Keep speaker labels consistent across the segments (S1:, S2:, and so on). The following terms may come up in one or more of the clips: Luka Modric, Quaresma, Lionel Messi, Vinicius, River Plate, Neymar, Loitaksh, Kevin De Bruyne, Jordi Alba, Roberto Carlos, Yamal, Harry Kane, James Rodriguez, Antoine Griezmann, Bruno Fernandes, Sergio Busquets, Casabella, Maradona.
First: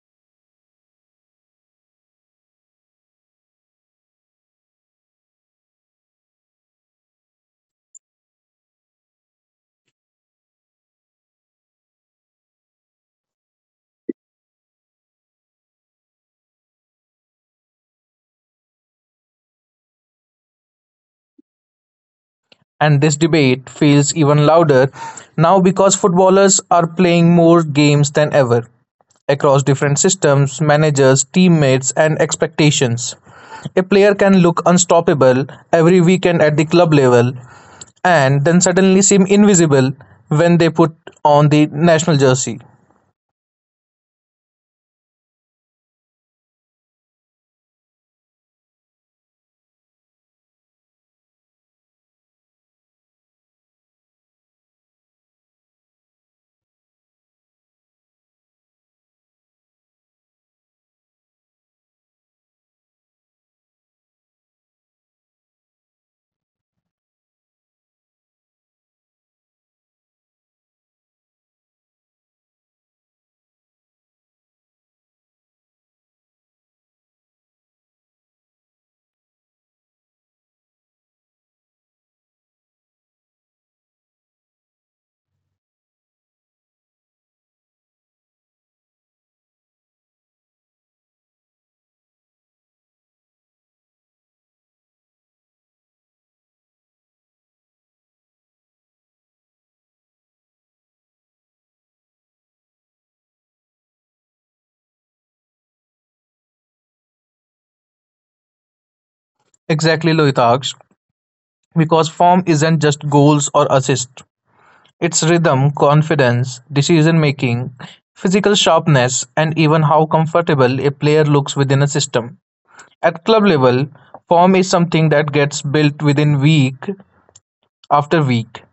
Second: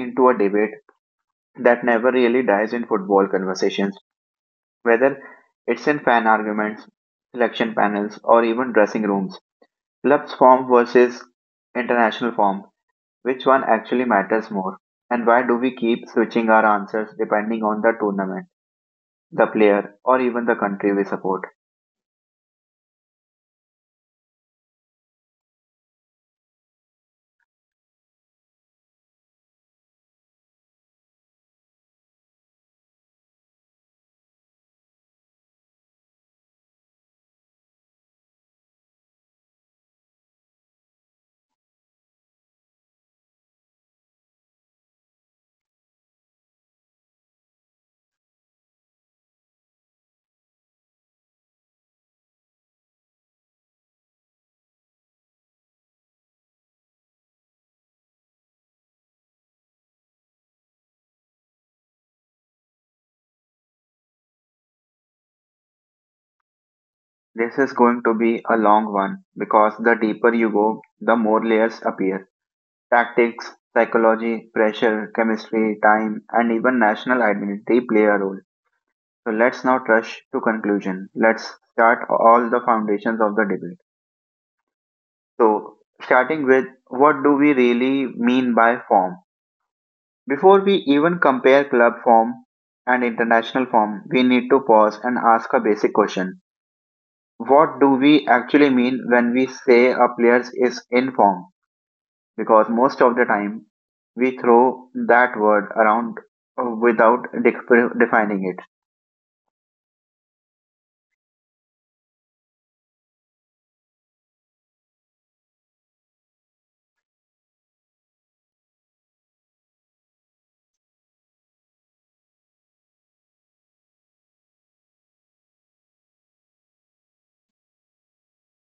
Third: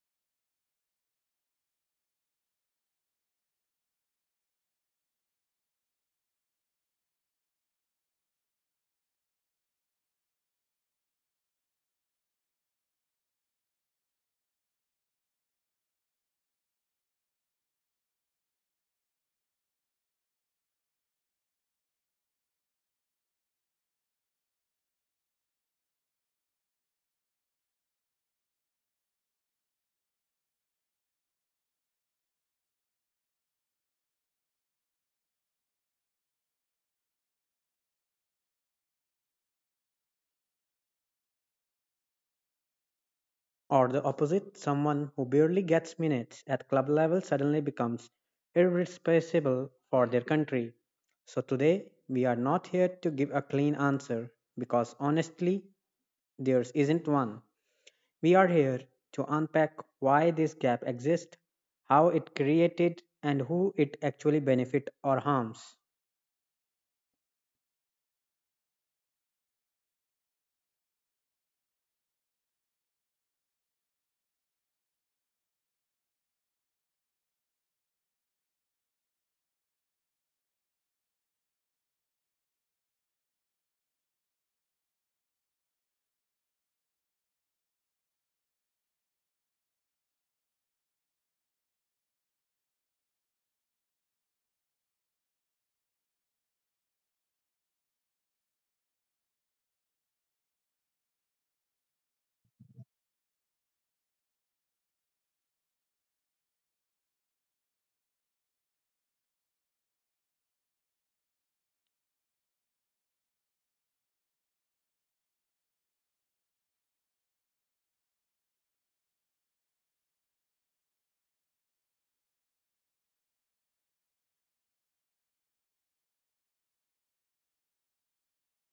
S1: into a debate that never really dies in football conversations, whether it's in fan arguments, selection panels, or even dressing rooms. Clubs form versus international form. Which one actually matters more? And why do we keep switching our answers depending on the tournament, the player, or even the country we support?
S2: And this debate feels even louder now because footballers are playing more games than ever across different systems, managers, teammates, and expectations. A player can look unstoppable every weekend at the club level and then suddenly seem invisible when they put on the national jersey.
S3: Or the opposite, someone who barely gets minutes at club level suddenly becomes irreplaceable for their country. So today, we are not here to give a clean answer because honestly, there isn't one. We are here to unpack why this gap exists, how it created, and who it actually benefits or harms.
S1: This is going to be a long one because the deeper you go, the more layers appear. Tactics, psychology, pressure, chemistry, time, and even national identity play a role. So let's not rush to conclusion. Let's start all the foundations of the debate. So starting with, what do we really mean by form? Before we even compare club form and international form, we need to pause and ask a basic question. What do we actually mean when we say a player is in form? Because most of the time we throw that word around without dec- defining it.
S2: Exactly, Loitaksh, because form isn't just goals or assists. Its rhythm, confidence, decision-making, physical sharpness, and even how comfortable a player looks within a system. At club level, form is something that gets built within week after week,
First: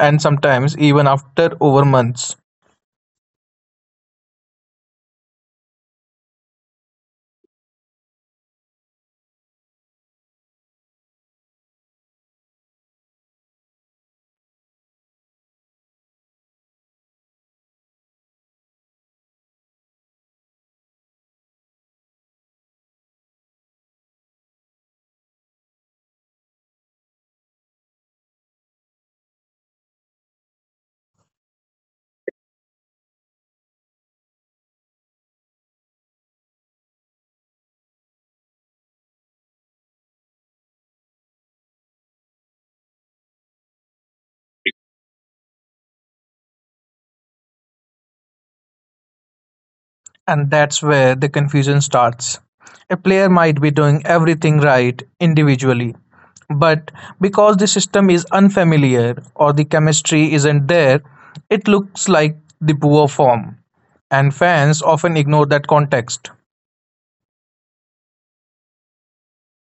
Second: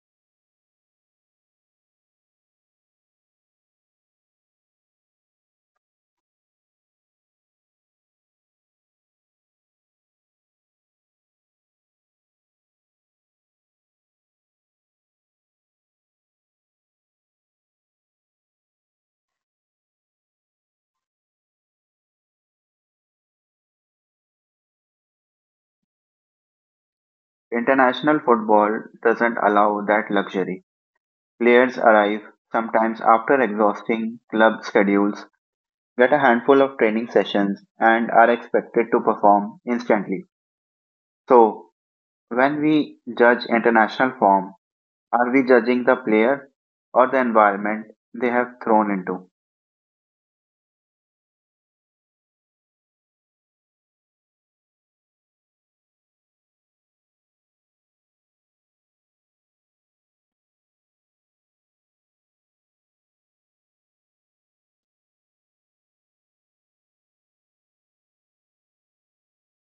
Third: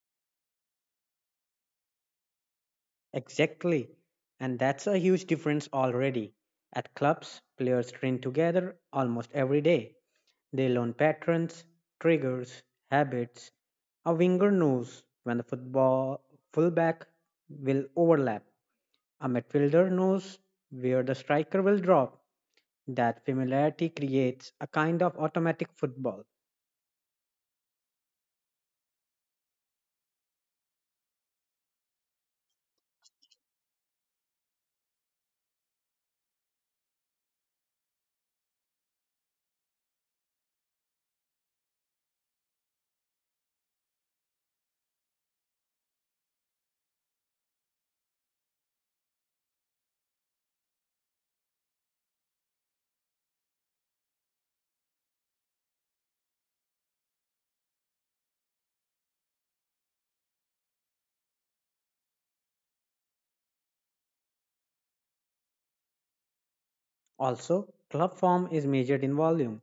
S2: and sometimes even after over months.
S3: Exactly. And that's a huge difference already. At clubs, players train together almost every day. They learn patterns, triggers, habits. A winger knows when the football fullback will overlap. A midfielder knows where the striker will drop. That familiarity creates a kind of automatic football.
S1: International football doesn't allow that luxury. Players arrive sometimes after exhausting club schedules, get a handful of training sessions, and are expected to perform instantly. So, when we judge international form, are we judging the player or the environment they have thrown into?
S2: And that's where the confusion starts. A player might be doing everything right individually, but because the system is unfamiliar or the chemistry isn't there, it looks like the poor form. And fans often ignore that context,
S3: Also, club form is measured in volume.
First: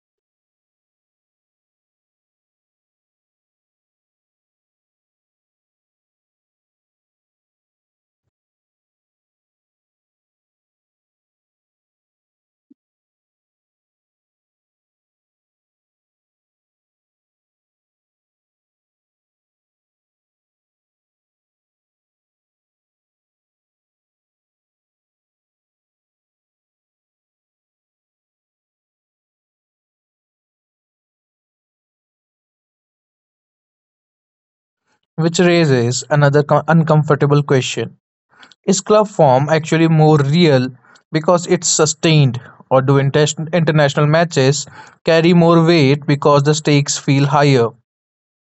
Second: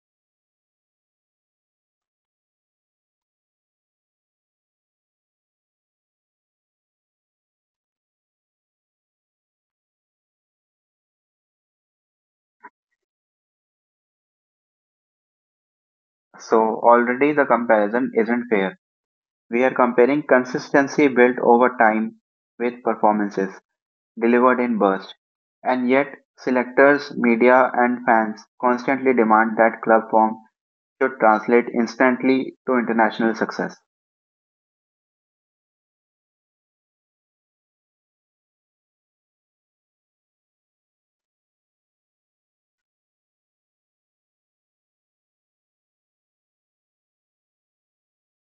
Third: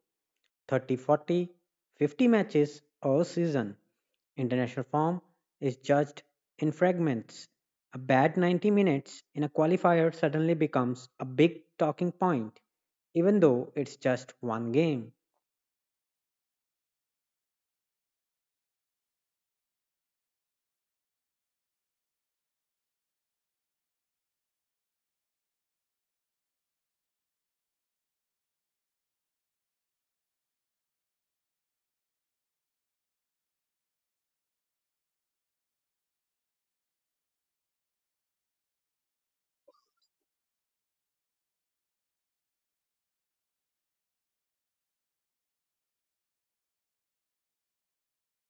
S3: 30, 40, 50 matches a season. International form is judged in fragments. A bad 90 minutes in a qualifier suddenly becomes a big talking point, even though it's just one game.
S1: So, already the comparison isn't fair. We are comparing consistency built over time with performances delivered in bursts. And yet, selectors, media, and fans constantly demand that club form should translate instantly to international success.
S2: which raises another uncomfortable question. Is club form actually more real because it's sustained, or do international matches carry more weight because the stakes feel higher?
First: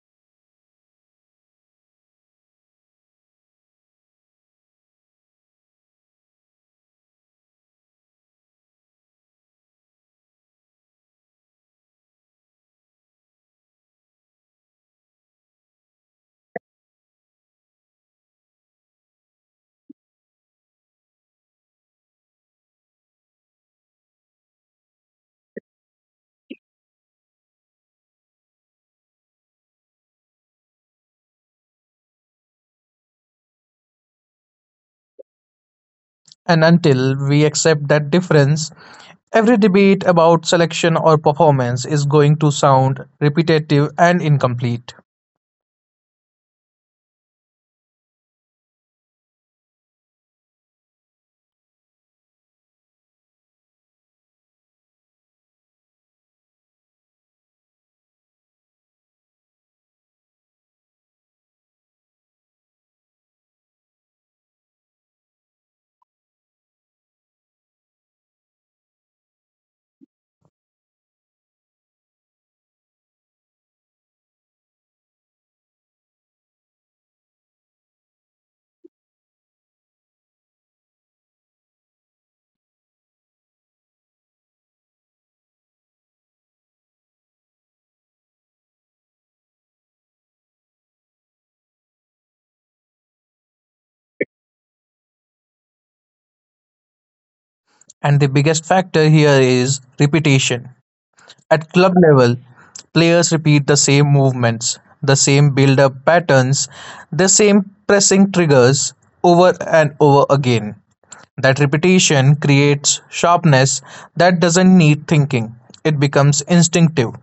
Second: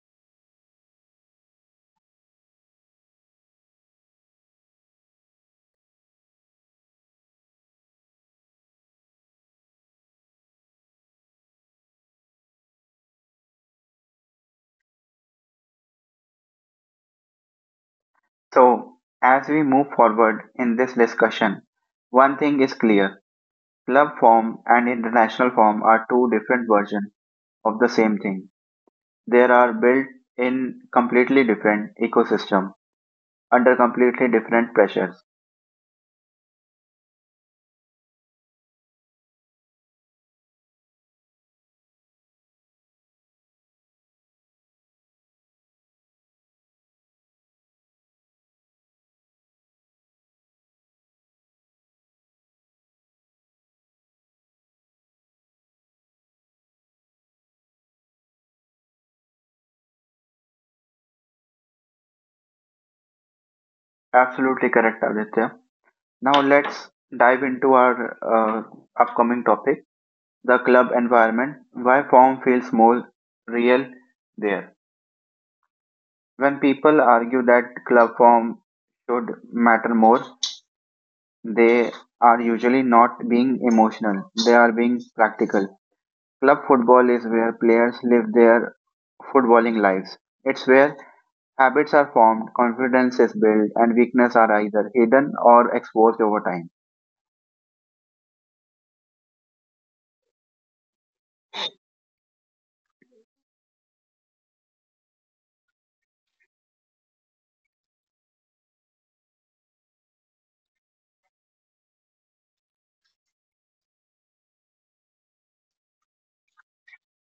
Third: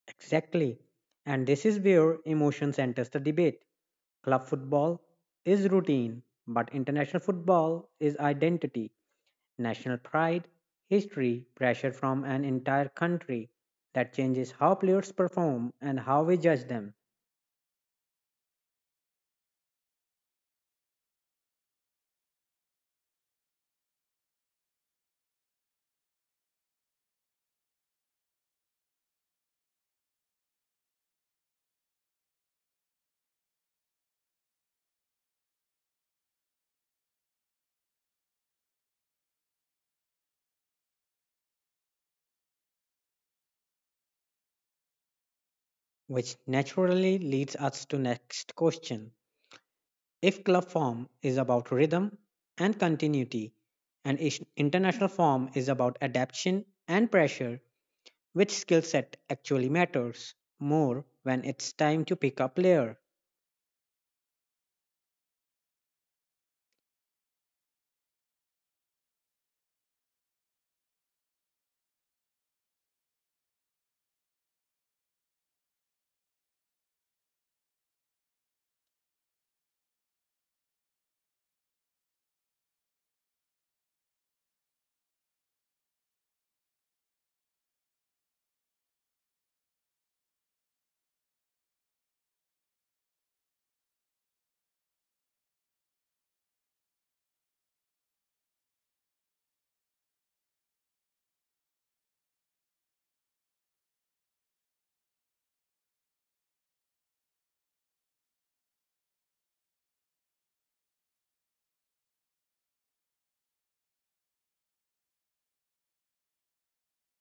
S3: Exactly. And this is where emotions enters the debate. Club football is routine, but international football is identity. National pride, history, pressure from an entire country that changes how players perform and how we judge them,
S1: So, as we move forward in this discussion, one thing is clear: club form and international form are two different versions of the same thing. They are built in completely different ecosystem under completely different pressures.
S2: And until we accept that difference, every debate about selection or performance is going to sound repetitive and incomplete.
S3: which naturally leads us to next question. If club form is about rhythm and continuity and international form is about adaptation and pressure, which skill set actually matters more when it's time to pick a player?
S1: Absolutely correct, Aditya. Now let's dive into our uh, upcoming topic: the club environment. Why form feels more real there. When people argue that club form should matter more, they are usually not being emotional, they are being practical. Club football is where players live their footballing lives. It's where habits are formed, confidence is built, and weaknesses are either hidden or exposed over time.
S2: And the biggest factor here is repetition. At club level, players repeat the same movements, the same build up patterns, the same pressing triggers over and over again. That repetition creates sharpness that doesn't need thinking, it becomes instinctive.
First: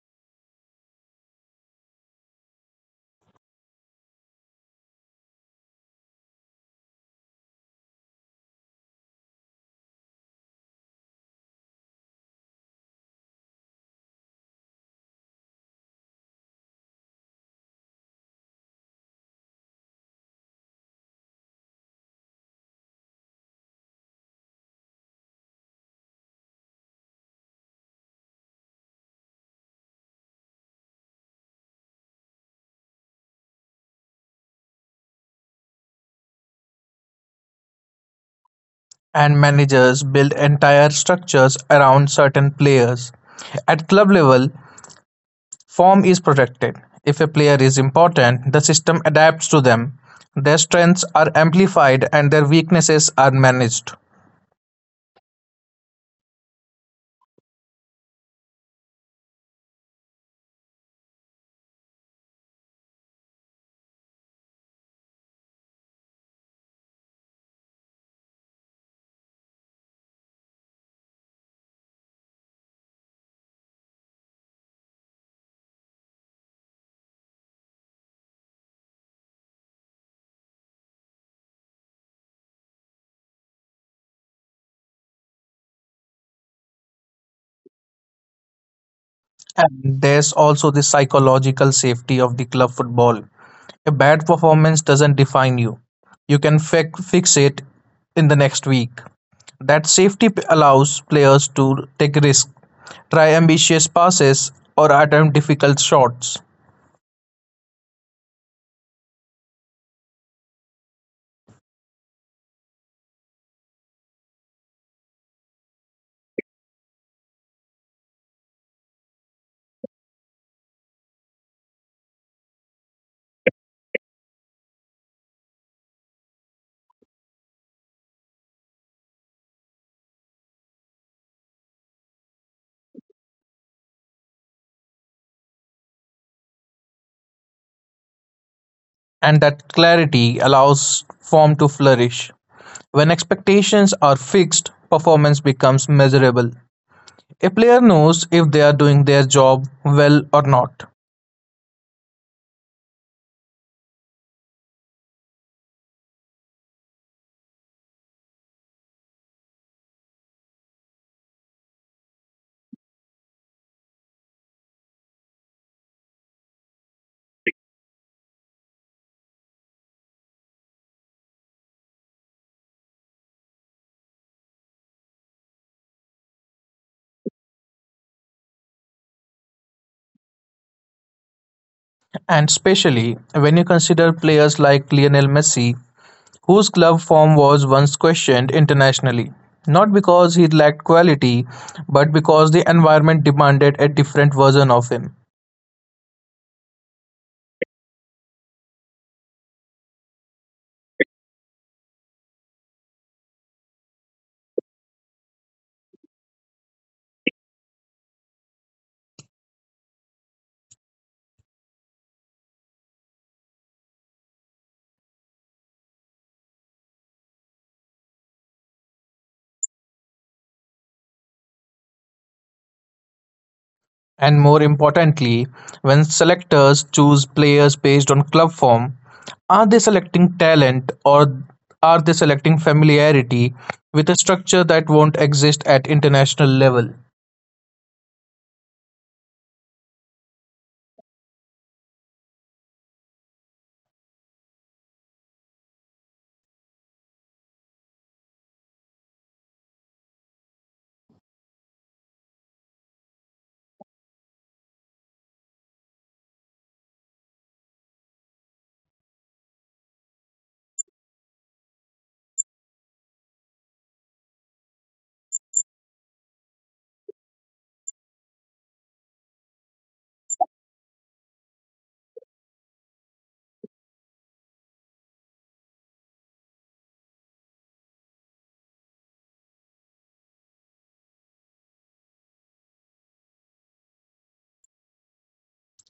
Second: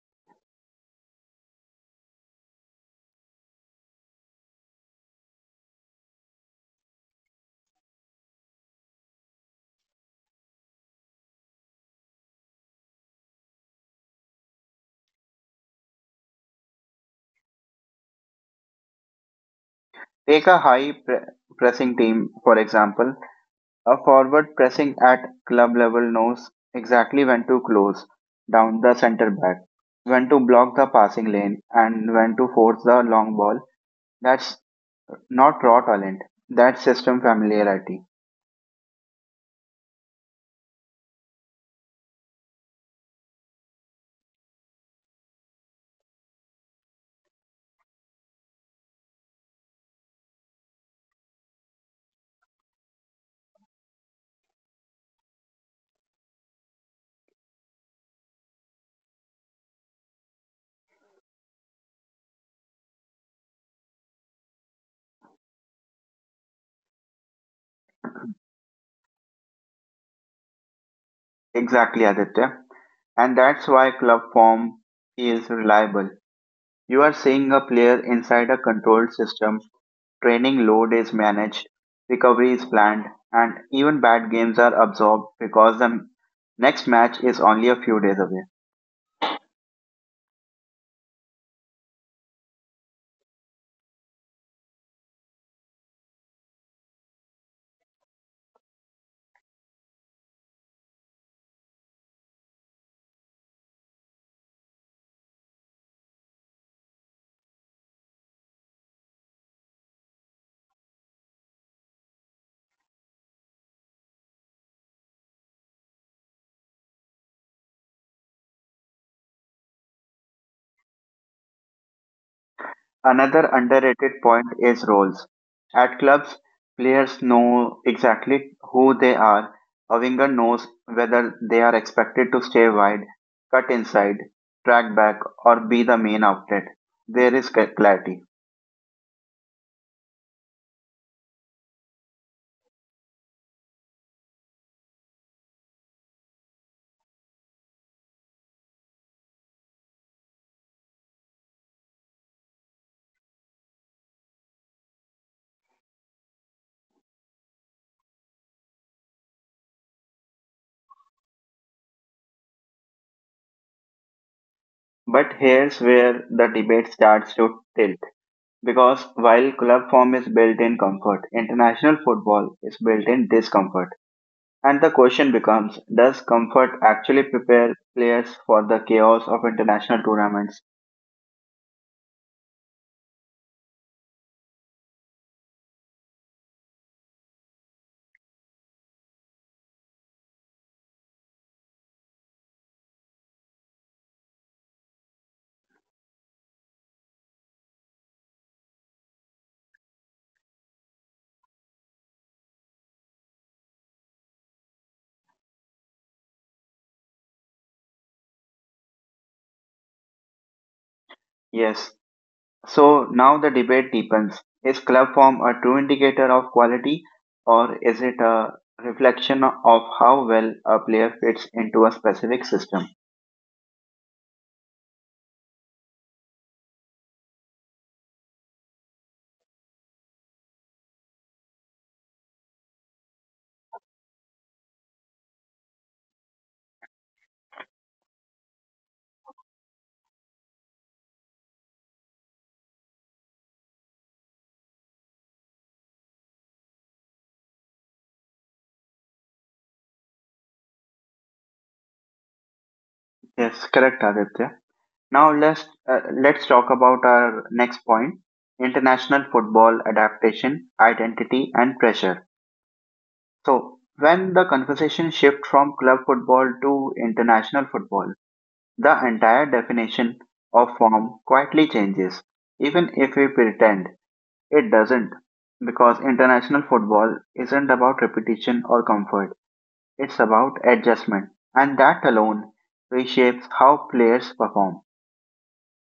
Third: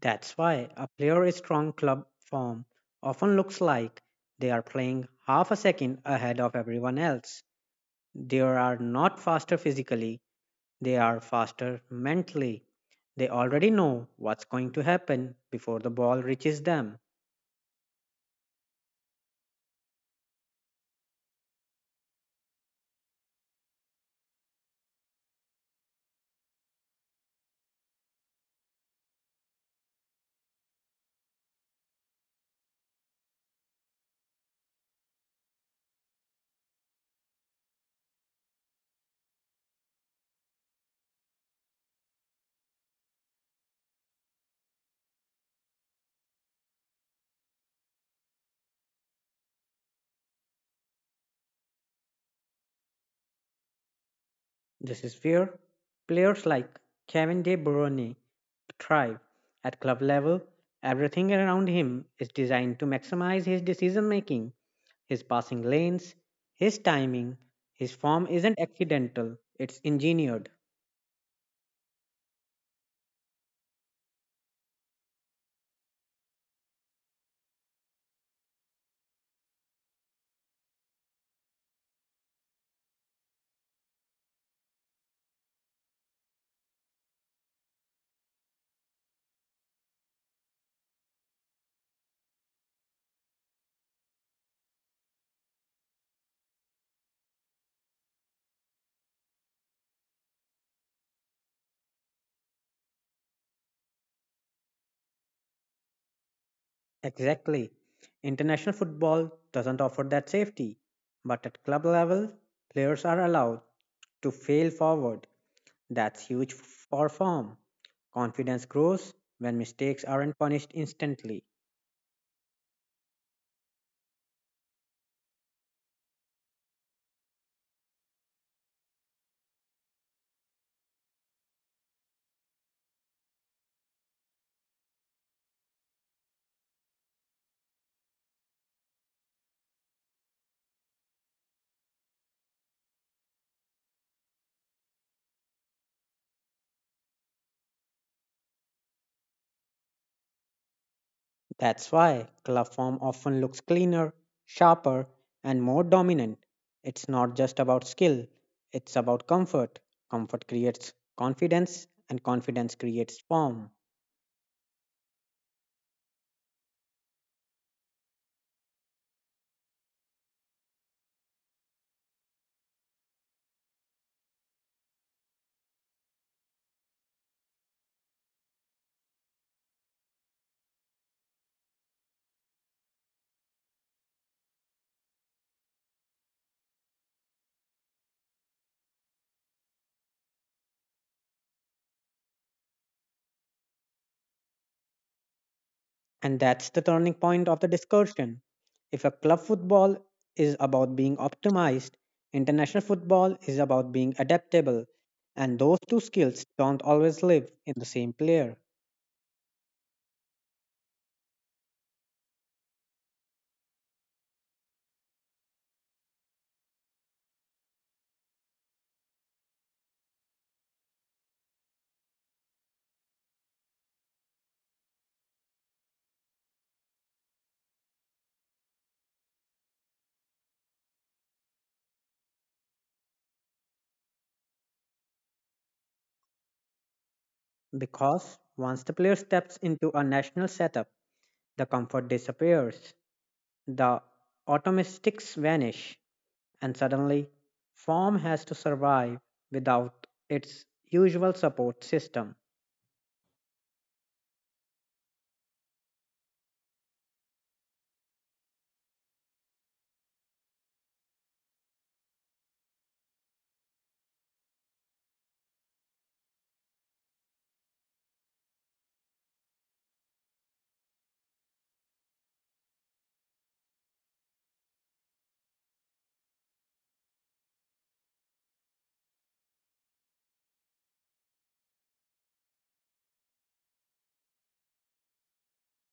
S3: That's why a player strong club form often looks like they are playing half a second ahead of everyone else. They are not faster physically, they are faster mentally. They already know what's going to happen before the ball reaches them.
S1: Take a pressing team, for example. A forward pressing at club level knows exactly when to close down the center back, when to block the passing lane, and when to force the long ball. That's not raw talent, that's system familiarity.
S2: And managers build entire structures around certain players. At club level, form is protected. If a player is important, the system adapts to them. Their strengths are amplified and their weaknesses are managed.
S3: This is where players like Kevin De Bruyne thrive. At club level, everything around him is designed to maximize his decision making. His passing lanes, his timing, his form isn't accidental, it's engineered.
S1: Exactly, Aditya. And that's why club form is reliable. You are seeing a player inside a controlled system. Training load is managed, recovery is planned, and even bad games are absorbed because the next match is only a few days away.
S2: And there's also the psychological safety of the club football. A bad performance doesn't define you. You can fix it in the next week. That safety allows players to take risks, try ambitious passes, or attempt difficult shots.
S3: Exactly. International football doesn't offer that safety, but at club level, players are allowed to fail forward. That's huge for form. Confidence grows when mistakes aren't punished instantly.
S1: Another underrated point is roles. At clubs, players know exactly who they are. A winger knows whether they are expected to stay wide, cut inside, track back, or be the main outlet. There is clarity.
S2: And that clarity allows form to flourish. When expectations are fixed, performance becomes measurable. A player knows if they are doing their job well or not,
S3: That's why coliform often looks cleaner, sharper, and more dominant. It's not just about skill, it's about comfort. Comfort creates confidence, and confidence creates form.
S1: But here's where the debate starts to tilt. Because while club form is built in comfort, international football is built in discomfort. And the question becomes, does comfort actually prepare players for the chaos of international tournaments?
S2: and especially when you consider players like Lionel Messi, whose club form was once questioned internationally, not because he lacked quality, but because the environment demanded a different version of him.
S3: And that's the turning point of the discussion. If a club football is about being optimized, international football is about being adaptable. And those two skills don't always live in the same player
S1: Yes. So now the debate deepens. Is club form a true indicator of quality, or is it a reflection of how well a player fits into a specific system?
S2: And more importantly, when selectors choose players based on club form, are they selecting talent or are they selecting familiarity with a structure that won't exist at international level?
S3: because once the player steps into a national setup, the comfort disappears, the automatics vanish, and suddenly form has to survive without its usual support system.
S1: Yes, correct, Aditya. Now let's talk about our next point: international football adaptation, identity, and pressure. So when the conversation shifts from club football to international football, the entire definition of form quietly changes, even if we pretend it doesn't, because international football isn't about repetition or comfort; it's about adjustment, and that alone reshapes how players perform.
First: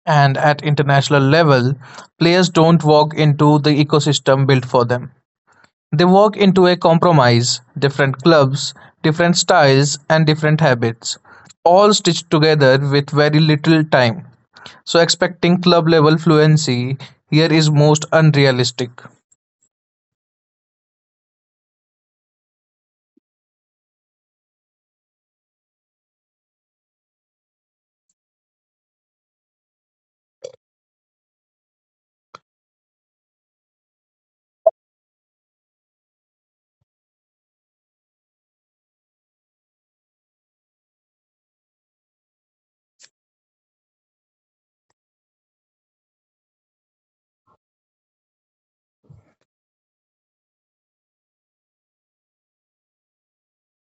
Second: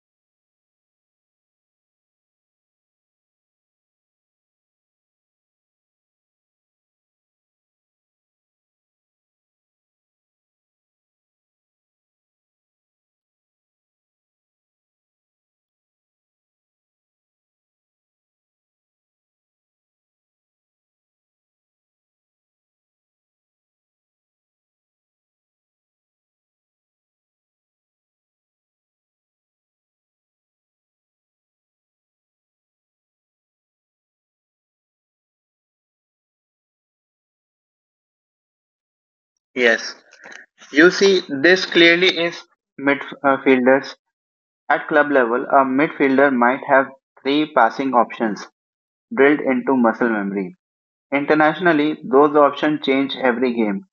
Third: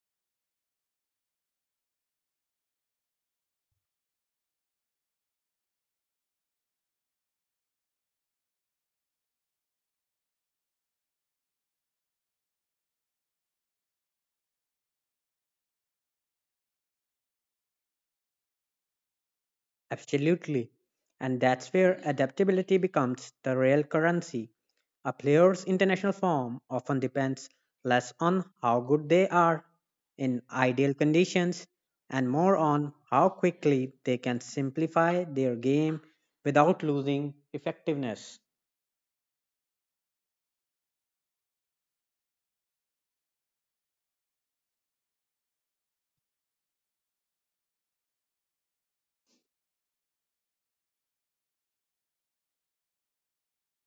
S2: And at international level, players don't walk into the ecosystem built for them. They work into a compromise, different clubs, different styles and different habits, all stitched together with very little time. So expecting club level fluency here is most unrealistic.
S3: Absolutely. And that's where adaptability becomes the real currency. A player's international form often depends less on how good they are in ideal conditions and more on how quickly they can simplify their game without losing effectiveness.
S1: Yes. You see, this clearly is midfielders. At club level, a midfielder might have three passing options drilled into muscle memory. Internationally, those options change every game,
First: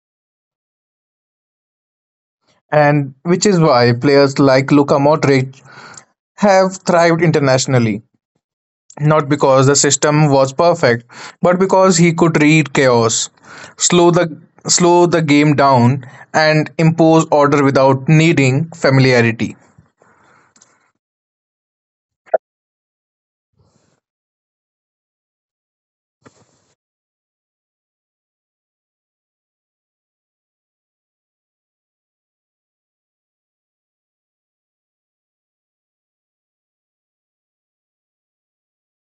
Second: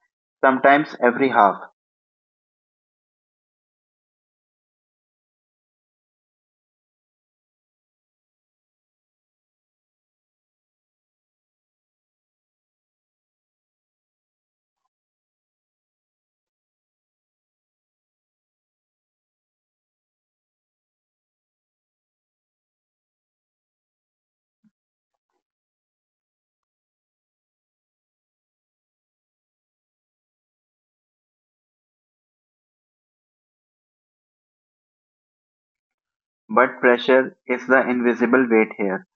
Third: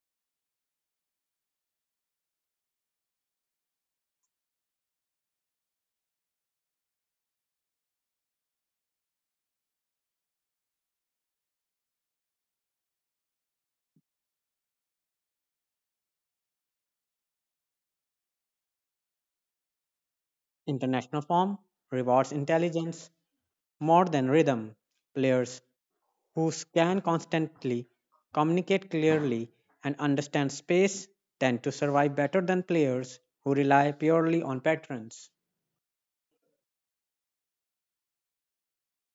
S1: sometimes every half.
S2: And which is why players like Luka Modric have thrived internationally. Not because the system was perfect, but because he could read chaos, slow the slow the game down and impose order without needing familiarity.
S3: International form rewards intelligence more than rhythm. Players who can constantly communicate clearly and understand space tend to survive better than players who rely purely on patterns.
S1: But pressure is the invisible weight here.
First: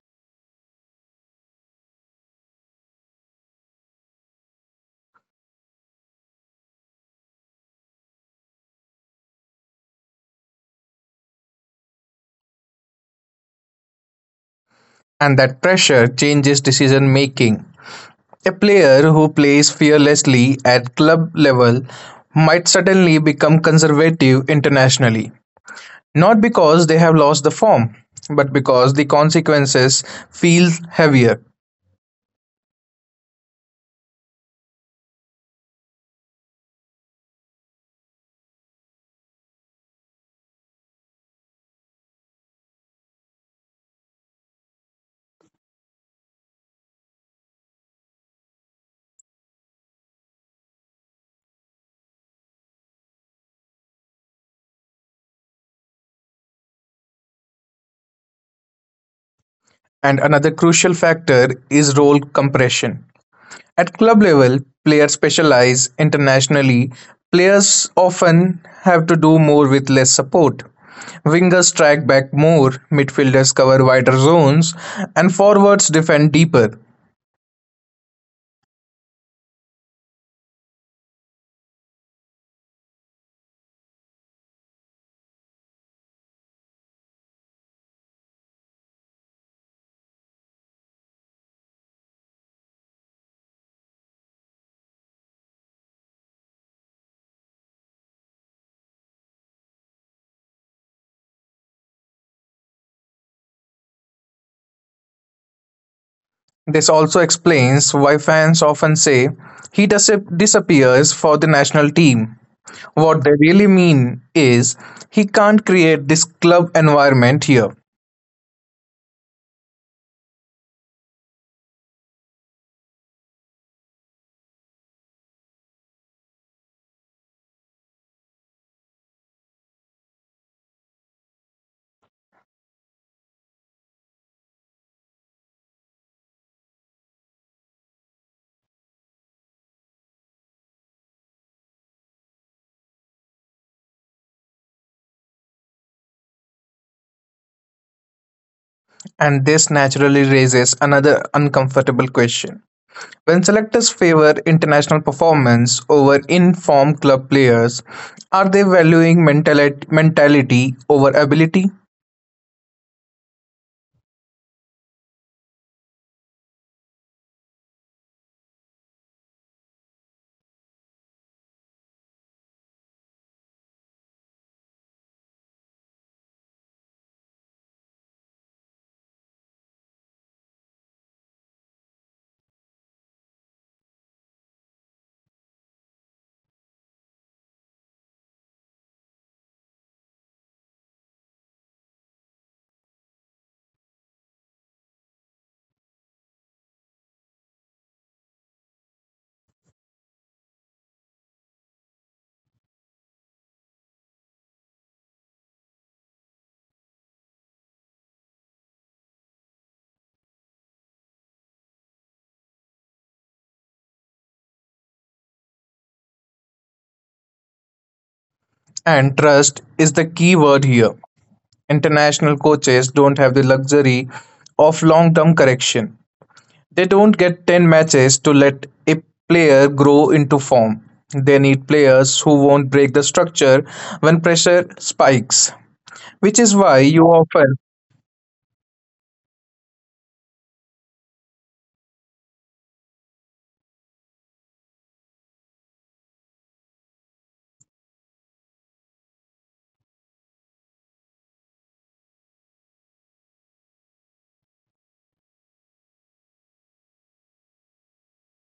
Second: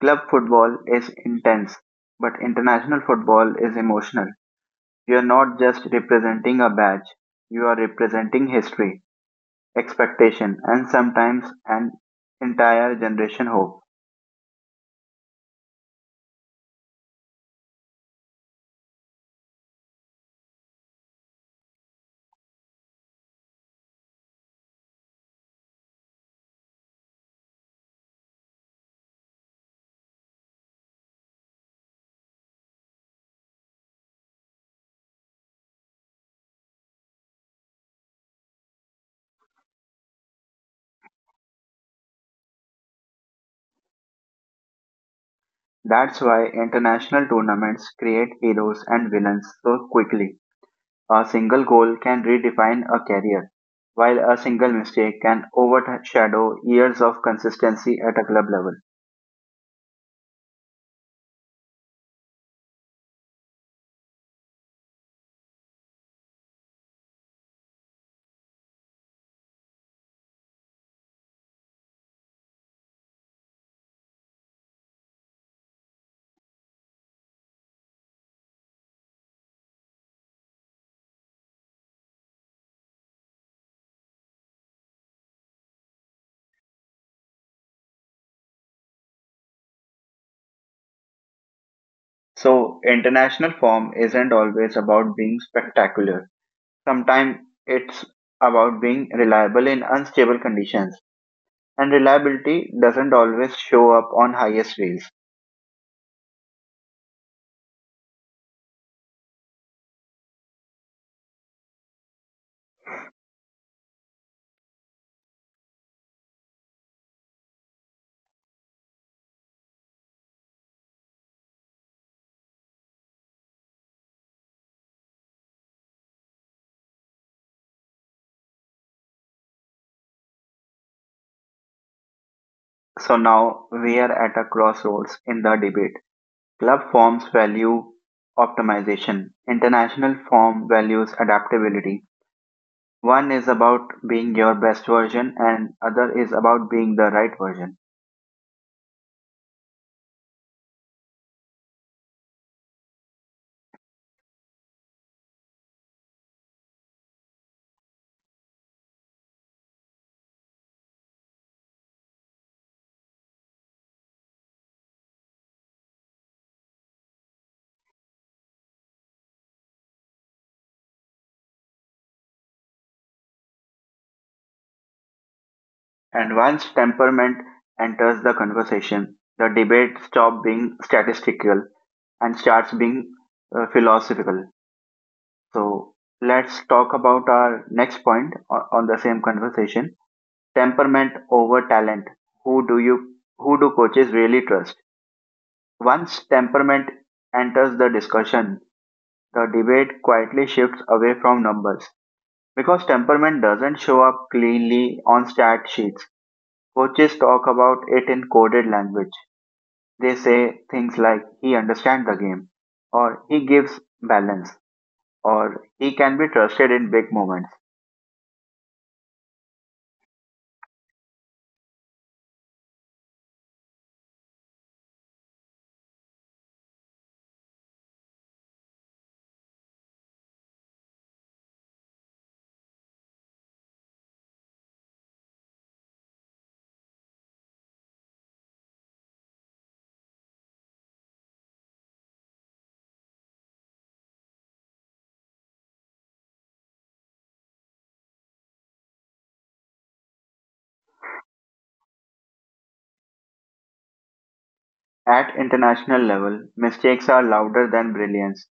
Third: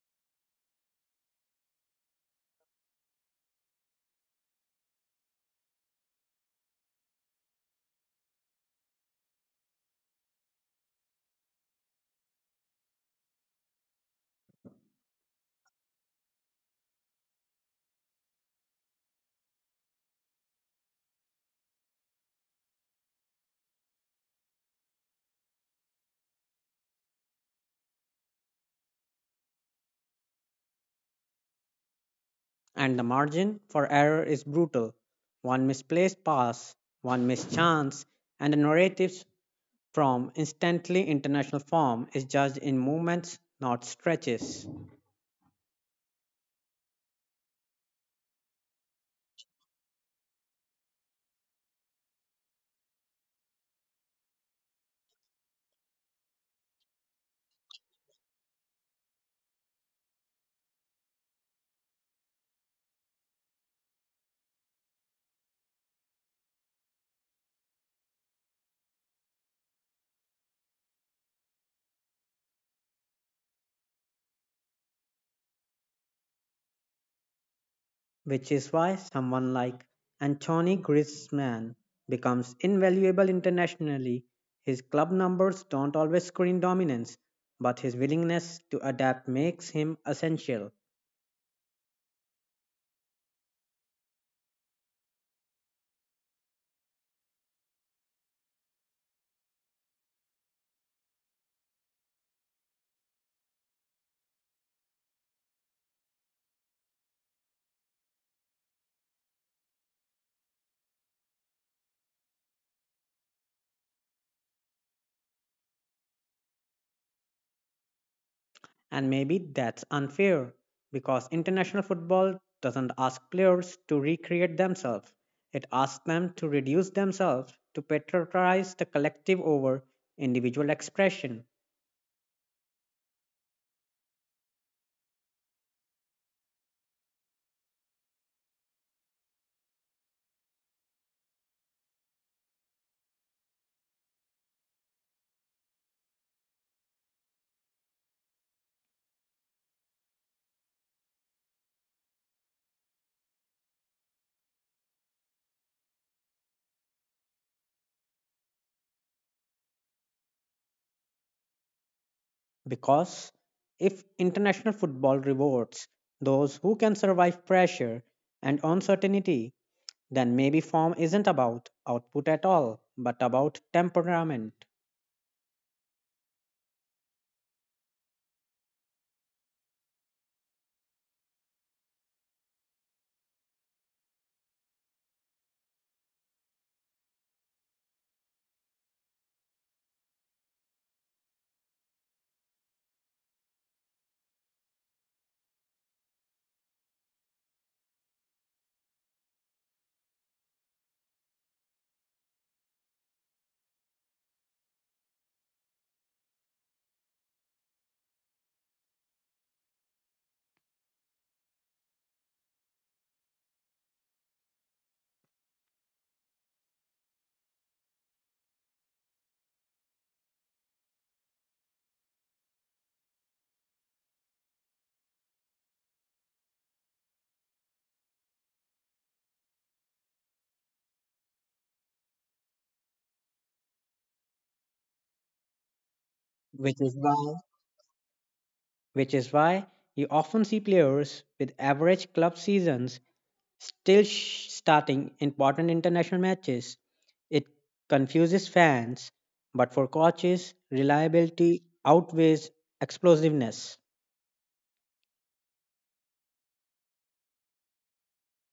S1: Club football is intense, but international football is emotional. You are not just representing a badge, you are representing history, expectation, and sometimes an entire generation hope.
S2: And that pressure changes decision making. A player who plays fearlessly at club level might suddenly become conservative internationally, not because they have lost the form, but because the consequences feel heavier.
S3: And the margin for error is brutal. One misplaced pass, one missed chance, and the narratives from instantly international form is judged in movements, not stretches.
S1: That's why international tournaments create heroes and villains so quickly. A single goal can redefine a career, while a single mistake can overshadow years of consistency at a club level.
S2: And another crucial factor is role compression. At club level, players specialize internationally, players often have to do more with less support. Wingers track back more, midfielders cover wider zones, and forwards defend deeper.
S3: Which is why someone like Antoine Griezmann becomes invaluable internationally. His club numbers don't always screen dominance, but his willingness to adapt makes him essential.
S1: So, international form isn't always about being spectacular. Sometimes it's about being reliable in unstable conditions, and reliability doesn't always show up on highest rails.
S2: This also explains why fans often say he disappears for the national team. What they really mean is he can't create this club environment here.
S3: And maybe that's unfair because international football doesn't ask players to recreate themselves. It asks them to reduce themselves to patronize the collective over individual expression.
S1: So, now we are at a crossroads in the debate. Club forms value optimization; international form values adaptability. One is about being your best version, and other is about being the right version.
S2: And this naturally raises another uncomfortable question. When selectors favour international performance over in-form club players, are they valuing mentality over ability?
S3: Because if international football rewards those who can survive pressure and uncertainty, then maybe form isn't about output at all, but about temperament.
S1: And once temperament enters the conversation, the debate stops being statistical and starts being philosophical. So let's talk about our next point on the same conversation: temperament over talent. Who do you who do coaches really trust? Once temperament enters the discussion, the debate quietly shifts away from numbers. Because temperament doesn't show up cleanly on stat sheets, coaches talk about it in coded language. They say things like, he understands the game, or he gives balance, or he can be trusted in big moments.
S2: And trust is the key word here. International coaches don't have the luxury of long-term correction. They don't get 10 matches to let a player grow into form. They need players who won't break the structure when pressure spikes, which is why
S3: which is
S2: you
S3: why
S2: often,
S3: Which is why you often see players with average club seasons still starting important international matches. It confuses fans, but for coaches, reliability outweighs explosiveness.
S1: At international level, mistakes are louder than brilliance.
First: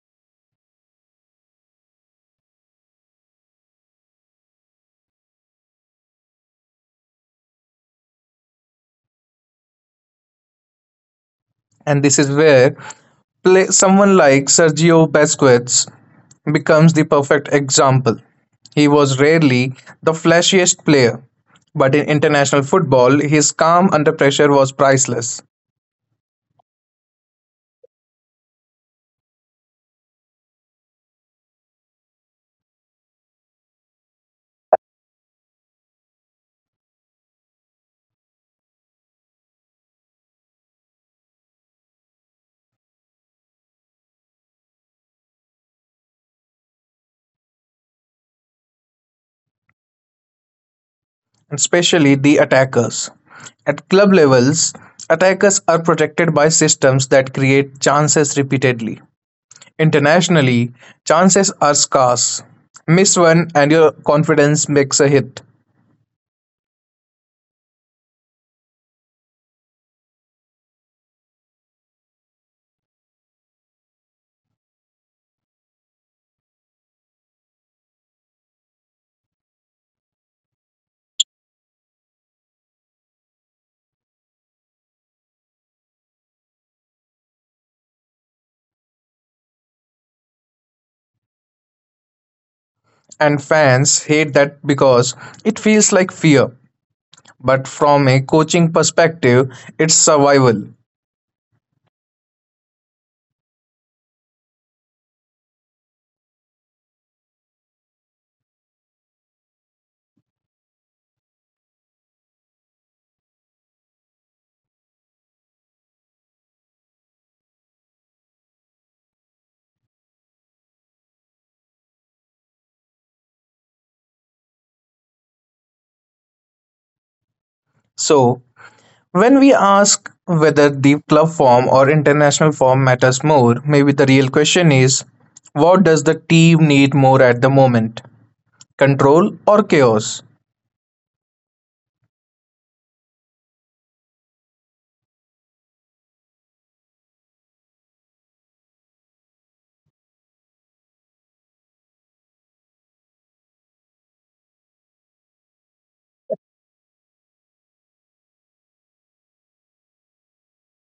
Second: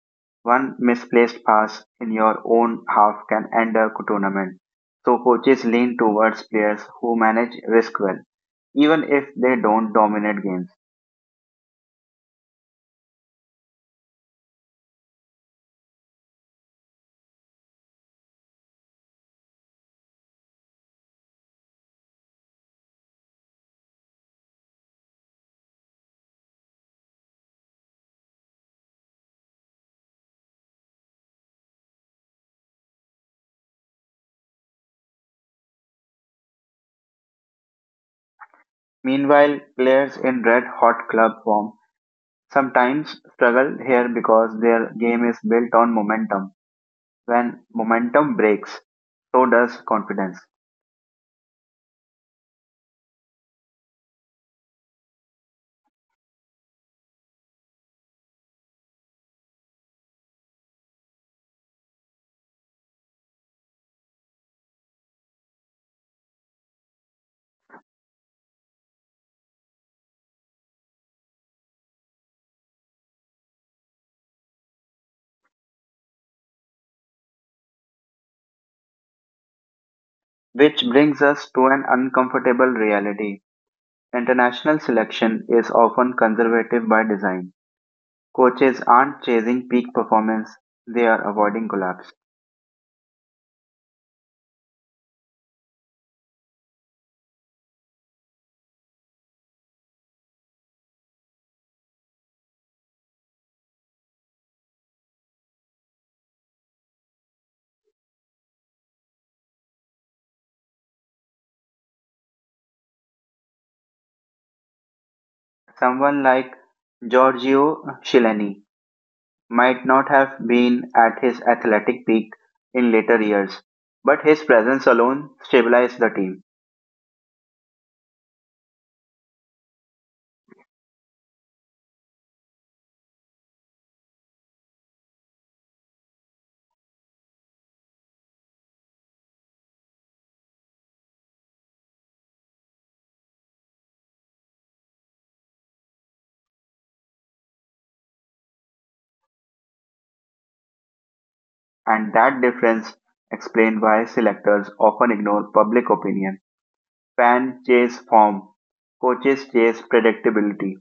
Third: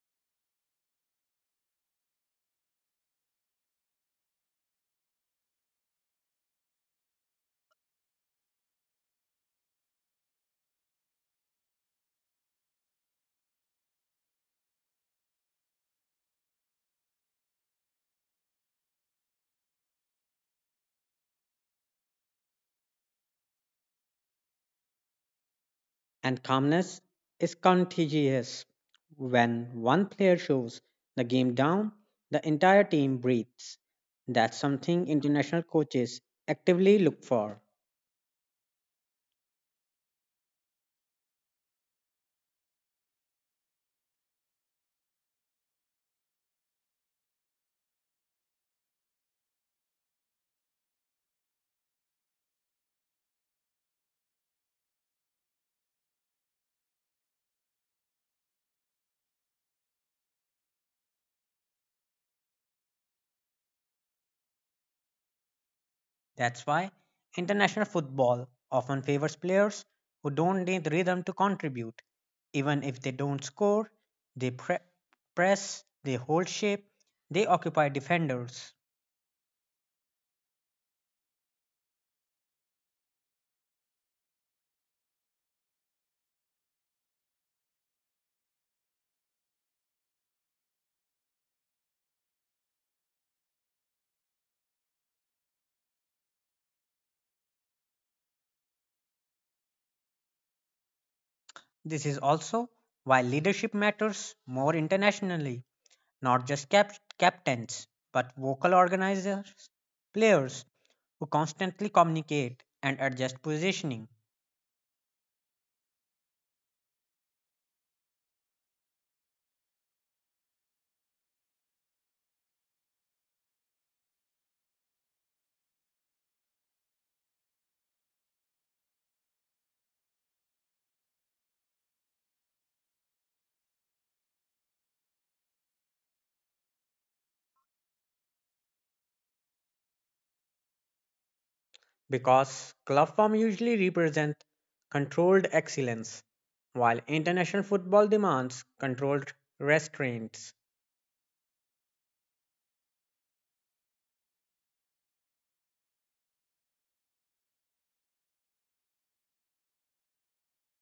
S1: One misplaced pass in your own half can end a tournament. So coaches lean towards players who manage risk well, even if they don't dominate games.
S2: and this is where someone like Sergio Busquets becomes the perfect example. He was rarely the flashiest player, but in international football, his calm under pressure was priceless,
S3: And calmness is contagious. When one player shows the game down, the entire team breathes. That's something international coaches actively look for.
S1: Meanwhile, players in red hot club form sometimes struggle here because their game is built on momentum. When momentum breaks, so does confidence.
S2: especially the attackers. At club levels, attackers are protected by systems that create chances repeatedly. Internationally, chances are scarce. Miss one and your confidence makes a hit.
S3: That's why international football often favors players who don't need rhythm to contribute. Even if they don't score, they pre- press, they hold shape, they occupy defenders.
S1: Which brings us to an uncomfortable reality. International selection is often conservative by design. Coaches aren't chasing peak performance, they are avoiding collapse.
S2: And fans hate that because it feels like fear. But from a coaching perspective, it's survival.
S3: This is also why leadership matters more internationally. Not just captains, but vocal organizers, players who constantly communicate and adjust positioning.
S1: Someone like Giorgio Chiellini might not have been at his athletic peak in later years, but his presence alone stabilized the team,
S2: So, when we ask whether the club form or international form matters more, maybe the real question is what does the team need more at the moment? Control or chaos?
S3: Because club form usually represents controlled excellence, while international football demands controlled restraints.
S1: and that difference explained why selectors often ignore public opinion. Fans chase form, coaches chase predictability.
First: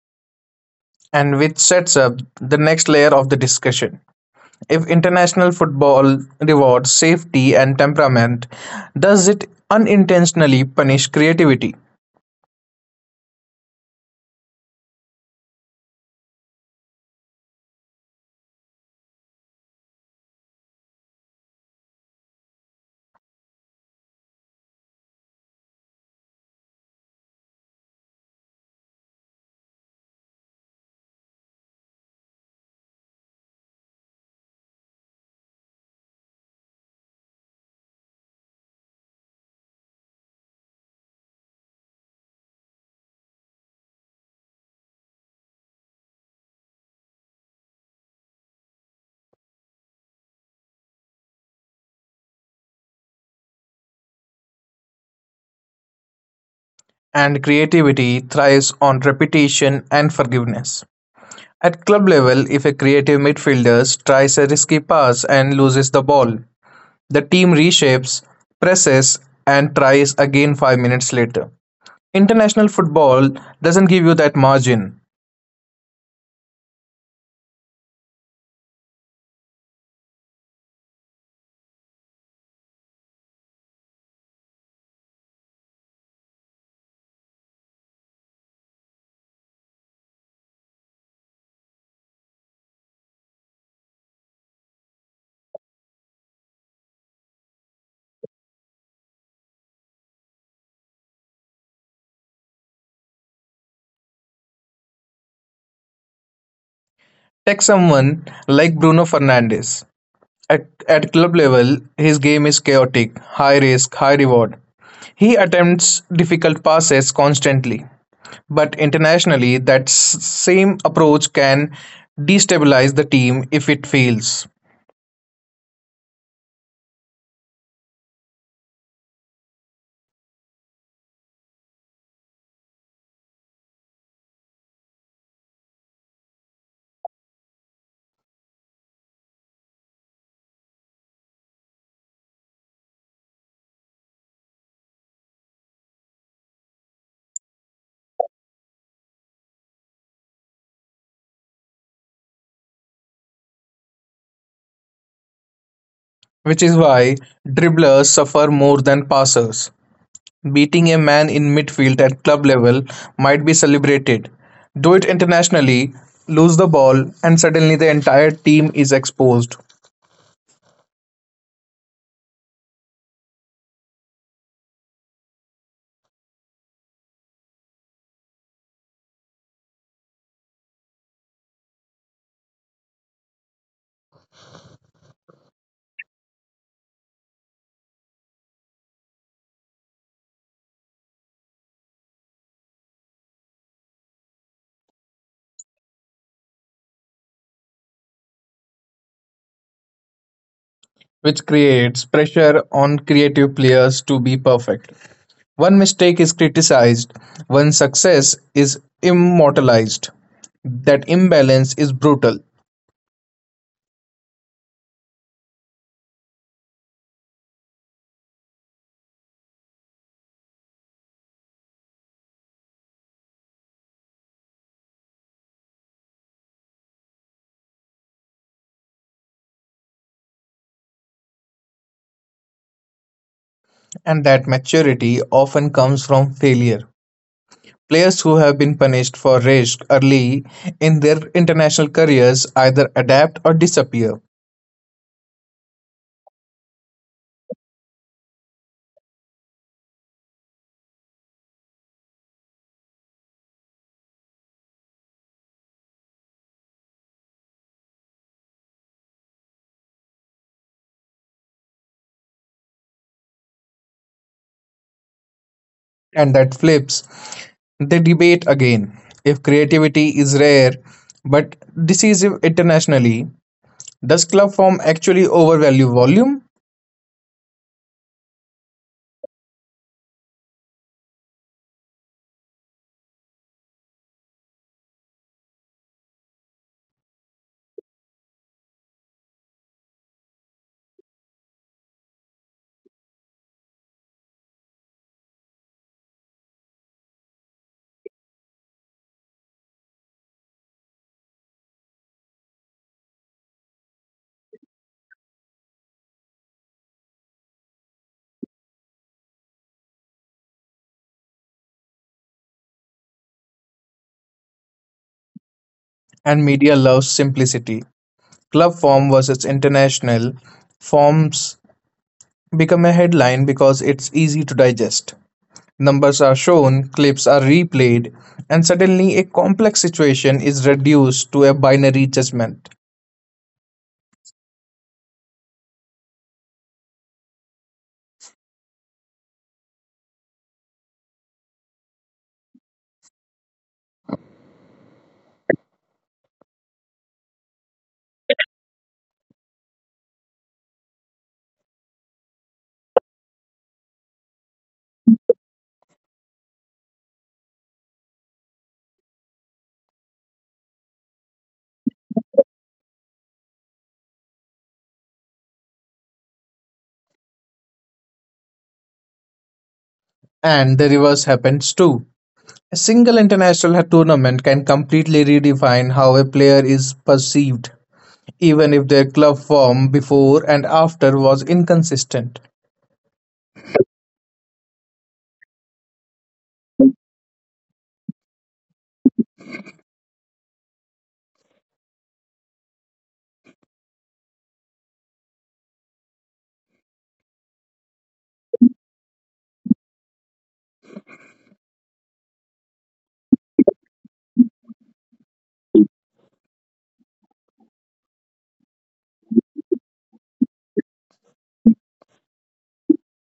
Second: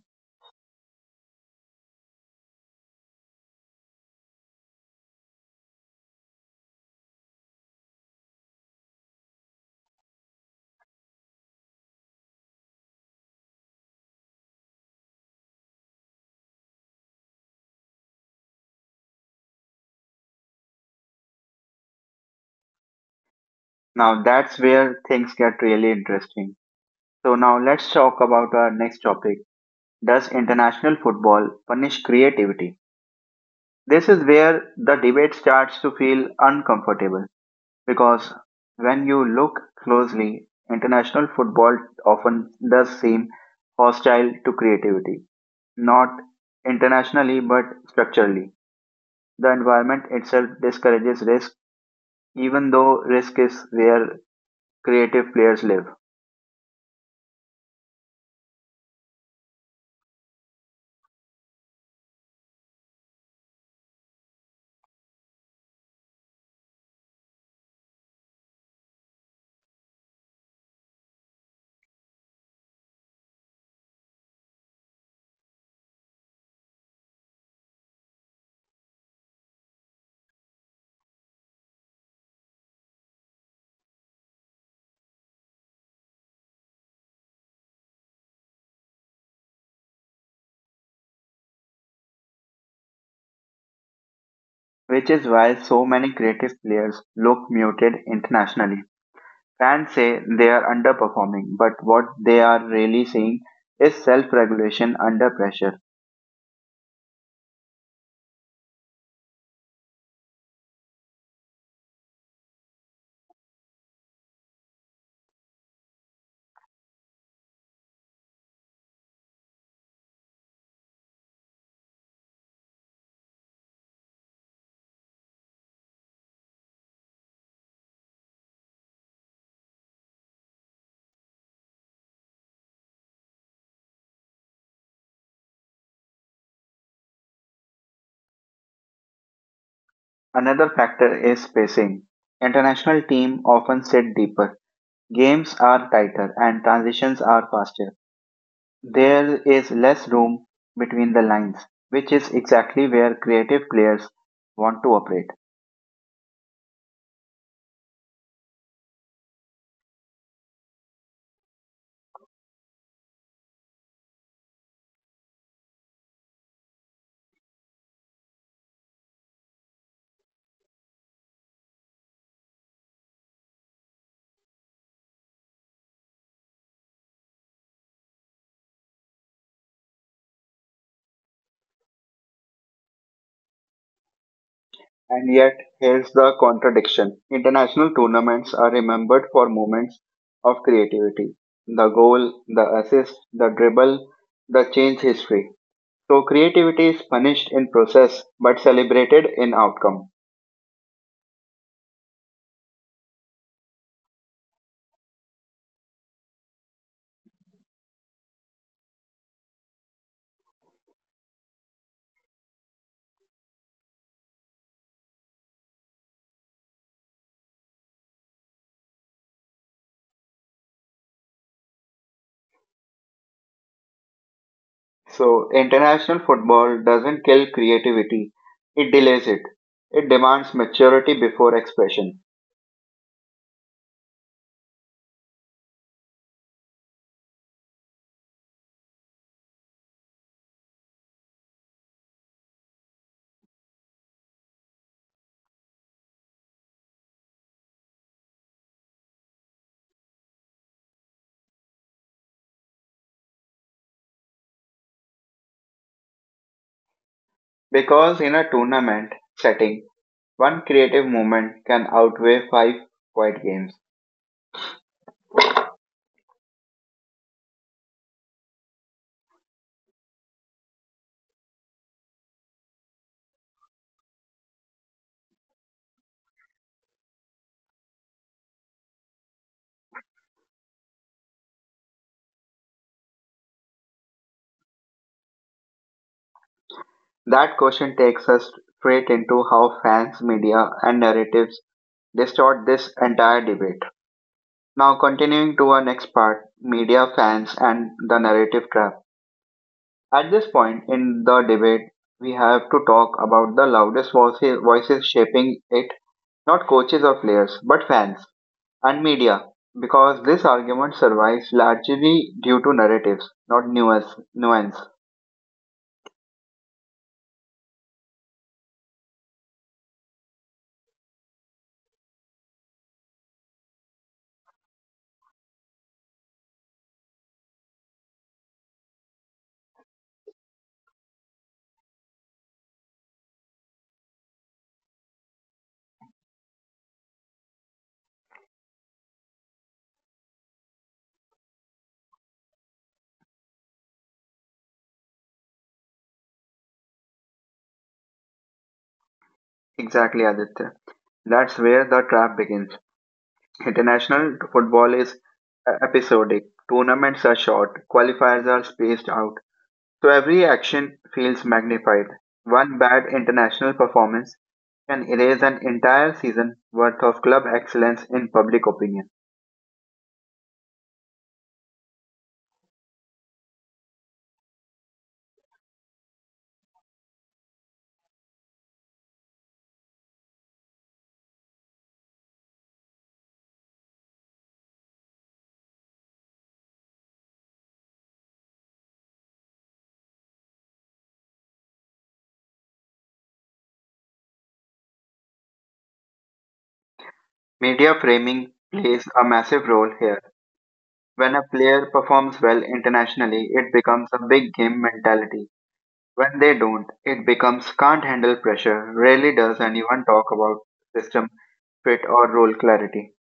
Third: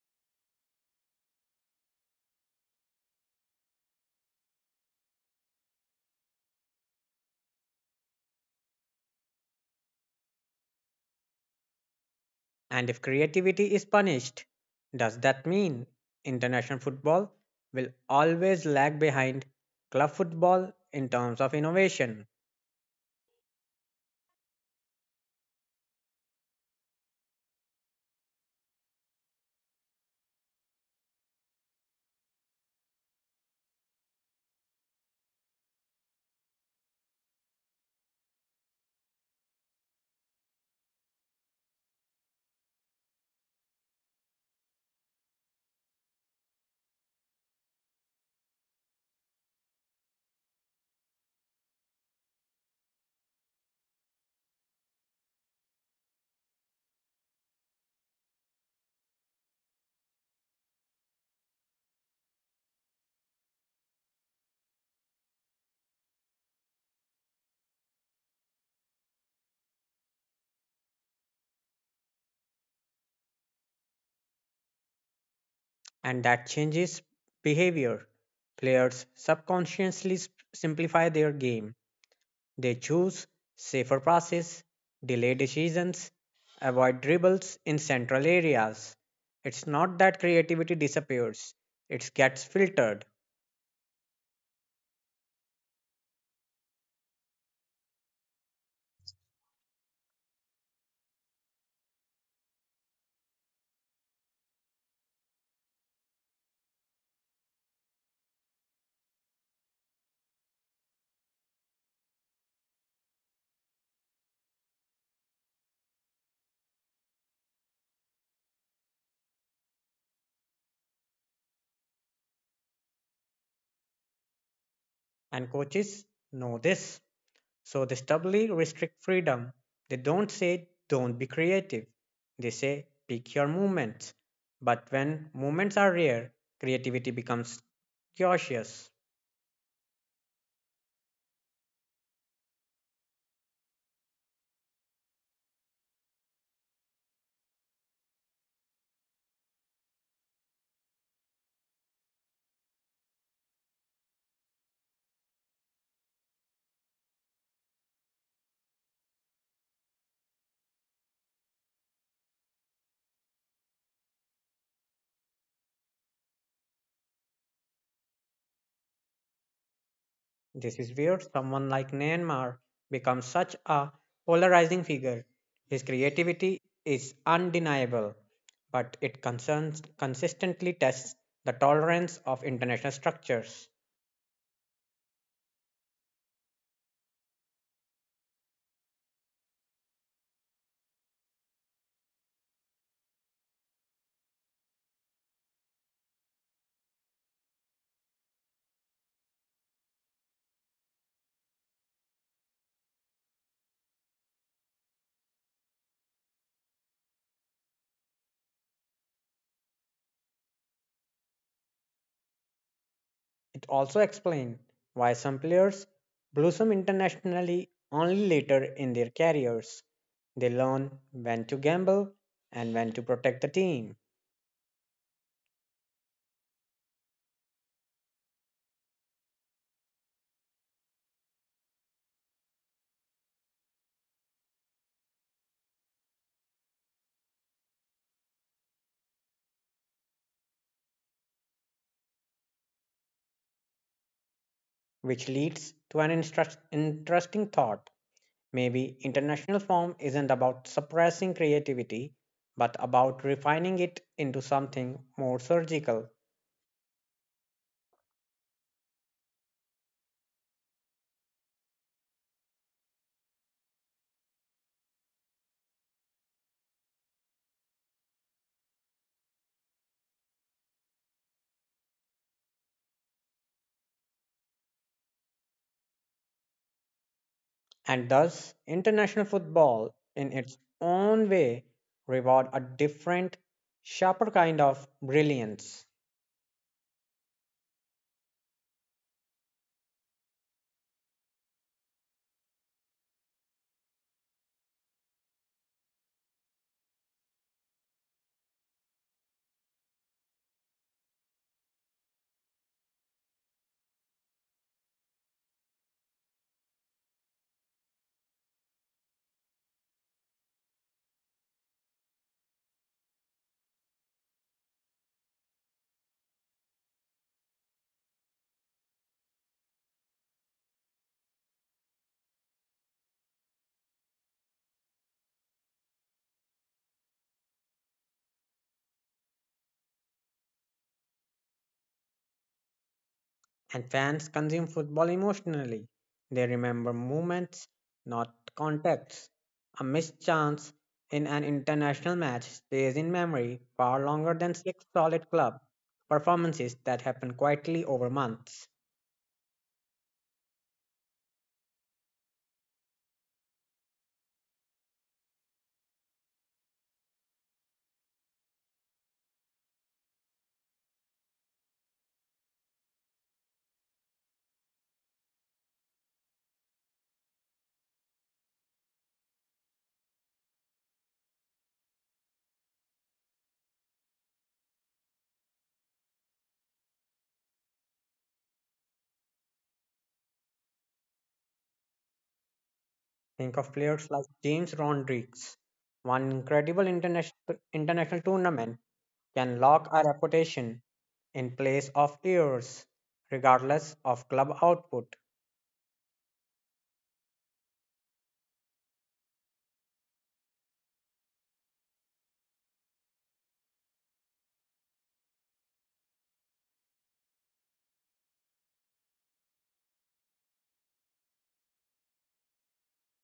S2: And which sets up the next layer of the discussion. If international football rewards safety and temperament, does it unintentionally punish creativity?
S3: And if creativity is punished, does that mean international football will always lag behind club football in terms of innovation?
S1: Now that's where things get really interesting. So now let's talk about our next topic. Does international football punish creativity? This is where the debate starts to feel uncomfortable because when you look closely, international football often does seem hostile to creativity, not internationally but structurally. The environment itself discourages risk, even though risk is where creative players live.
S2: And creativity thrives on repetition and forgiveness. At club level, if a creative midfielder tries a risky pass and loses the ball, the team reshapes, presses, and tries again 5 minutes later. International football doesn't give you that margin.
S3: And that changes behavior. Players subconsciously simplify their game. They choose safer passes, delay decisions, avoid dribbles in central areas. It's not that creativity disappears, it gets filtered,
S1: Which is why so many creative players look muted internationally. Fans say they are underperforming, but what they are really seeing is self regulation under pressure.
S2: Take someone like Bruno Fernandes. At club level, his game is chaotic, high risk, high reward. He attempts difficult passes constantly, but internationally, that same approach can destabilize the team if it fails.
S3: and coaches know this. So they stubbornly restrict freedom. They don't say, don't be creative. They say, pick your movements. But when movements are rare, creativity becomes cautious.
S1: Another factor is spacing. International teams often sit deeper, games are tighter, and transitions are faster. There is less room between the lines, which is exactly where creative players want to operate.
S2: Which is why dribblers suffer more than passers. Beating a man in midfield at club level might be celebrated. Do it internationally, lose the ball, and suddenly the entire team is exposed,
S3: This is where someone like Neymar becomes such a polarizing figure. His creativity is undeniable, but it concerns, consistently tests the tolerance of international structures.
S1: And yet, here's the contradiction. International tournaments are remembered for moments of creativity. The goal, the assist, the dribble, the change history. So creativity is punished in process but celebrated in outcome.
S2: which creates pressure on creative players to be perfect. One mistake is criticized, one success is immortalized. That imbalance is brutal,
S3: It also explained why some players blossom internationally only later in their careers. They learn when to gamble and when to protect the team,
S1: So international football doesn't kill creativity, it delays it. It demands maturity before expression.
S2: and that maturity often comes from failure. Players who have been punished for risk early in their international careers either adapt or disappear,
S3: which leads to an interesting thought. Maybe international form isn't about suppressing creativity, but about refining it into something more surgical.
S1: Because in a tournament setting, one creative moment can outweigh five quiet games.
S2: and that flips the debate again. If creativity is rare but decisive internationally, does club form actually overvalue volume?
S3: And thus, international football, in its own way, reward a different, sharper kind of brilliance.
S1: That question takes us straight into how fans, media, and narratives distort this entire debate. Now, continuing to our next part: media, fans, and the narrative trap. At this point in the debate, we have to talk about the loudest voices shaping it, not coaches or players, but fans and media, because this argument survives largely due to narratives, not nuance.
S2: And media loves simplicity. Club form versus international forms become a headline because it's easy to digest. Numbers are shown, clips are replayed, and suddenly a complex situation is reduced to a binary judgment.
S3: And fans consume football emotionally. They remember moments, not contexts. A missed chance in an international match stays in memory far longer than six solid club performances that happen quietly over months.
S1: Exactly, Aditya. That's where the trap begins. International football is episodic. Tournaments are short. Qualifiers are spaced out. So every action feels magnified. One bad international performance can erase an entire season worth of club excellence in public opinion.
S2: And the reverse happens too. A single international tournament can completely redefine how a player is perceived, even if their club form before and after was inconsistent.
S3: Think of players like James Rodriguez. One incredible international tournament can lock a reputation in place of years, regardless of club output.
S1: Media framing plays a massive role here. When a player performs well internationally, it becomes a big game mentality. When they don't, it becomes can't handle pressure. Rarely does anyone talk about system fit or role clarity.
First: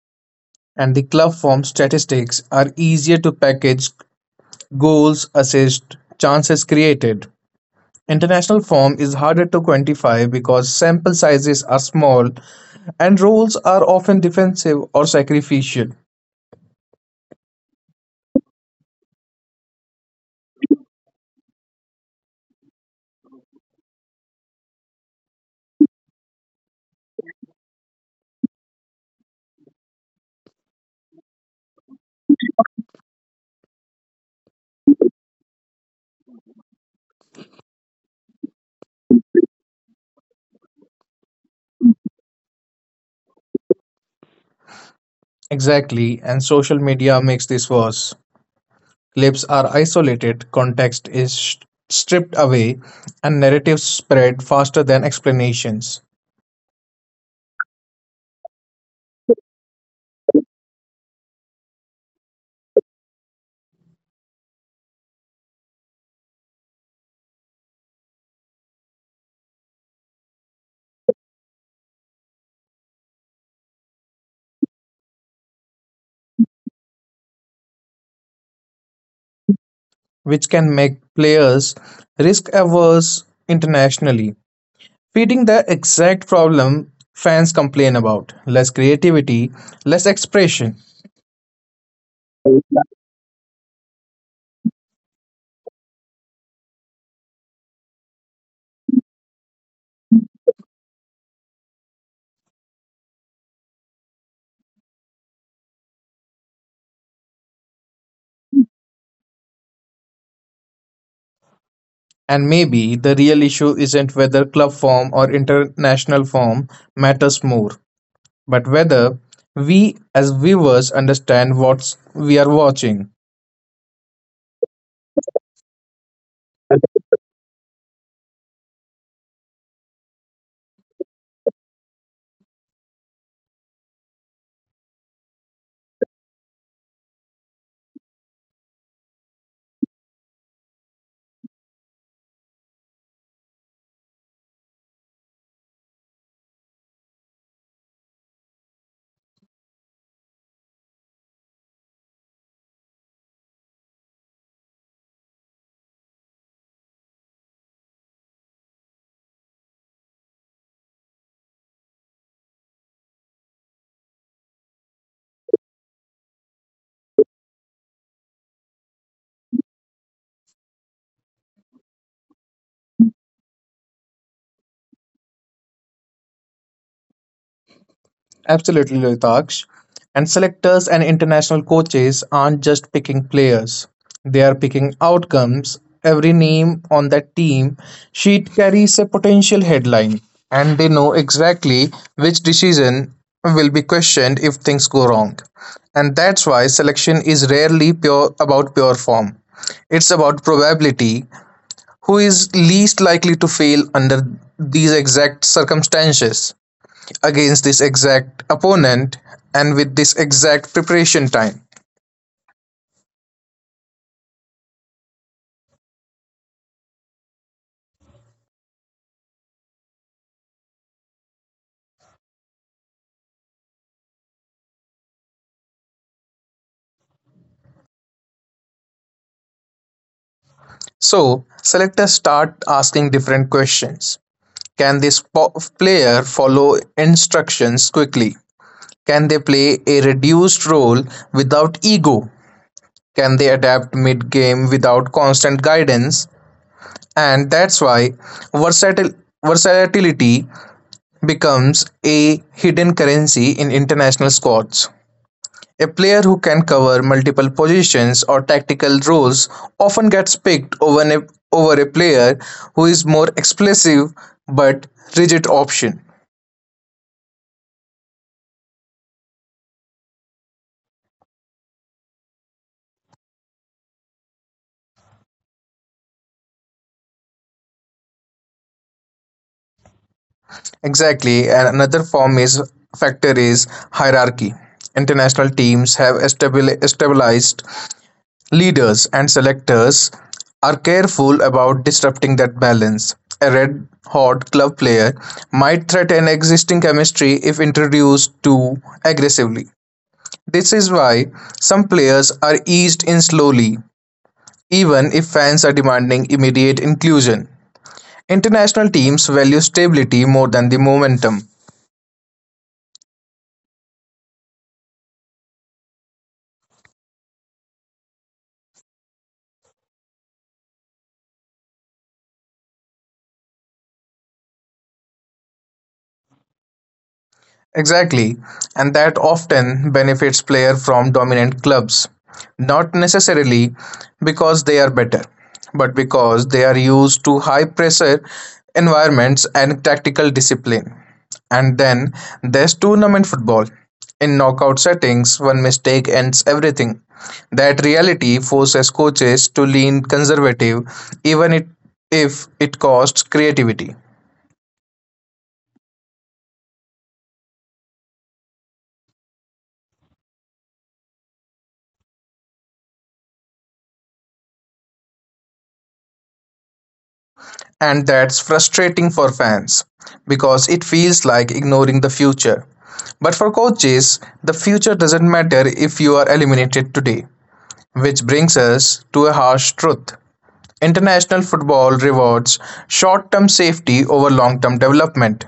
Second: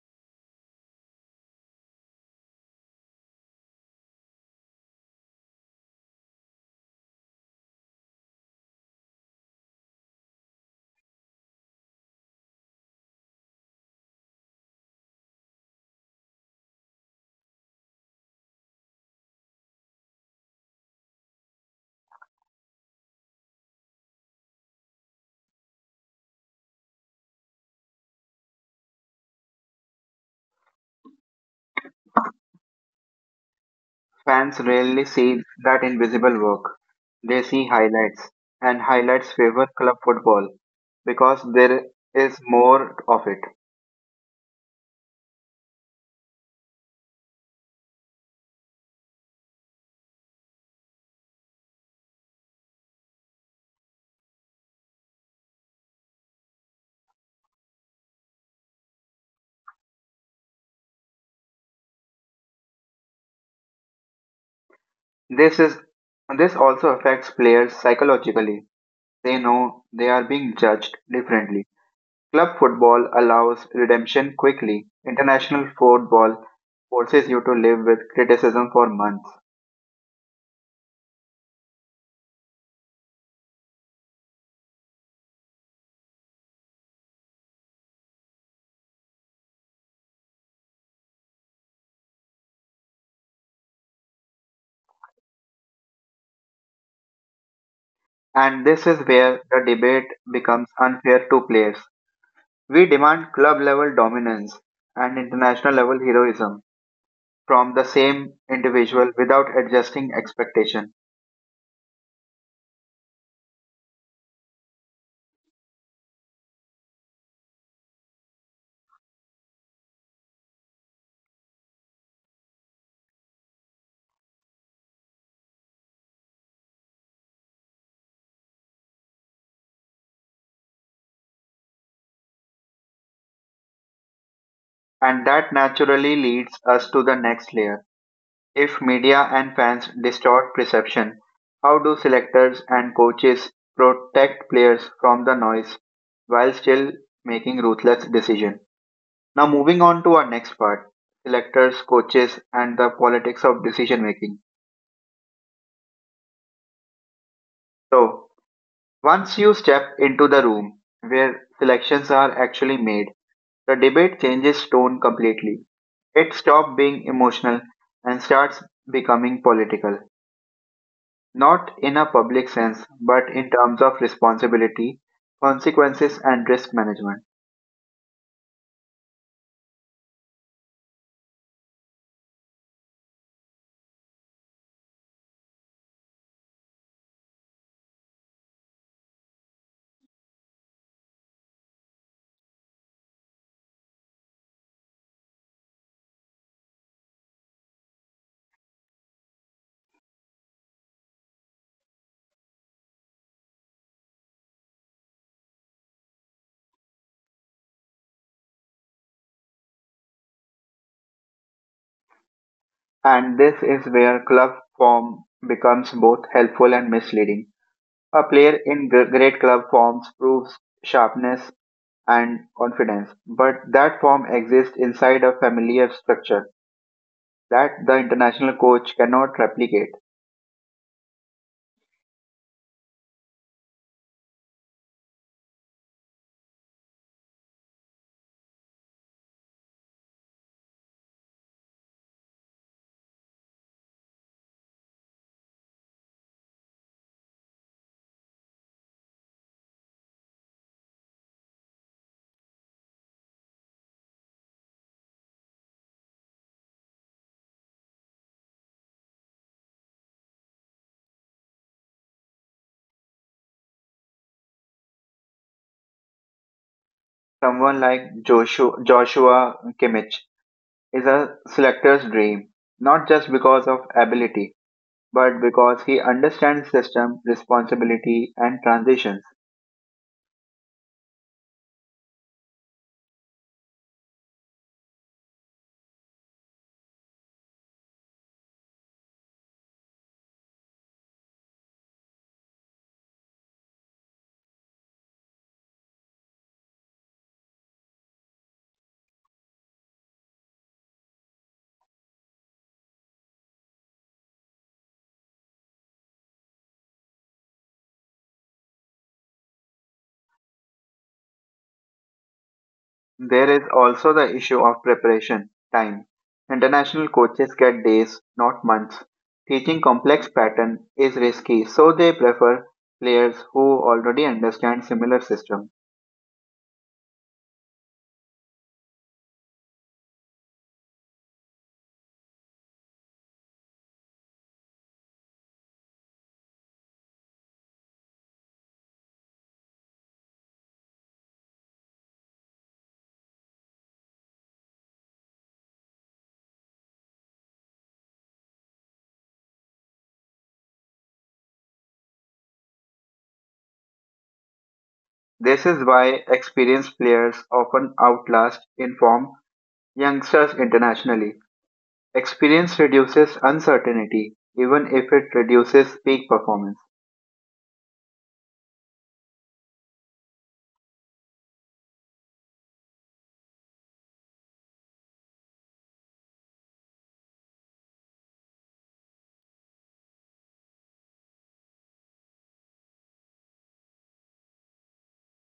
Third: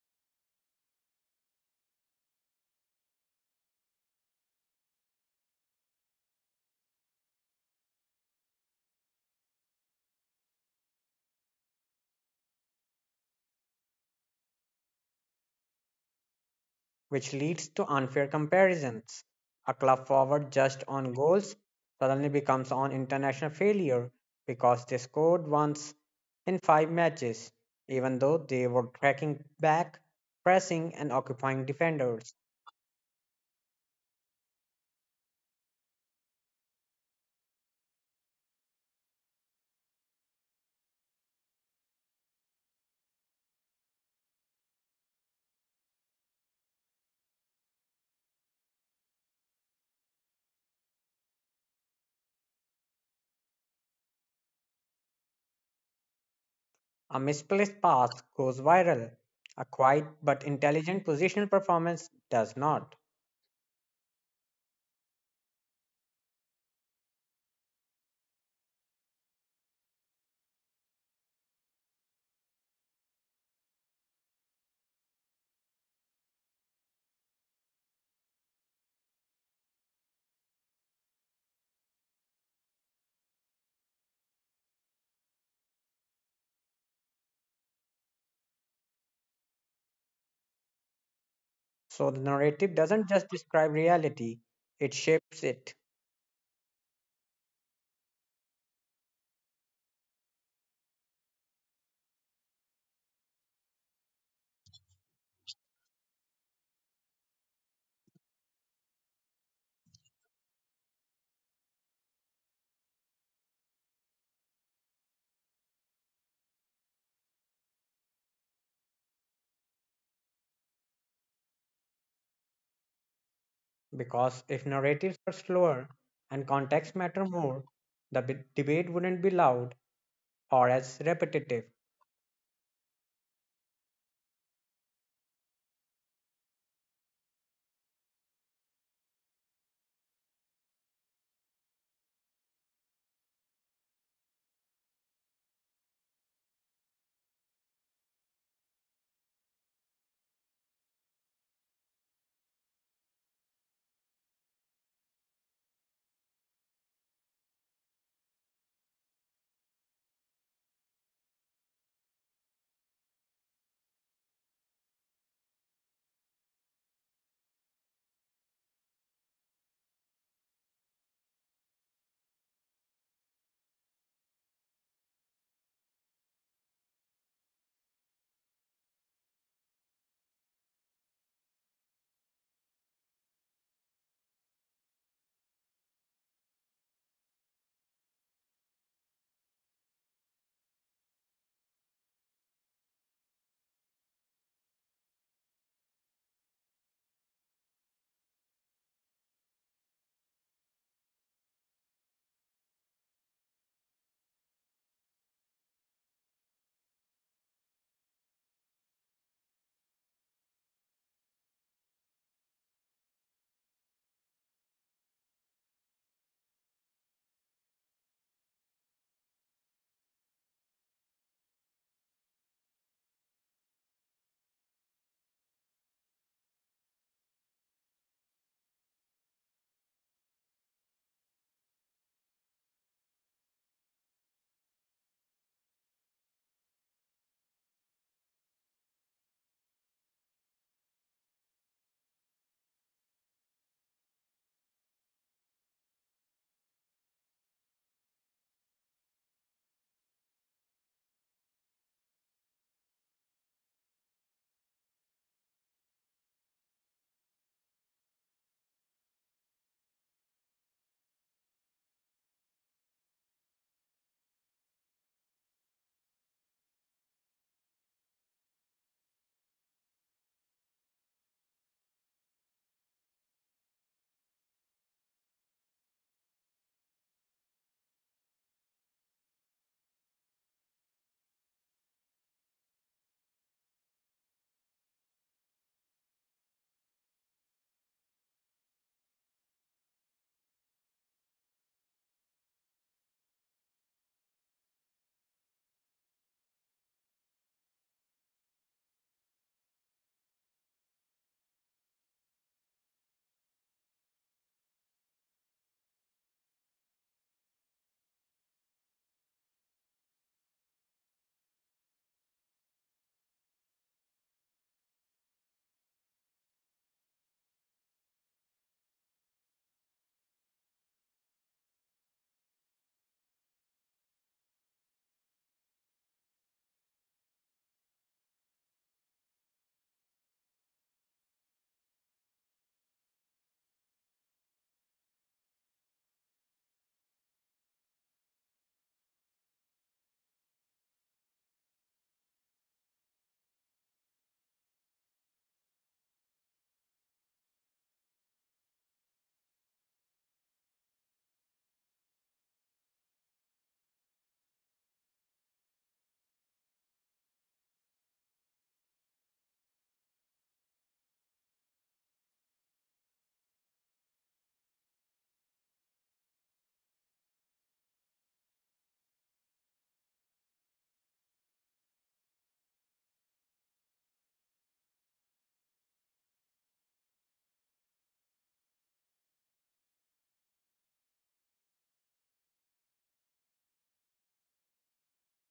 S2: And the club form statistics are easier to package goals, assists, chances created. International form is harder to quantify because sample sizes are small and roles are often defensive or sacrificial.
S3: Which leads to unfair comparisons. A club forward judged on goals suddenly becomes an international failure because they scored once in five matches, even though they were tracking back, pressing, and occupying defenders.
S1: Fans rarely see that invisible work. They see highlights, and highlights favor club football because there is more of it.
S2: Exactly, and social media makes this worse. Clips are isolated, context is stripped away, and narratives spread faster than explanations,
S3: A misplaced pass goes viral. A quiet but intelligent positional performance does not.
S1: This is this also affects players psychologically. They know they are being judged differently. Club football allows redemption quickly. International football forces you to live with criticism for months.
S2: which can make players risk averse internationally, feeding the exact problem fans complain about less creativity, less expression.
S3: So the narrative doesn't just describe reality, it shapes it.
S1: And this is where the debate becomes unfair to players. We demand club level dominance and international level heroism from the same individual without adjusting expectation.
S2: And maybe the real issue isn't whether club form or international form matters more, but whether we as viewers understand what we are watching.
S3: Because if narratives were slower and context matter more, the debate wouldn't be loud or as repetitive.
S1: And that naturally leads us to the next layer. If media and fans distort perception, how do selectors and coaches protect players from the noise while still making ruthless decisions? Now moving on to our next part, selectors, coaches and the politics of decision making. So once you step into the room where selections are actually made, the debate changes tone completely. It stops being emotional and starts becoming political, not in a public sense, but in terms of responsibility, consequences, and risk management.
S2: Absolutely, Loitaksh. And selectors and international coaches aren't just picking players, they are picking outcomes. Every name on that team sheet carries a potential headline, and they know exactly which decision will be questioned if things go wrong. And that's why selection is rarely pure about pure form. It's about probability, who is least likely to fail under these exact circumstances against this exact opponent and with this exact preparation time.
S1: And this is where club form becomes both helpful and misleading. A player in great club forms proves sharpness and confidence, but that form exists inside a familiar structure that the international coach cannot replicate.
S2: So selectors start asking different questions. Can this player follow instructions quickly? Can they play a reduced role without ego? Can they adapt mid game without constant guidance? And that's why versatil- versatility becomes a hidden currency in international squads. A player who can cover multiple positions or tactical roles often gets picked over a player who is more explosive but rigid option.
S1: Someone like Joshua Kimmich is a selector's dream, not just because of ability, but because he understands system, responsibility, and transitions.
S2: Exactly, and another form is factor is hierarchy. International teams have establi stabilized leaders and selectors are careful about disrupting that balance. A red hot club player might threaten existing chemistry if introduced too aggressively. This is why some players are eased in slowly, even if fans are demanding immediate inclusion. International teams value stability more than the momentum.
S1: There is also the issue of preparation time. International coaches get days, not months. Teaching complex pattern is risky, so they prefer players who already understand similar system.
S2: Exactly, and that often benefits player from dominant clubs, not necessarily because they are better, but because they are used to high pressure environments and tactical discipline. And then there's tournament football. In knockout settings, one mistake ends everything. That reality forces coaches to lean conservative, even it, if it costs creativity.
S1: This is why experienced players often outlast informed youngsters internationally. Experience reduces uncertainty, even if it reduces peak performance.
S2: And that's frustrating for fans because it feels like ignoring the future. But for coaches, the future doesn't matter if you are eliminated today. Which brings us to a harsh truth: international football rewards short term safety over long term development.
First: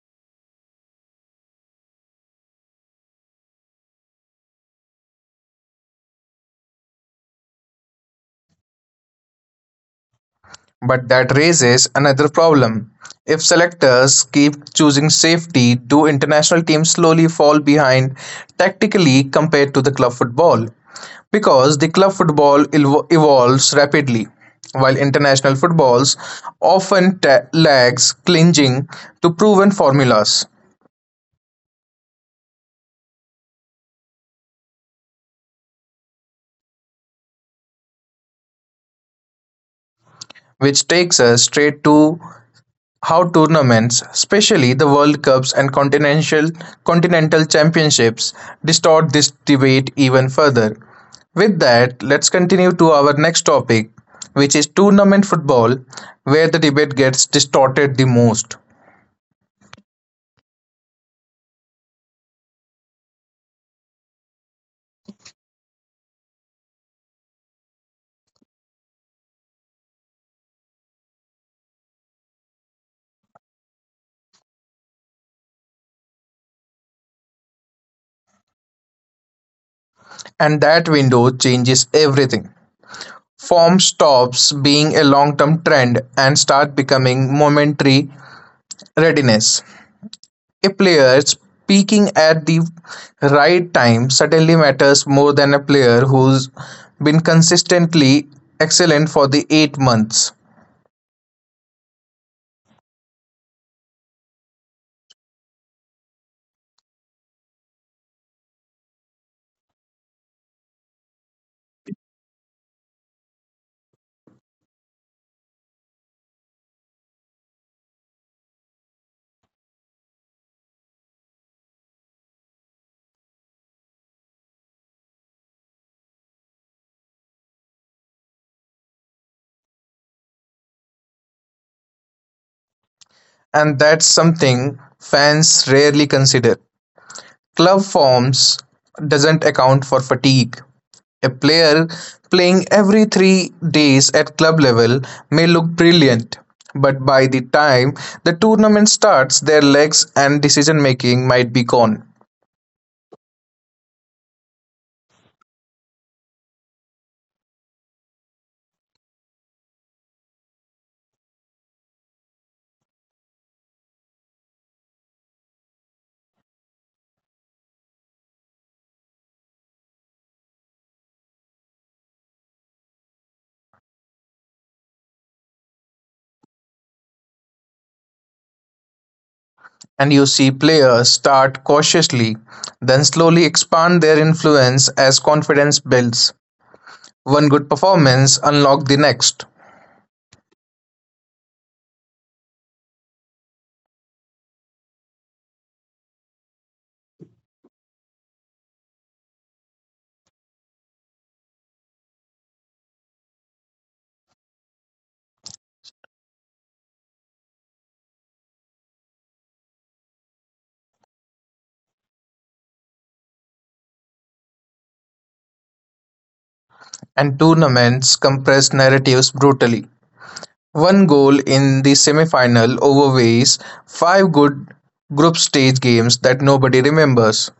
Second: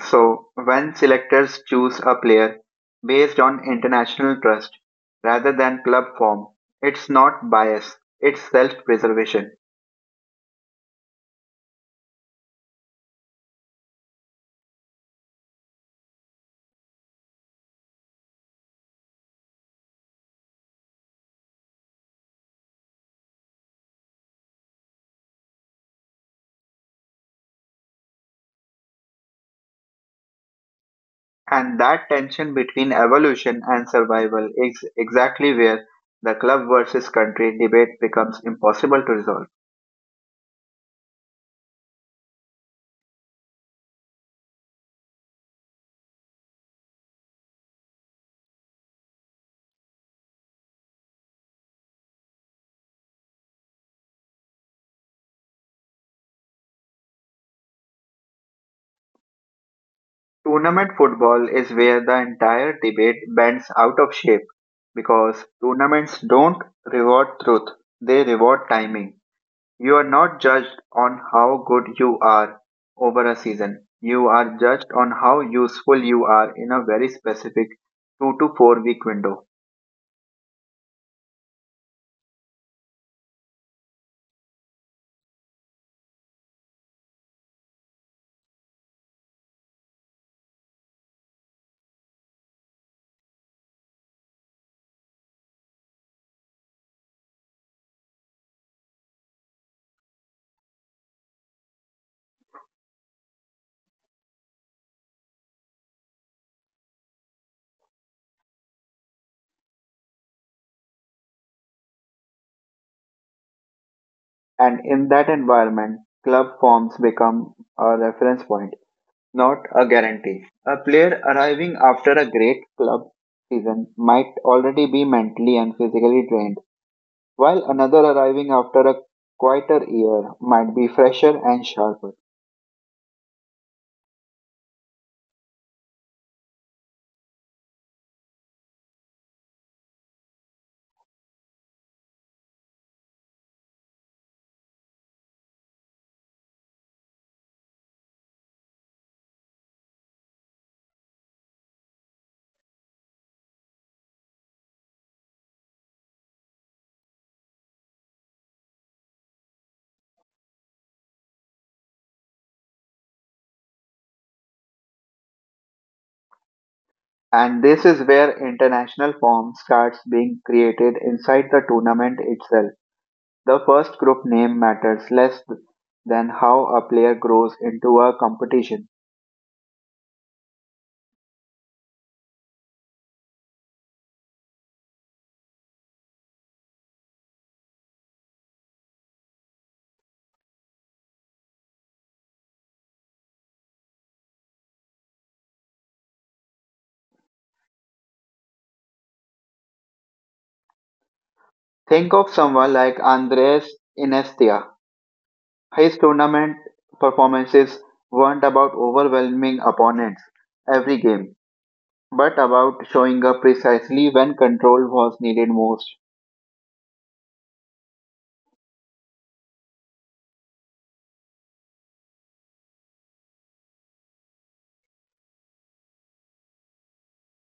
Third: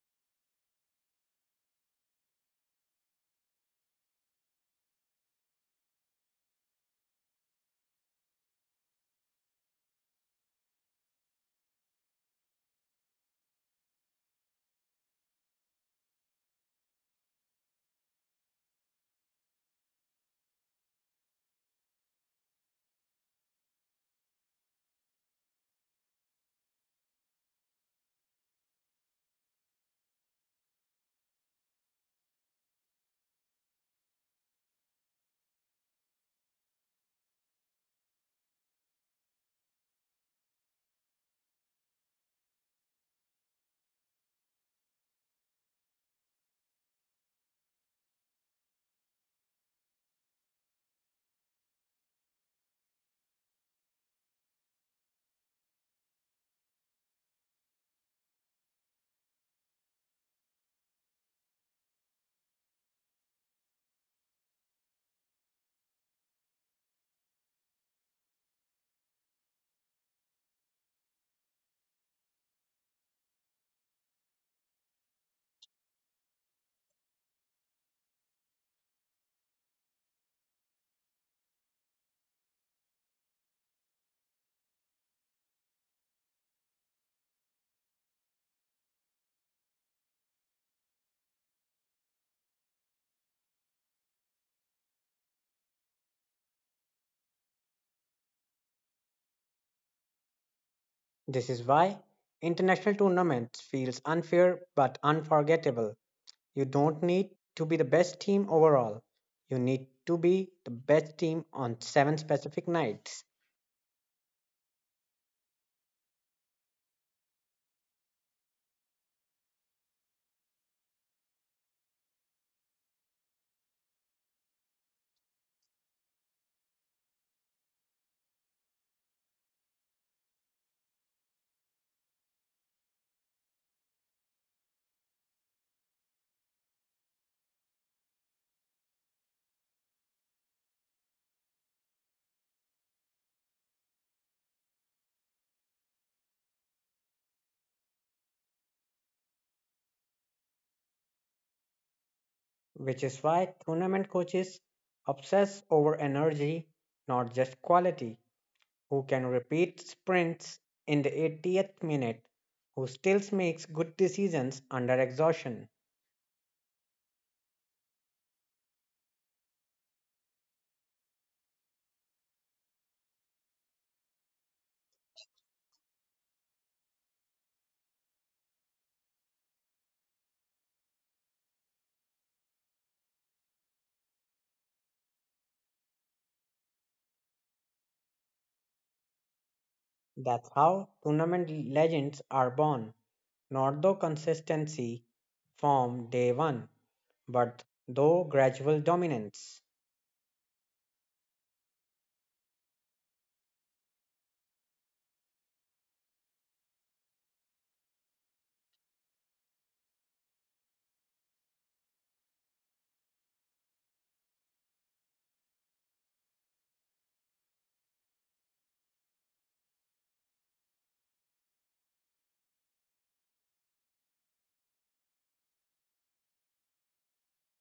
S1: So, when selectors choose a player based on international trust rather than club form, it's not bias, it's self preservation.
S2: But that raises another problem. If selectors keep choosing safety, do international teams slowly fall behind tactically compared to the club football? Because the club football evolves rapidly, while international footballs often lags clinging to proven formulas,
S1: And that tension between evolution and survival is exactly where the club versus country debate becomes impossible to resolve.
S2: which takes us straight to how tournaments, especially the World Cups and continental Championships, distort this debate even further. With that, let's continue to our next topic, which is tournament football, where the debate gets distorted the most.
S1: Tournament football is where the entire debate bends out of shape because tournaments don't reward truth, they reward timing. You are not judged on how good you are over a season. You are judged on how useful you are in a very specific 2 to 4 week window.
S2: And that window changes everything. Form stops being a long term trend and start becoming momentary readiness. A player peaking at the right time certainly matters more than a player who's been consistently excellent for the 8 months.
S3: This is why international tournaments feels unfair but unforgettable. You don't need to be the best team overall. You need to be the best team on seven specific nights,
S1: And in that environment, club forms become a reference point, not a guarantee. A player arriving after a great club season might already be mentally and physically drained, while another arriving after a quieter year might be fresher and sharper.
S2: And that's something fans rarely consider. Club forms doesn't account for fatigue. A player playing every 3 days at club level may look brilliant, but by the time the tournament starts, their legs and decision making might be gone.
S3: which is why tournament coaches obsess over energy, not just quality. Who can repeat sprints in the 80th minute, who still makes good decisions under exhaustion.
S1: And this is where international form starts being created inside the tournament itself. The first group name matters less than how a player grows into a competition.
S2: And you see players start cautiously, then slowly expand their influence as confidence builds. One good performance unlocked the next,
S3: That's how tournament legends are born, not through consistency from day one, but through gradual dominance,
S1: Think of someone like Andres Iniesta. His tournament performances weren't about overwhelming opponents every game, but about showing up precisely when control was needed most.
S2: and tournaments compress narratives brutally. One goal in the semi-final overweighs five good group stage games that nobody remembers,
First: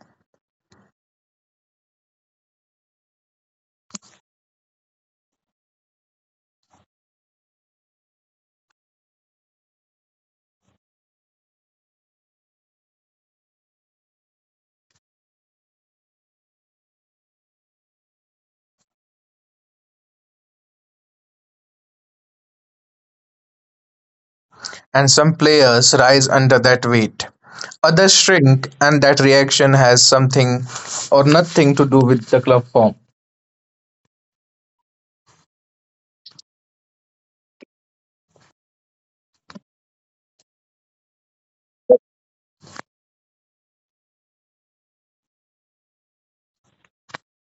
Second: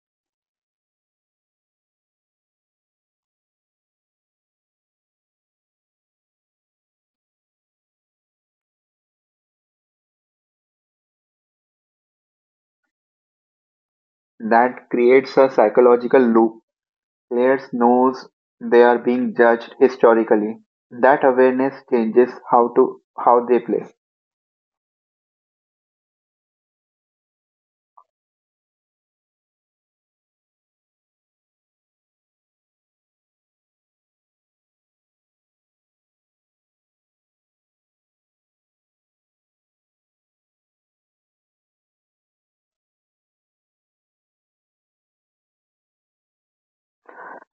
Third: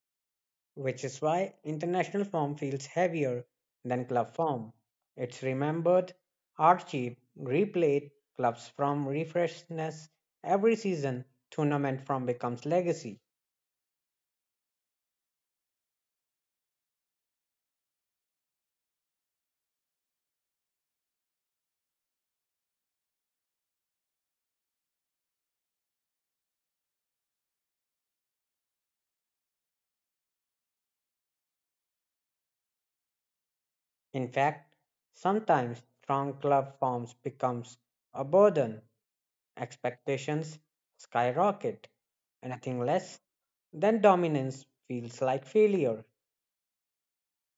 S3: which is why international form feels heavier than club form. It's remembered, archived, replayed, clubs from refreshness every season, tournament form becomes legacy.
S1: That creates a psychological loop. Players knows they are being judged historically. That awareness changes how they play.
S2: and some players rise under that weight. Others shrink, and that reaction has something or nothing to do with the club form.
S3: In fact, sometimes strong club forms becomes a burden. Expectations skyrocket. Anything less than dominance feels like failure.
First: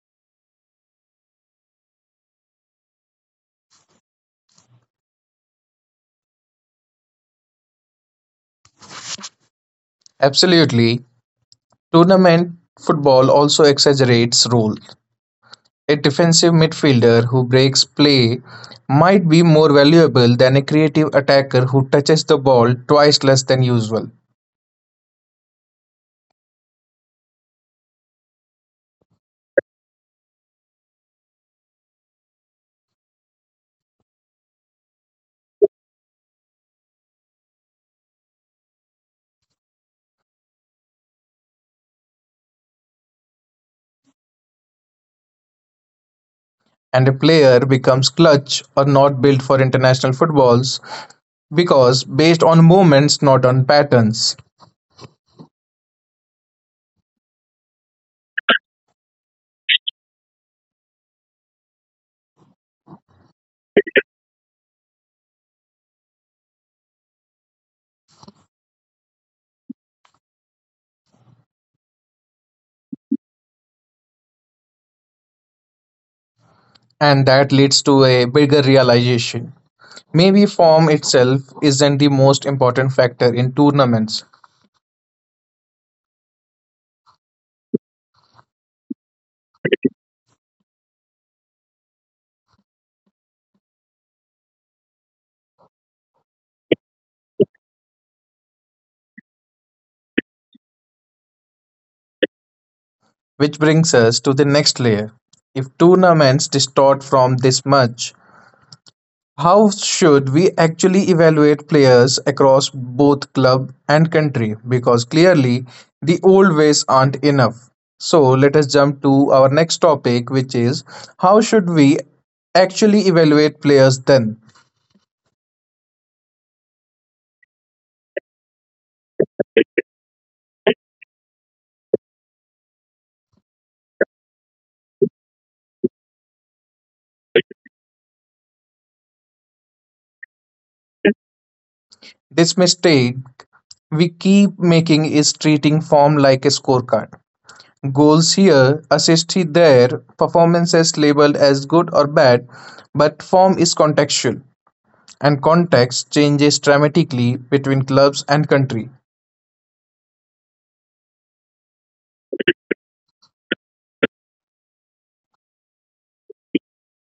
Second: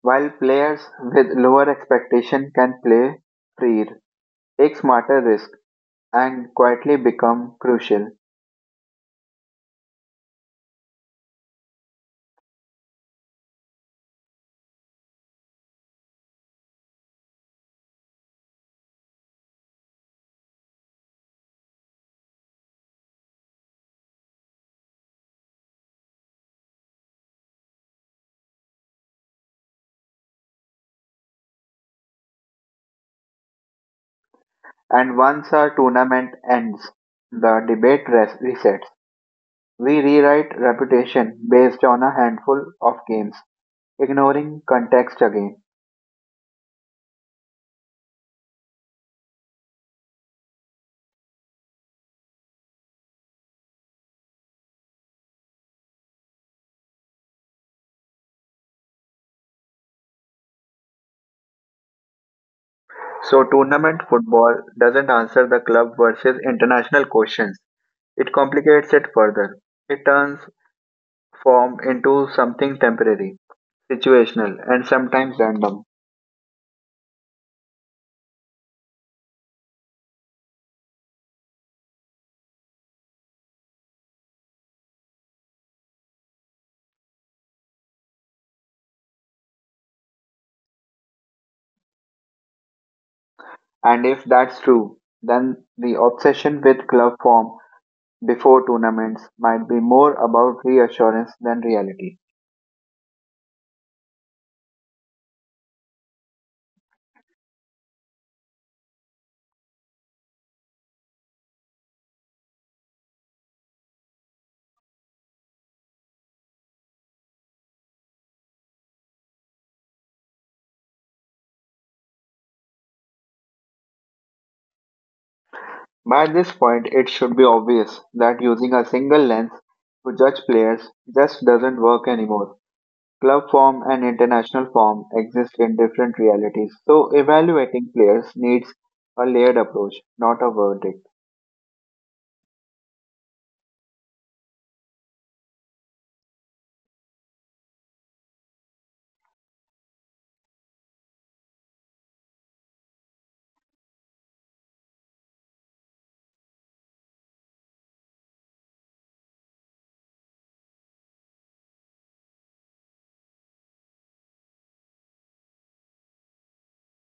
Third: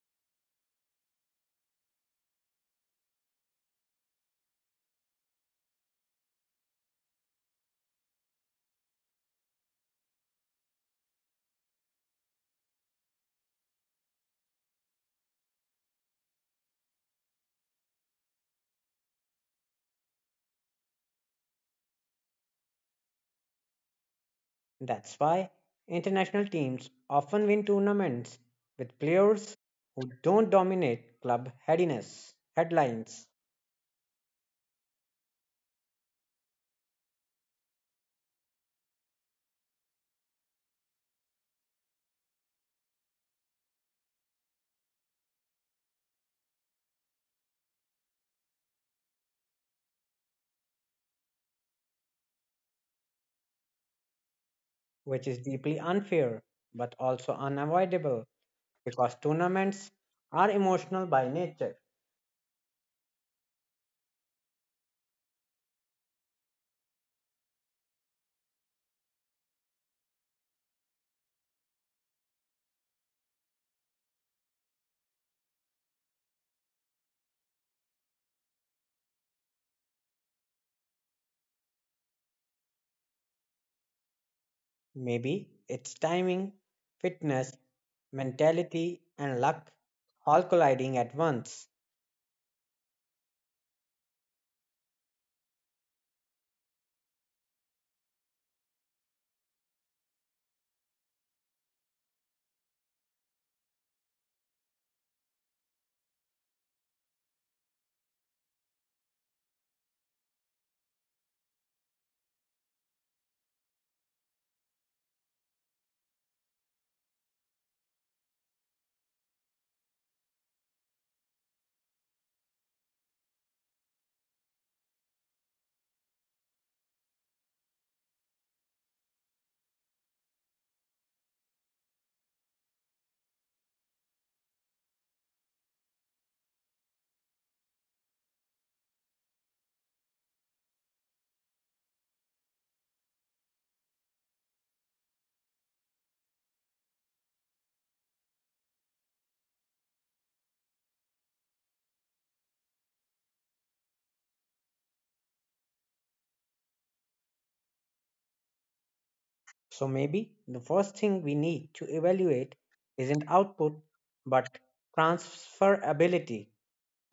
S1: While players with lower expectation can play freer, take smarter risk, and quietly become crucial.
S2: Absolutely. Tournament football also exaggerates roles; a defensive midfielder who breaks play might be more valuable than a creative attacker who touches the ball twice less than usual,
S3: That's why international teams often win tournaments with players who don't dominate club headiness headlines,
S1: And once our tournament ends, the resets. We rewrite reputation based on a handful of games, ignoring context again.
S2: and a player becomes clutch or not built for international footballs because based on moments not on patterns,
S3: which is deeply unfair but also unavoidable because tournaments are emotional by nature.
S1: So tournament football doesn't answer the club versus international questions. It complicates it further. It turns form into something temporary, situational, and sometimes random.
S2: and that leads to a bigger realization: maybe form itself isn't the most important factor in tournaments.
S3: Maybe it's timing, fitness, mentality, and luck all colliding at once.
S1: And if that's true, then the obsession with club form before tournaments might be more about reassurance than reality.
S2: Which brings us to the next layer. If tournaments distort from this much, how should we actually evaluate players across both club and country? Because clearly the old ways aren't enough. So let us jump to our next topic, which is: how should we actually evaluate players then?
S1: By this point, it should be obvious that using a single lens to judge players just doesn't work anymore. Club form and international form exist in different realities, so evaluating players needs a layered approach, not a verdict.
S2: This mistake we keep making is treating form like a scorecard. Goals here, assists there, performances labeled as good or bad, but form is contextual, and context changes dramatically between clubs and country,
S3: So maybe the first thing we need to evaluate isn't output but transferability.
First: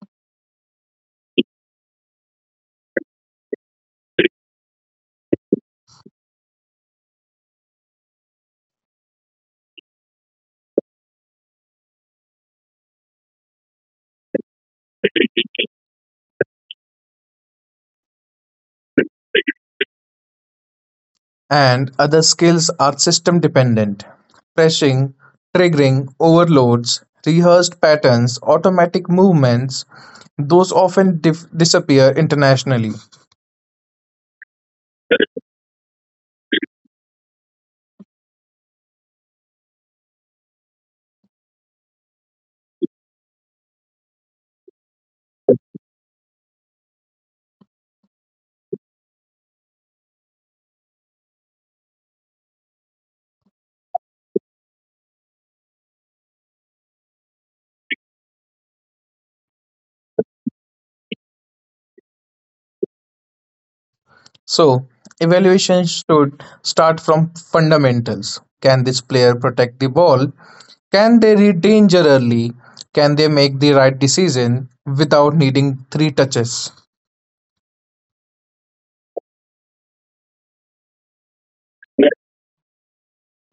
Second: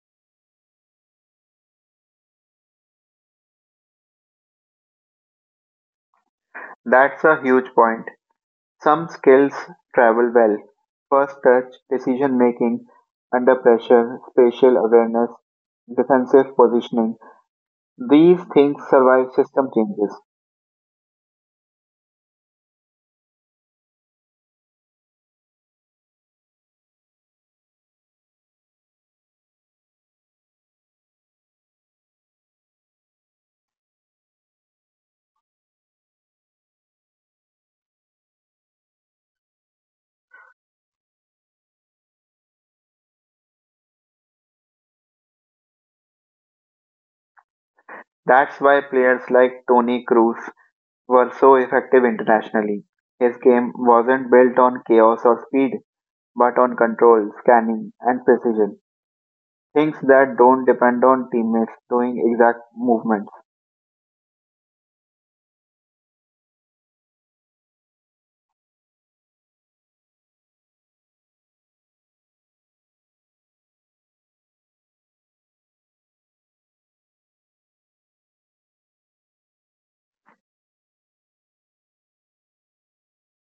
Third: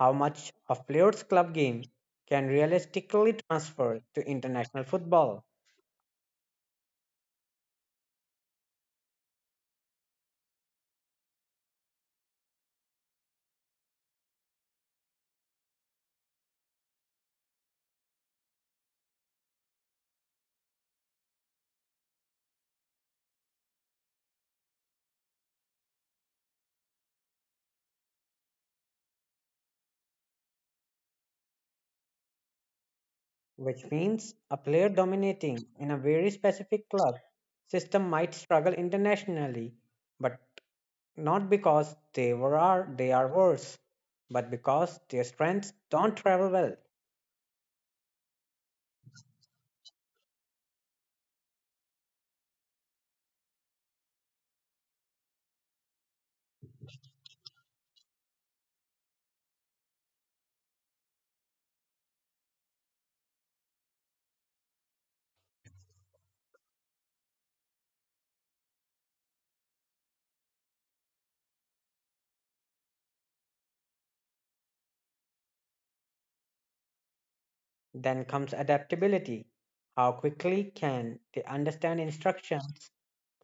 S3: How much of players' club game can realistically transfer to international football?
S1: That's a huge point. Some skills travel well. First touch, decision making, under pressure, spatial awareness, defensive positioning. These things survive system changes.
S2: and other skills are system dependent. Pressing, triggering, overloads, rehearsed patterns, automatic movements, those often disappear internationally.
S3: Which means a player dominating in a very specific club system might struggle internationally, but not because they are worse, but because their strengths don't travel well.
S1: That's why players like Tony Cruz were so effective internationally. His game wasn't built on chaos or speed, but on control, scanning, and precision. Things that don't depend on teammates doing exact movements.
S2: So, evaluation should start from fundamentals. Can this player protect the ball? Can they read danger early? Can they make the right decision without needing three touches?
S3: Then comes adaptability. How quickly can they understand instructions?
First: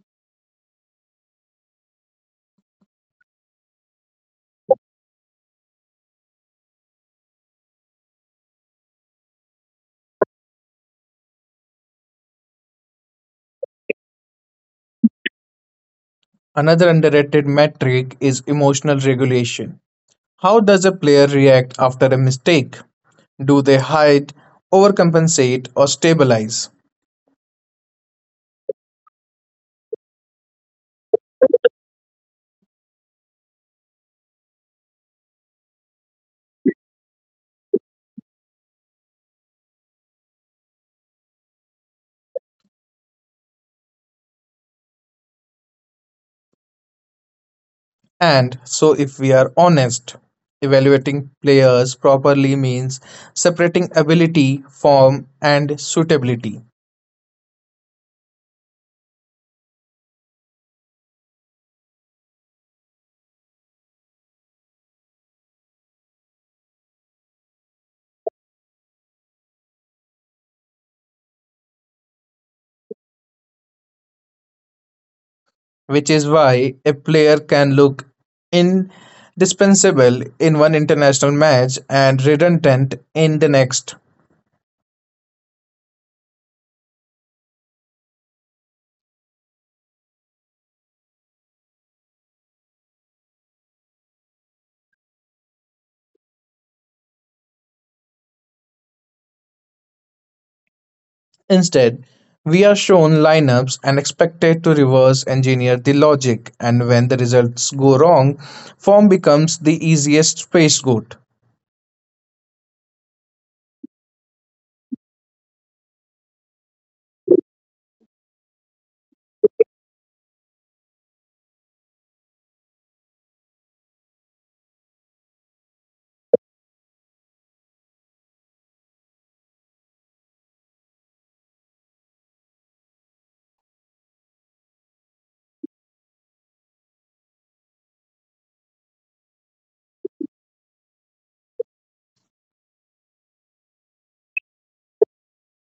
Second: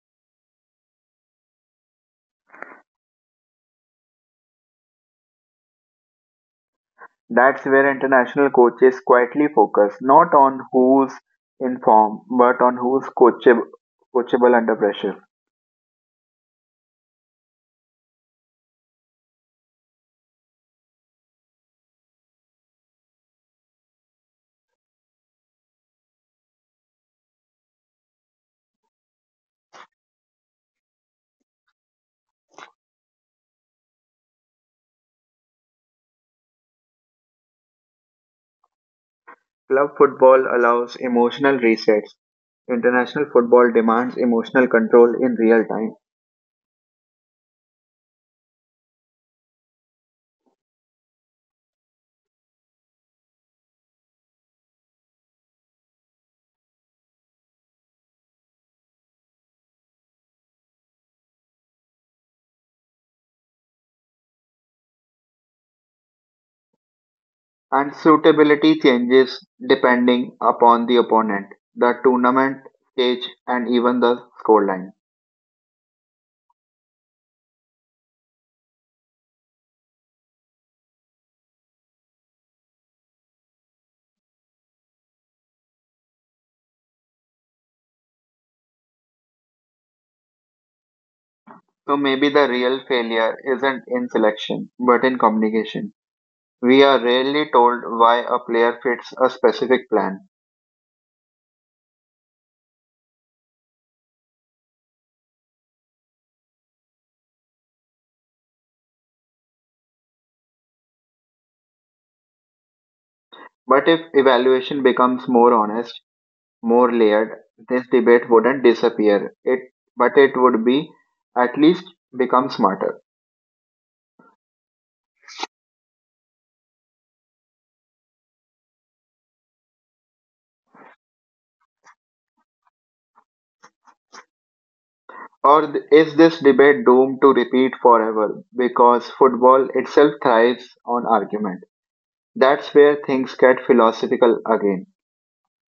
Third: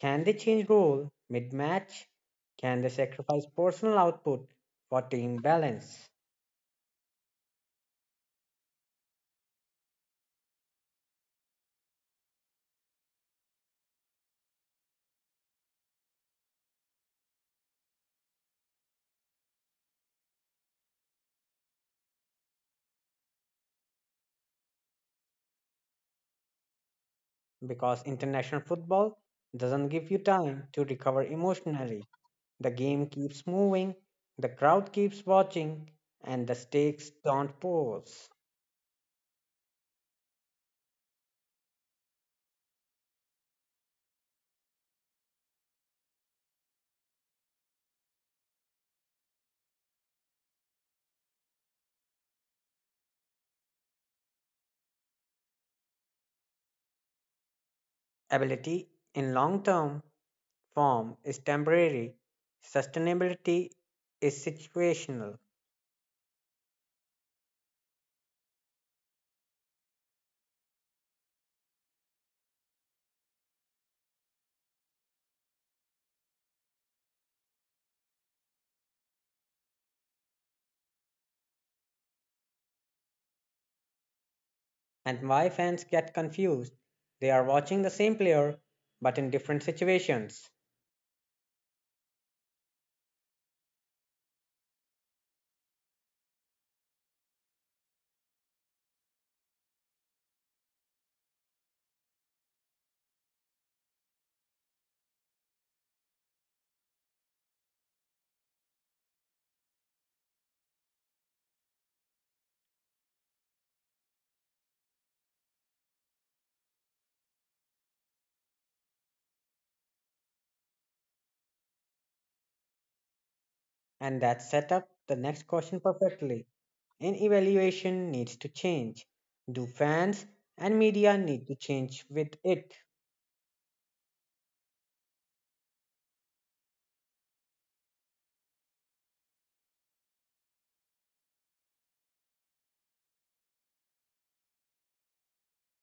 S3: Can they change role mid-match? Can they sacrifice personal output for team balance?
S1: That's where international coaches quietly focus, not on who's in form, but on who's coachable under pressure.
S2: Another underrated metric is emotional regulation. How does a player react after a mistake? Do they hide, overcompensate, or stabilize?
S3: Because international football doesn't give you time to recover emotionally. The game keeps moving, the crowd keeps watching, and the stakes don't pause.
S1: Club football allows emotional resets. International football demands emotional control in real time.
S2: And so, if we are honest, evaluating players properly means separating ability, form, and suitability,
S3: Ability in long term form is temporary, sustainability is situational.
S1: And suitability changes depending upon the opponent, the tournament stage, and even the scoreline.
S2: which is why a player can look indispensable in one international match and redundant in the next.
S3: And why fans get confused? They are watching the same player but in different situations.
S1: So maybe the real failure isn't in selection, but in communication. We are rarely told why a player fits a specific plan.
S2: Instead, we are shown lineups and expected to reverse engineer the logic, and when the results go wrong, form becomes the easiest scapegoat.
S1: But if evaluation becomes more honest, more layered, this debate wouldn't disappear. But it would be at least become smarter.
S3: And that set up the next question perfectly. And evaluation needs to change. Do fans and media need to change with it?
S1: Is this debate doomed to repeat forever because football itself thrives on argument? That's where things get philosophical again.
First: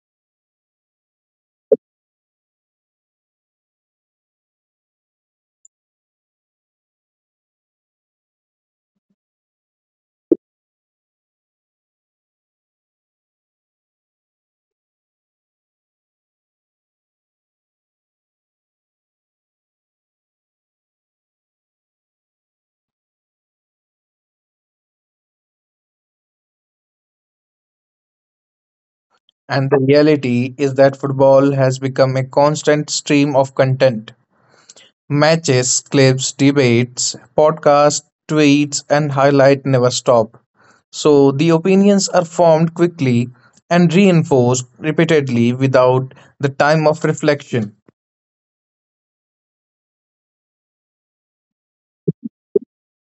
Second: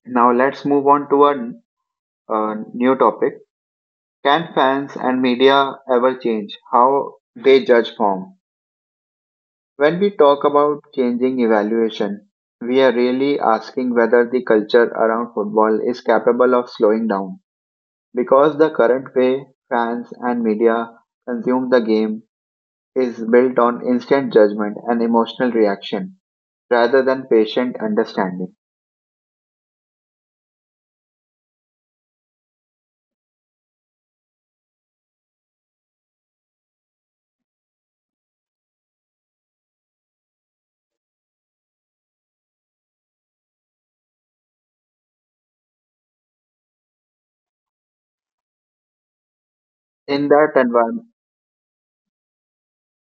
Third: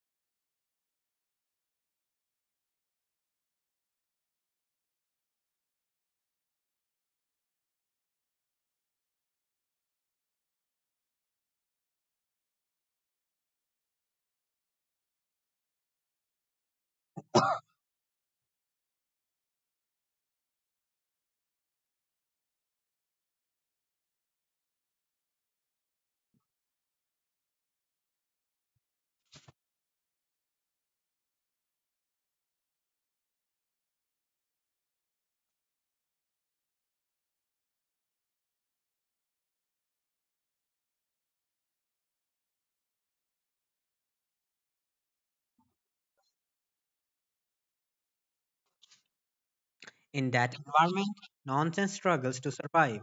S1: Now let's move on to a new topic. Can fans and media ever change how they judge form? When we talk about changing evaluation, we are really asking whether the culture around football is capable of slowing down because the current way fans and media consume the game is built on instant judgment and emotional reaction rather than patient understanding.
S2: And the reality is that football has become a constant stream of content. Matches, clips, debates, podcasts, tweets, and highlight never stop. So the opinions are formed quickly and reinforced repeatedly without the time of reflection.
S1: In
S3: In
S1: that
S3: that
S1: environment,
S3: environment, nonsense struggles to survive.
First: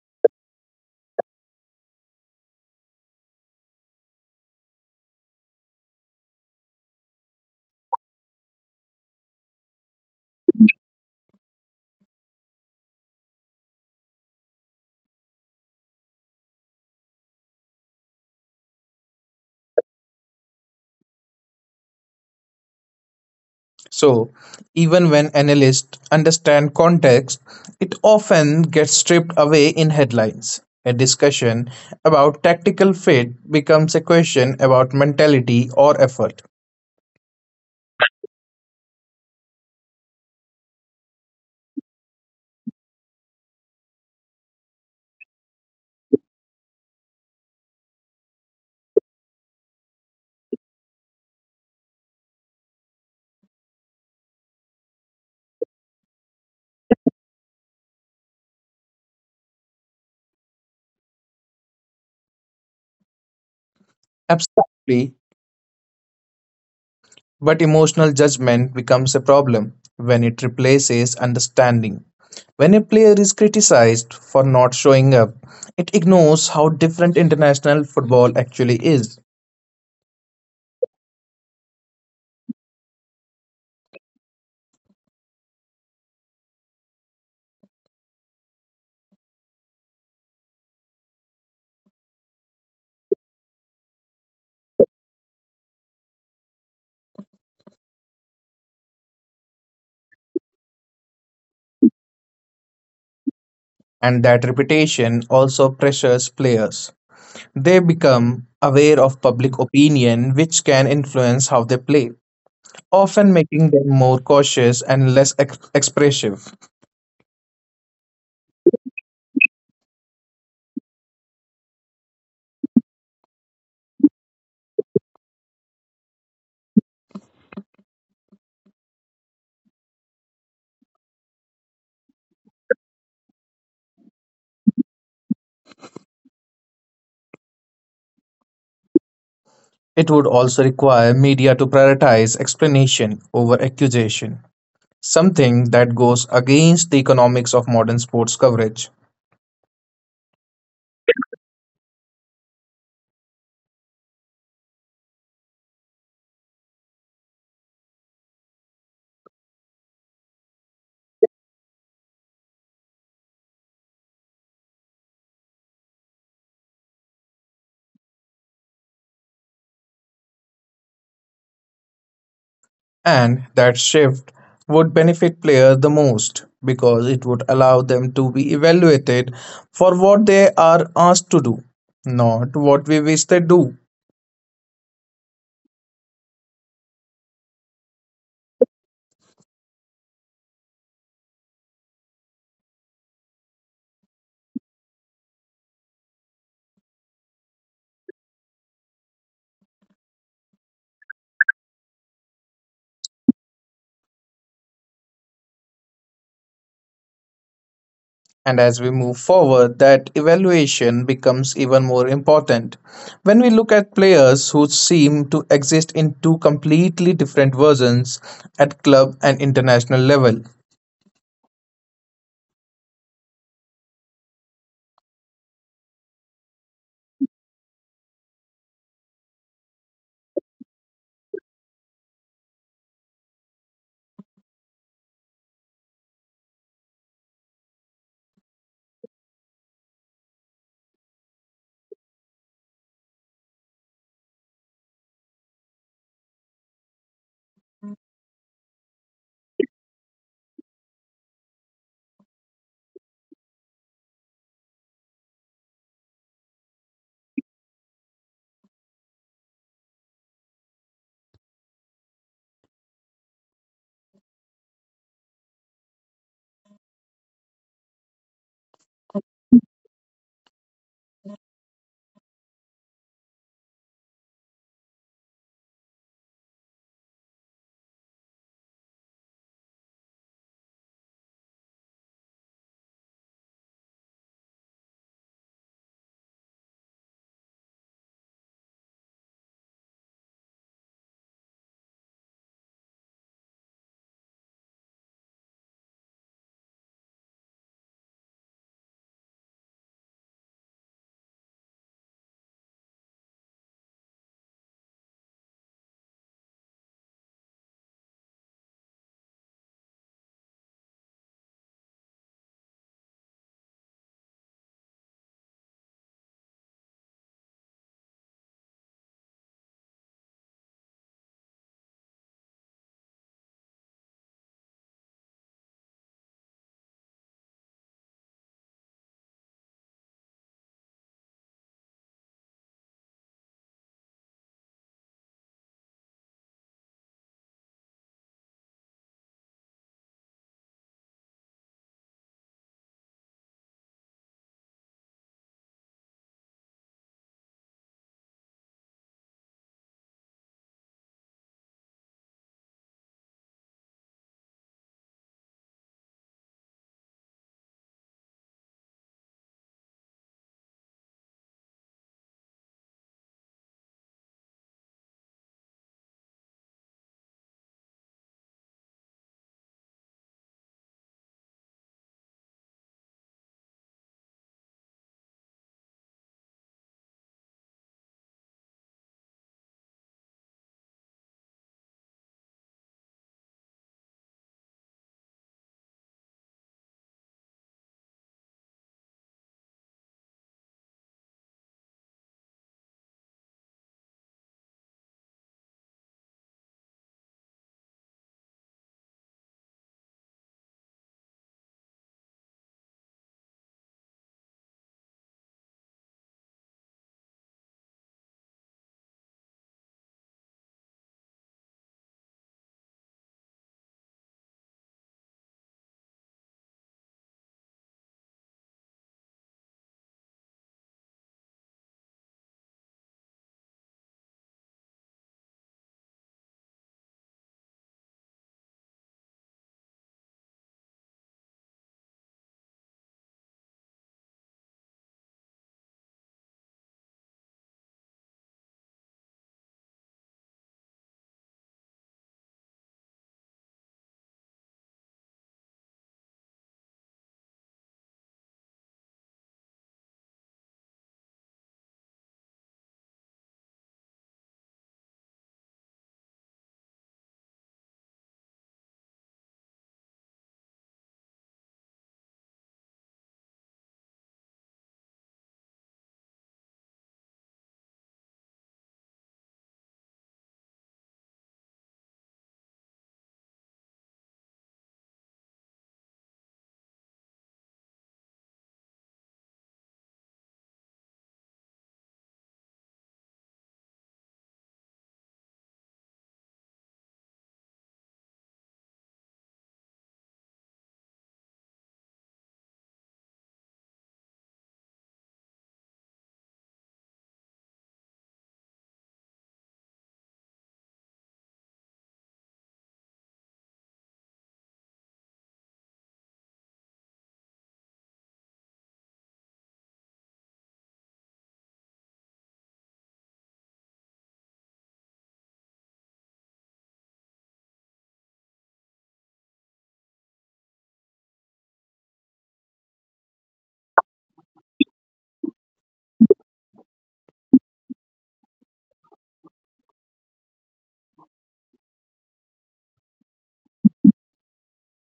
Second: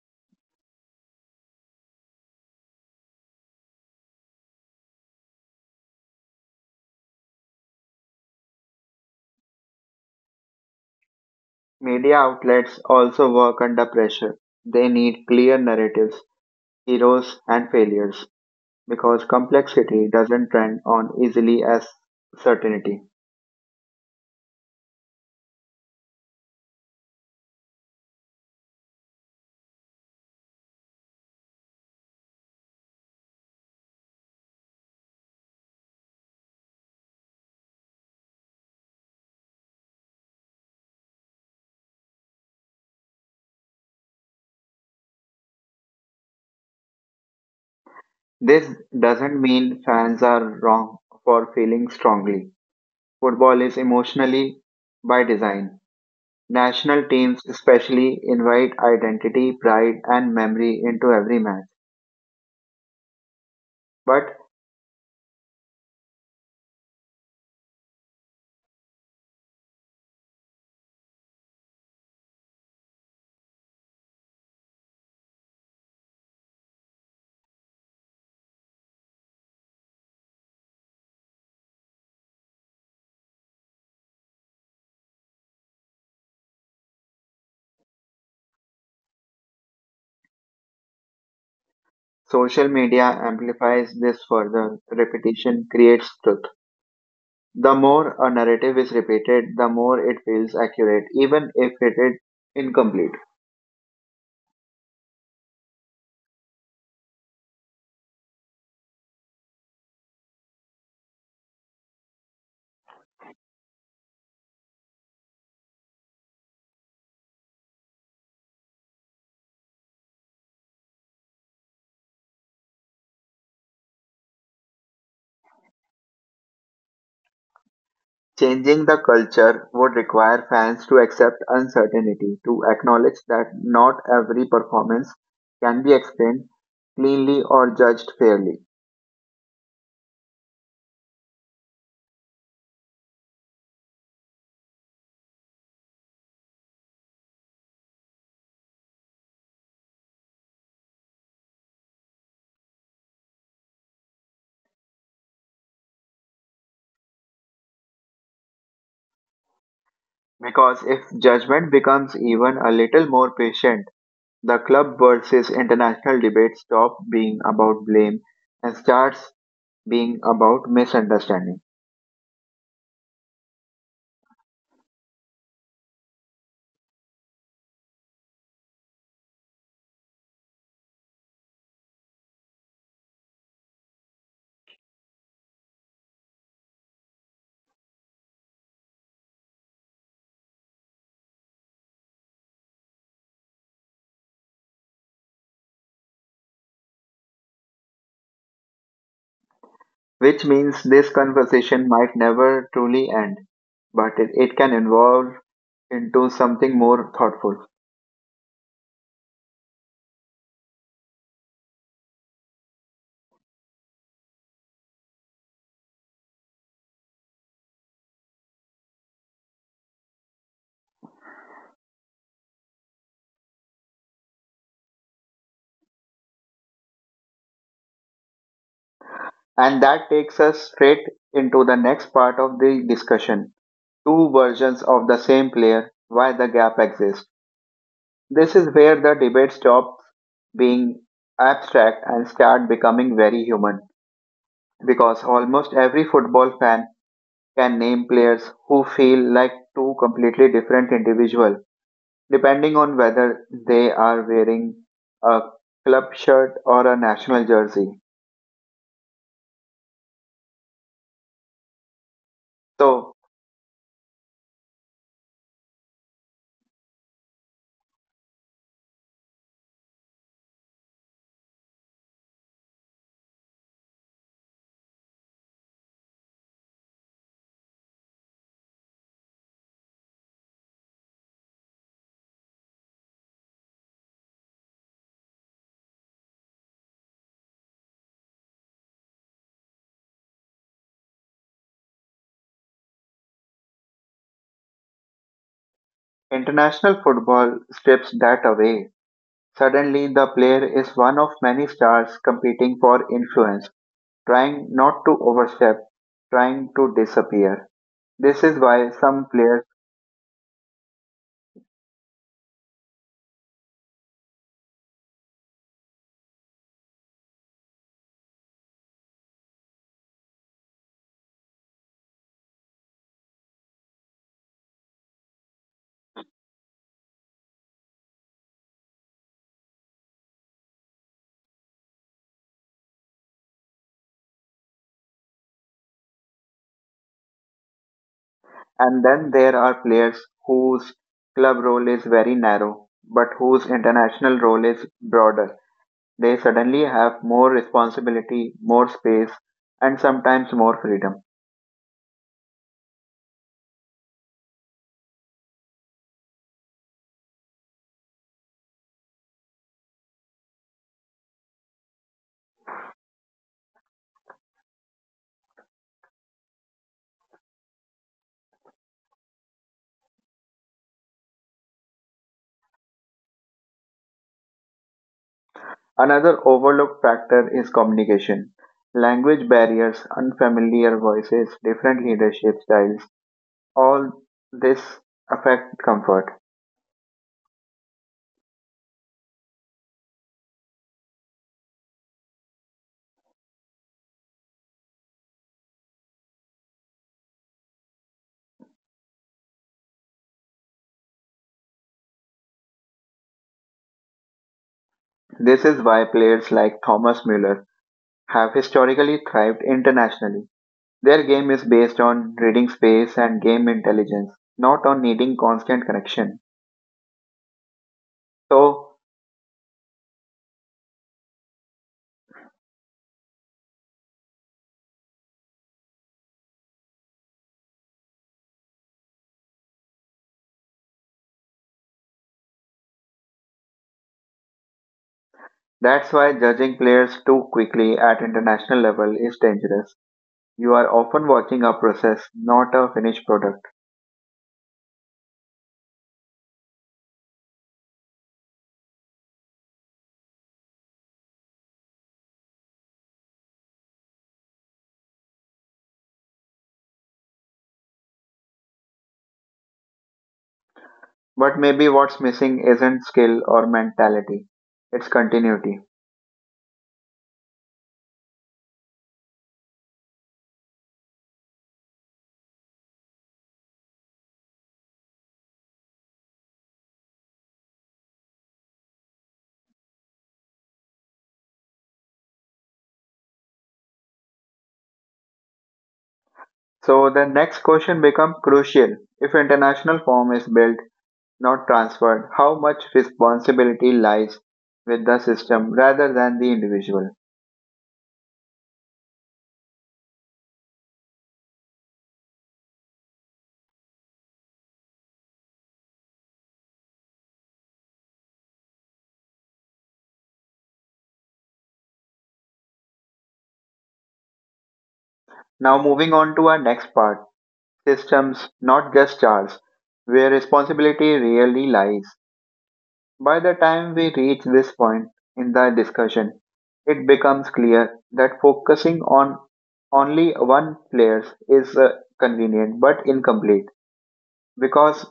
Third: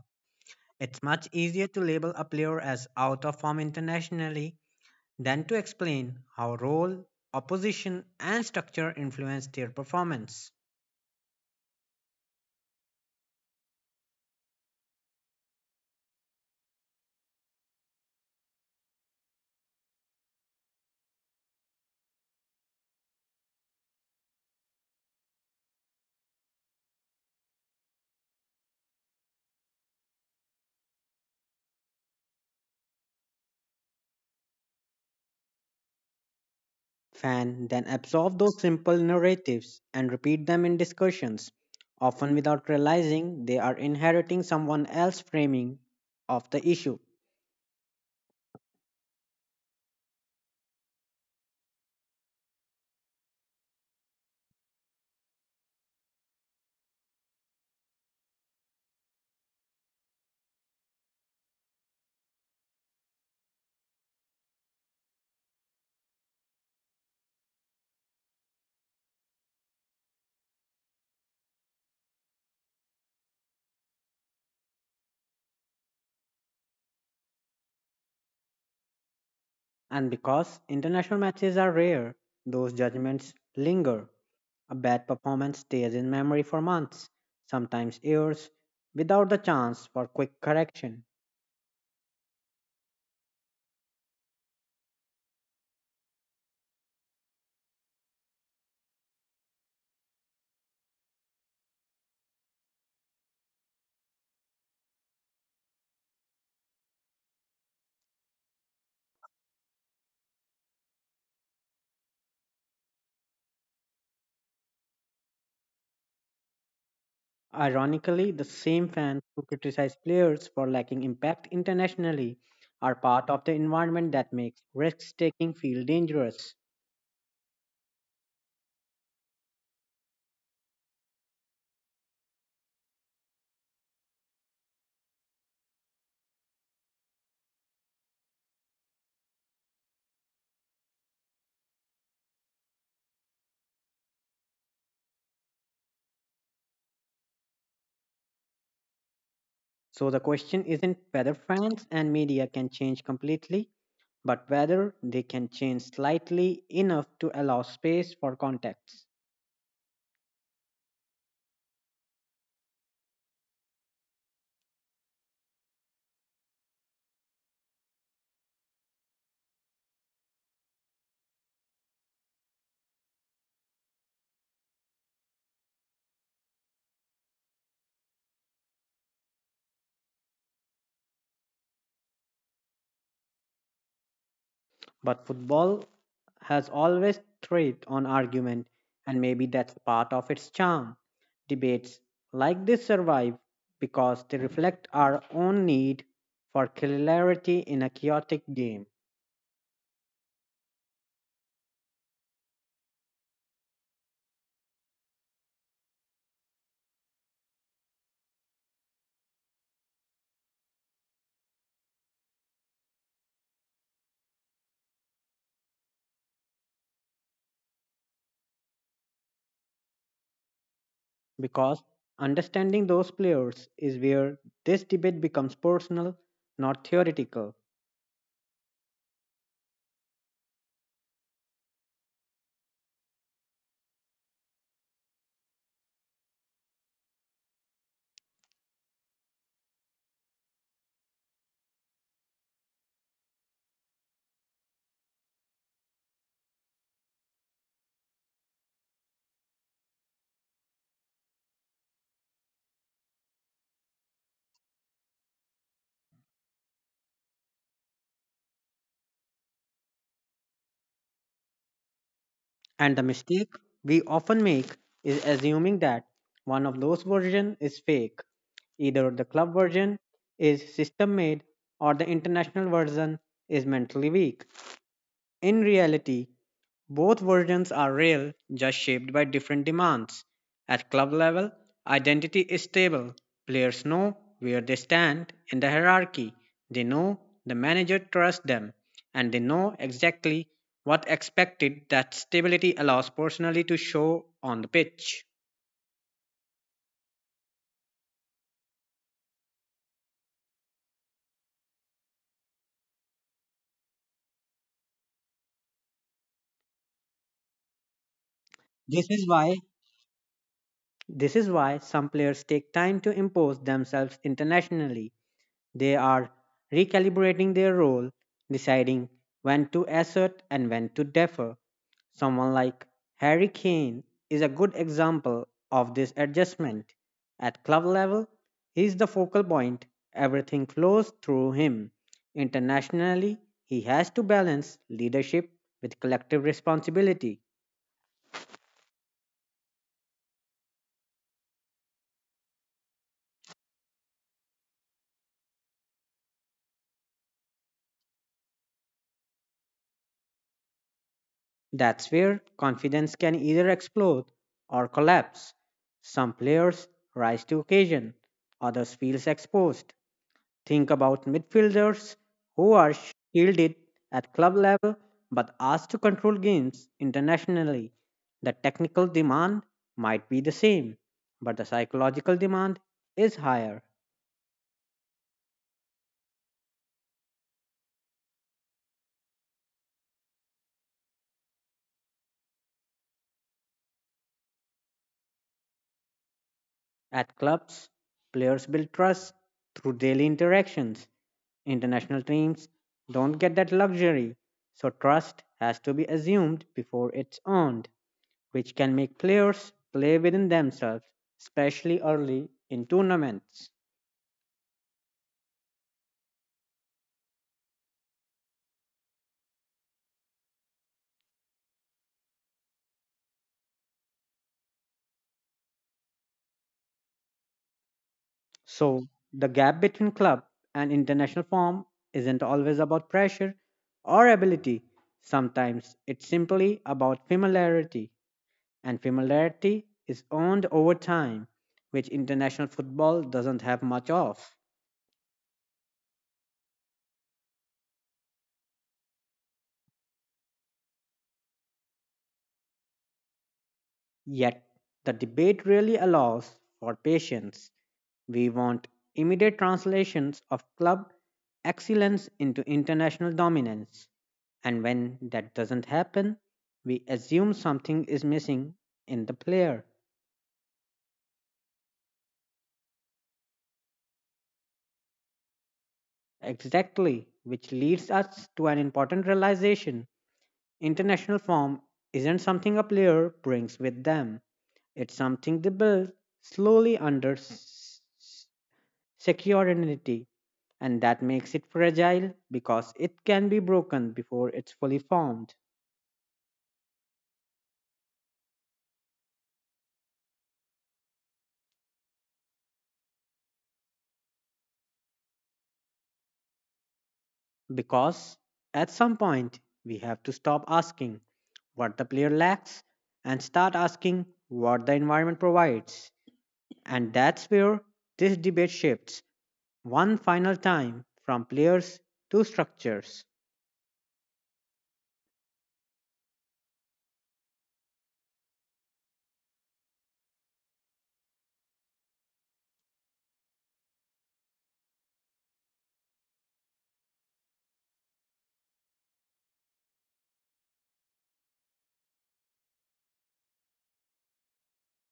S3: It's much easier to label a player as out of form internationally than to explain how role, opposition, and structure influence their performance.
S1: media outlets also work under pressure. They need clear narratives, heroes, and failures because complexity doesn't trend on easily as certainty.
S2: So, even when analysts understand context, it often gets stripped away in headlines. A discussion about tactical fit becomes a question about mentality or effort.
S3: Fan then absorb those simple narratives and repeat them in discussions, often without realizing they are inheriting someone else's framing of the issue.
S1: This doesn't mean fans are wrong for feeling strongly. Football is emotionally by design. National teams especially invite identity, pride, and memory into every match. But
S2: Abstractly, but emotional judgment becomes a problem when it replaces understanding. When a player is criticized for not showing up, it ignores how different international football actually is,
S3: And because international matches are rare, those judgments linger. A bad performance stays in memory for months, sometimes years, without the chance for quick correction.
S1: social media amplifies this further. Repetition creates truth. The more a narrative is repeated, the more it feels accurate, even if it is incomplete.
S2: and that reputation also pressures players. They become aware of public opinion, which can influence how they play, often making them more cautious and less expressive.
S3: Ironically, the same fans who criticize players for lacking impact internationally are part of the environment that makes risk taking feel dangerous.
S1: Changing the culture would require fans to accept uncertainty, to acknowledge that not every performance can be explained cleanly or judged fairly.
S2: It would also require media to prioritize explanation over accusation, something that goes against the economics of modern sports coverage.
S3: So the question isn't whether fans and media can change completely, but whether they can change slightly enough to allow space for context.
S1: Because if judgment becomes even a little more patient, the club versus international debate stop being about blame and starts being about misunderstanding.
S2: And that shift would benefit players the most because it would allow them to be evaluated for what they are asked to do, not what we wish they do.
S3: But football has always thrived on argument, and maybe that's part of its charm. Debates like this survive because they reflect our own need for clarity in a chaotic game.
S1: Which means this conversation might never truly end, but it can evolve into something more thoughtful.
S2: And as we move forward, that evaluation becomes even more important. When we look at players who seem to exist in two completely different versions at club and international level,
S3: Because understanding those players is where this debate becomes personal, not theoretical.
S1: And that takes us straight into the next part of the discussion: two versions of the same player, why the gap exists. This is where the debate stops being abstract and start becoming very human because almost every football fan can name players who feel like two completely different individuals depending on whether they are wearing a club shirt or a national jersey.
S3: And the
S1: So
S3: mistake we often make is assuming that one of those versions is fake. Either the club version is system made or the international version is mentally weak. In reality, both versions are real, just shaped by different demands. At club level, identity is stable. Players know where they stand in the hierarchy. They know the manager trusts them, and they know exactly what expected. That stability allows personality to show on the pitch.
S1: international football strips that away. Suddenly, the player is one of many stars competing for influence, trying not to overstep, trying to disappear. This is why
S3: This is
S1: some
S3: why
S1: players,
S3: This is why some players take time to impose themselves internationally. They are recalibrating their role, deciding when to assert and when to defer. Someone like Harry Kane is a good example of this adjustment. At club level, he is the focal point, everything flows through him. Internationally, he has to balance leadership with collective responsibility.
S1: and then there are players whose club role is very narrow, but whose international role is broader. They suddenly have more responsibility, more space, and sometimes more freedom.
S3: That's where confidence can either explode or collapse. Some players rise to occasion, others feel exposed. Think about midfielders who are shielded at club level but asked to control games internationally. The technical demand might be the same, but the psychological demand is higher.
S1: Another overlooked factor is communication. Language barriers, unfamiliar voices, different leadership styles, all this affect comfort.
S3: At clubs, players build trust through daily interactions. International teams don't get that luxury, so trust has to be assumed before it's earned, which can make players play within themselves, especially early in tournaments.
S1: This is why players like Thomas Müller have historically thrived internationally. Their game is based on reading space and game intelligence, not on needing constant connection. So
S3: So, the gap between club and international form isn't always about pressure or ability, sometimes it's simply about familiarity. And familiarity is earned over time, which international football doesn't have much of.
S1: that's why judging players too quickly at international level is dangerous. You are often watching a process, not a finished product.
S3: Yet, the debate really allows for patience. We want immediate translations of club excellence into international dominance. And when that doesn't happen, we assume something is missing in the player.
S1: But maybe what's missing isn't skill or mentality, it's continuity.
S3: Exactly, which leads us to an important realization. International form isn't something a player brings with them. It's something they build slowly under security, and that makes it fragile because it can be broken before it's fully formed.
S1: So the next question becomes crucial. If international form is built, not transferred, how much responsibility lies with the system rather than the individual?
S3: Because at some point, we have to stop asking what the player lacks and start asking what the environment provides. And that's where this debate shifts one final time from players to structures.
S1: Now moving on to our next part, systems, not just charts, where responsibility really lies. By the time we reach this point in the discussion, it becomes clear that focusing on only one player is convenient but incomplete. Because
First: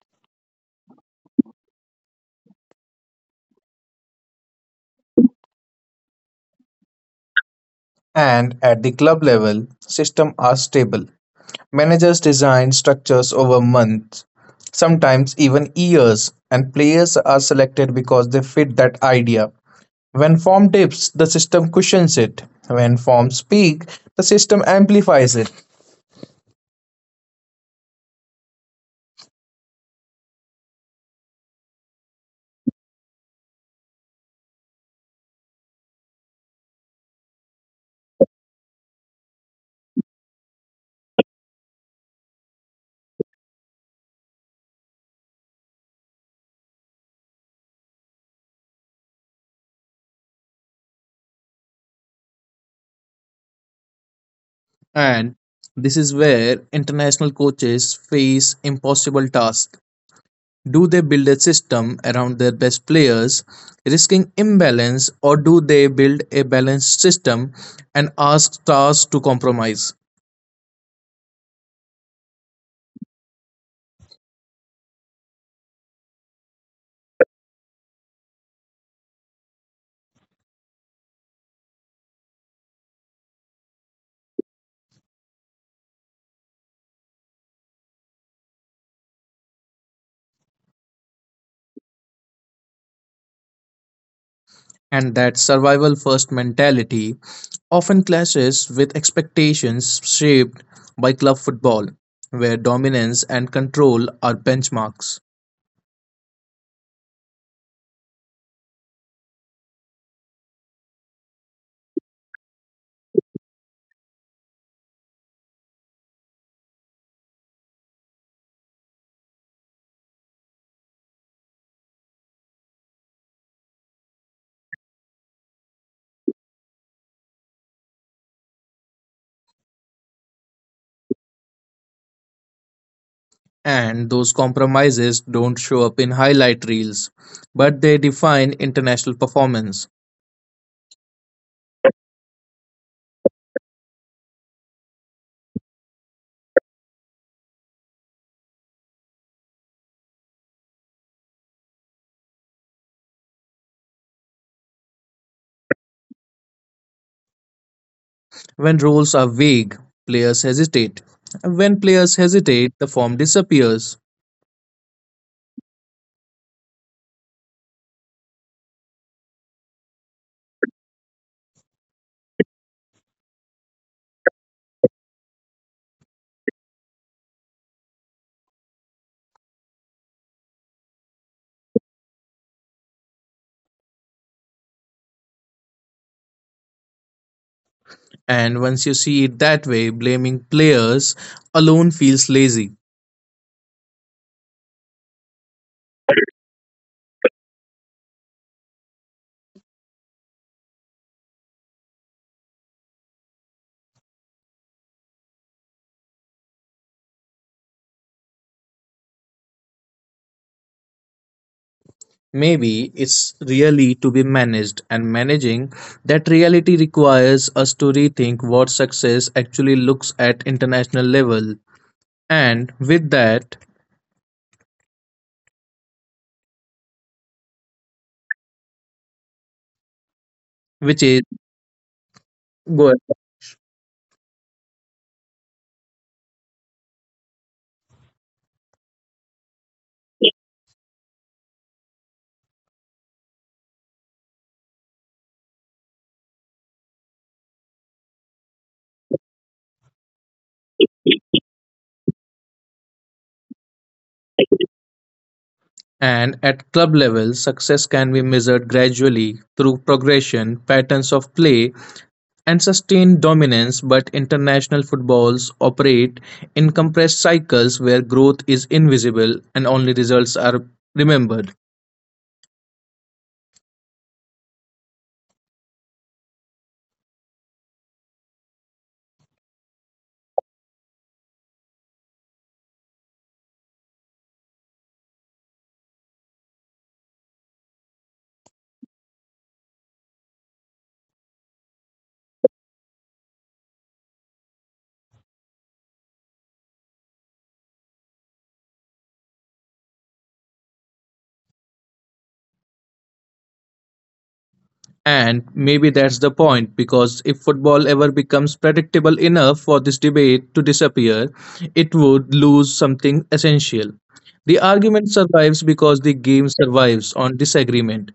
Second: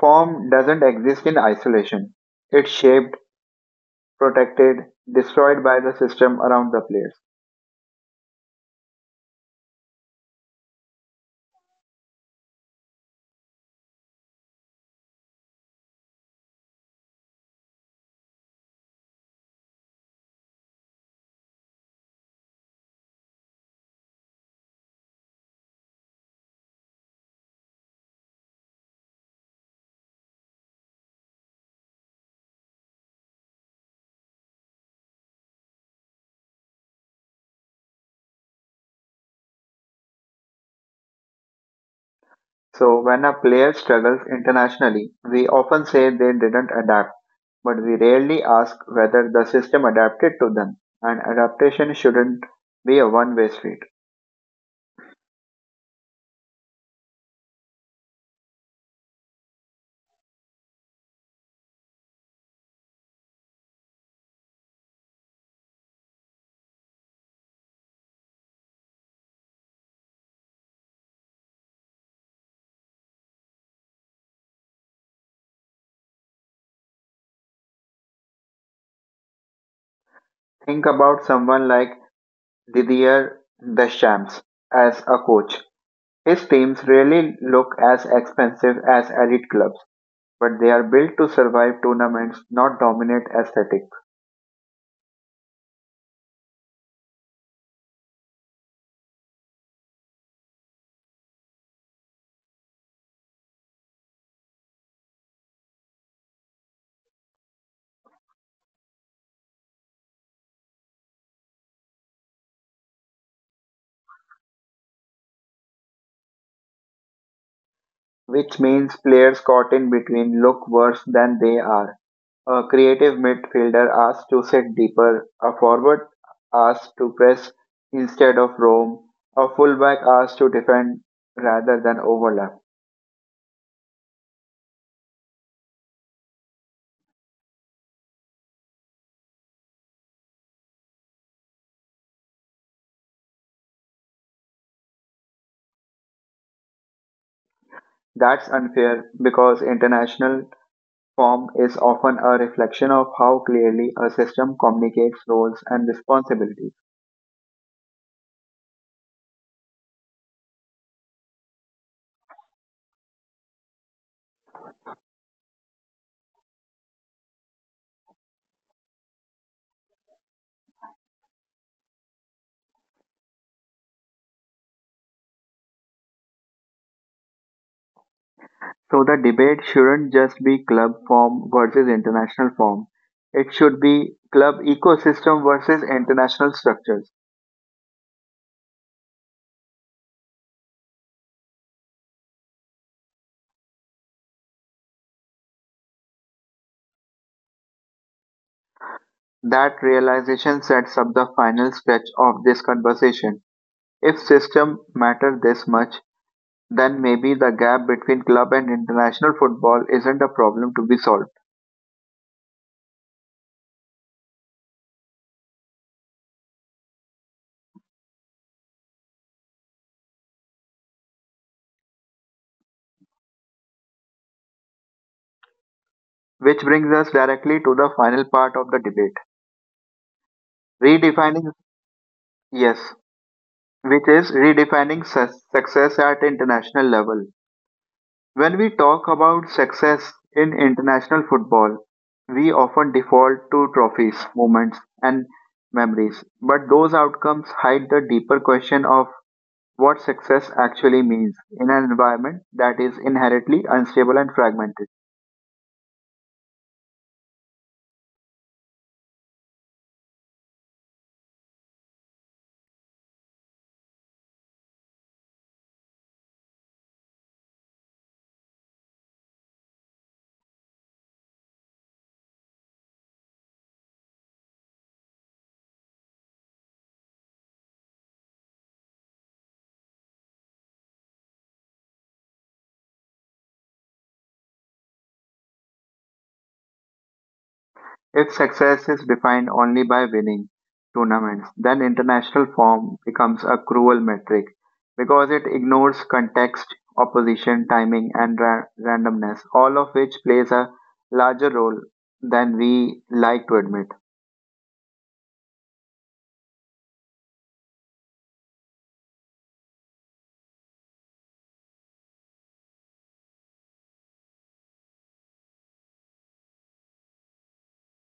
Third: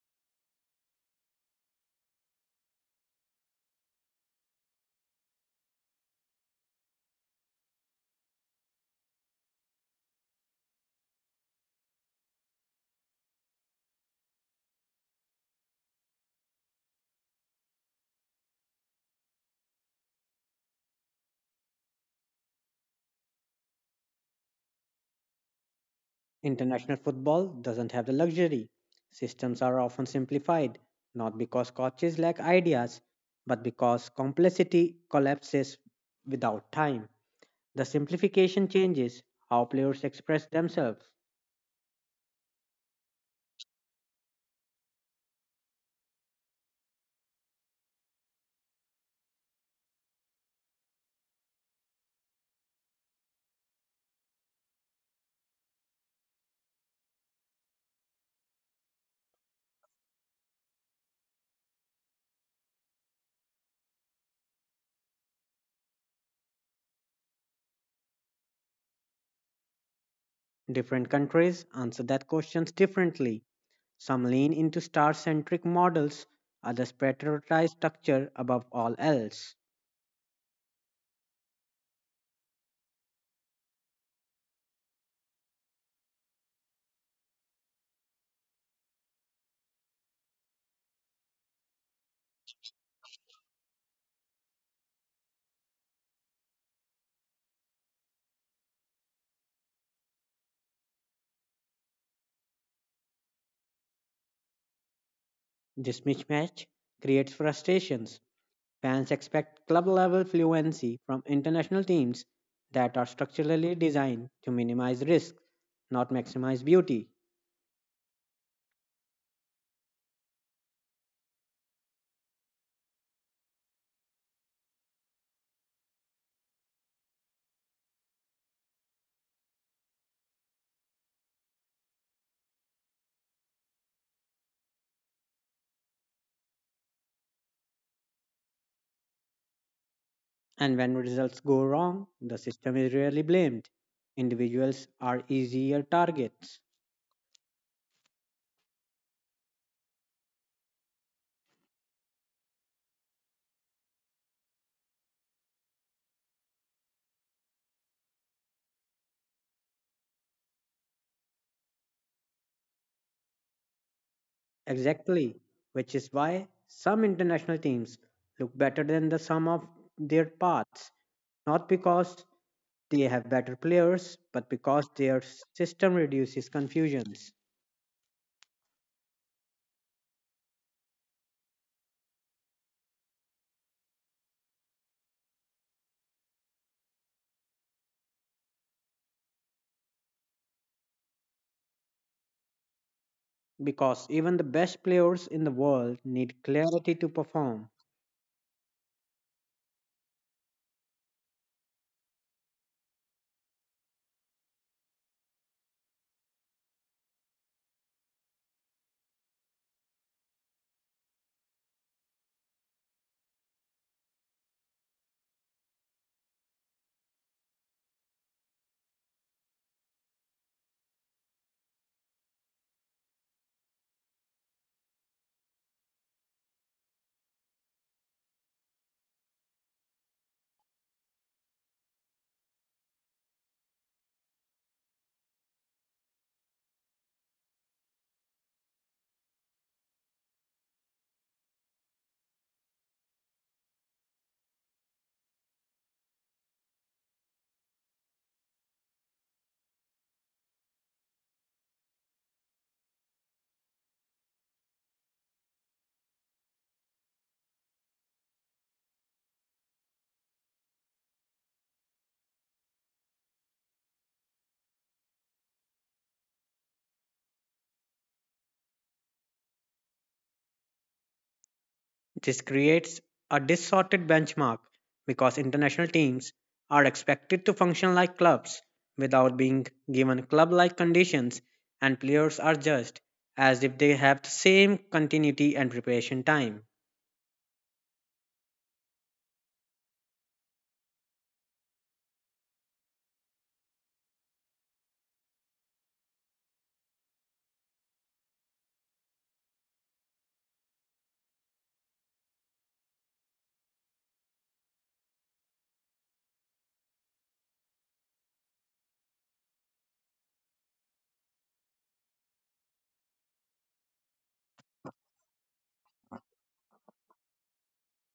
S1: form doesn't exist in isolation. It's shaped, protected, destroyed by the system around the players.
S2: and at the club level, systems are stable. Managers design structures over months, sometimes even years, and players are selected because they fit that idea. When form dips, the system cushions it. When forms peak, the system amplifies it.
S3: International football doesn't have the luxury. Systems are often simplified, not because coaches lack ideas, but because complexity collapses without time. The simplification changes how players express themselves.
S1: So when a player struggles internationally, we often say they didn't adapt, but we rarely ask whether the system adapted to them. And adaptation shouldn't be a one-way street.
S2: And this is where international coaches face impossible tasks. Do they build a system around their best players, risking imbalance, or do they build a balanced system and ask stars to compromise?
S3: Different countries answer that questions differently. Some lean into star-centric models, others prioritize structure above all else.
S1: Think about someone like Didier Deschamps as a coach. His teams really look as expensive as elite clubs, but they are built to survive tournaments, not dominate aesthetics.
S2: And that survival first mentality often clashes with expectations shaped by club football, where dominance and control are benchmarks.
S3: This mismatch creates frustrations. Fans expect club level fluency from international teams that are structurally designed to minimize risk, not maximize beauty.
S1: Which means players caught in between look worse than they are. A creative midfielder asked to sit deeper, a forward asked to press instead of roam, a fullback asked to defend rather than overlap.
S2: And those compromises don't show up in highlight reels, but they define international performance.
S3: And when results go wrong, the system is rarely blamed. Individuals are easier targets.
S1: That's unfair because international form is often a reflection of how clearly a system communicates roles and responsibilities.
S2: When rules are vague, players hesitate. When players hesitate, the form disappears.
S3: Exactly, which is why some international teams look better than the sum of their parts, not because they have better players, but because their system reduces confusions.
S1: So the debate shouldn't just be club form versus international form. It should be club ecosystem versus international structures.
S2: And once you see it that way, blaming players alone feels lazy.
S3: Because even the best players in the world need clarity to perform.
S1: That realization sets up the final stretch of this conversation. If system matter this much, then maybe the gap between club and international football isn't a problem to be solved.
S2: Maybe it's really to be managed, and managing that reality requires us to rethink what success actually looks at international level. And with that,
S1: Which brings us directly to the final part of the debate.
S2: which is
S1: Redefining, yes,
S2: good.
S1: which is redefining success at international level. When we talk about success in international football, we often default to trophies, moments, and memories. But those outcomes hide the deeper question of what success actually means in an environment that is inherently unstable and fragmented.
S2: And at club level, success can be measured gradually through progression, patterns of play, and sustained dominance. But international footballs operate in compressed cycles where growth is invisible and only results are remembered.
S3: This creates a distorted benchmark because international teams are expected to function like clubs without being given club like conditions, and players are judged as if they have the same continuity and preparation time.
S1: If success is defined only by winning tournaments, then international form becomes a cruel metric because it ignores context, opposition, timing, and randomness, all of which plays a larger role than we like to admit.
S2: And maybe that's the point, because if football ever becomes predictable enough for this debate to disappear, it would lose something essential. The argument survives because the game survives on disagreement,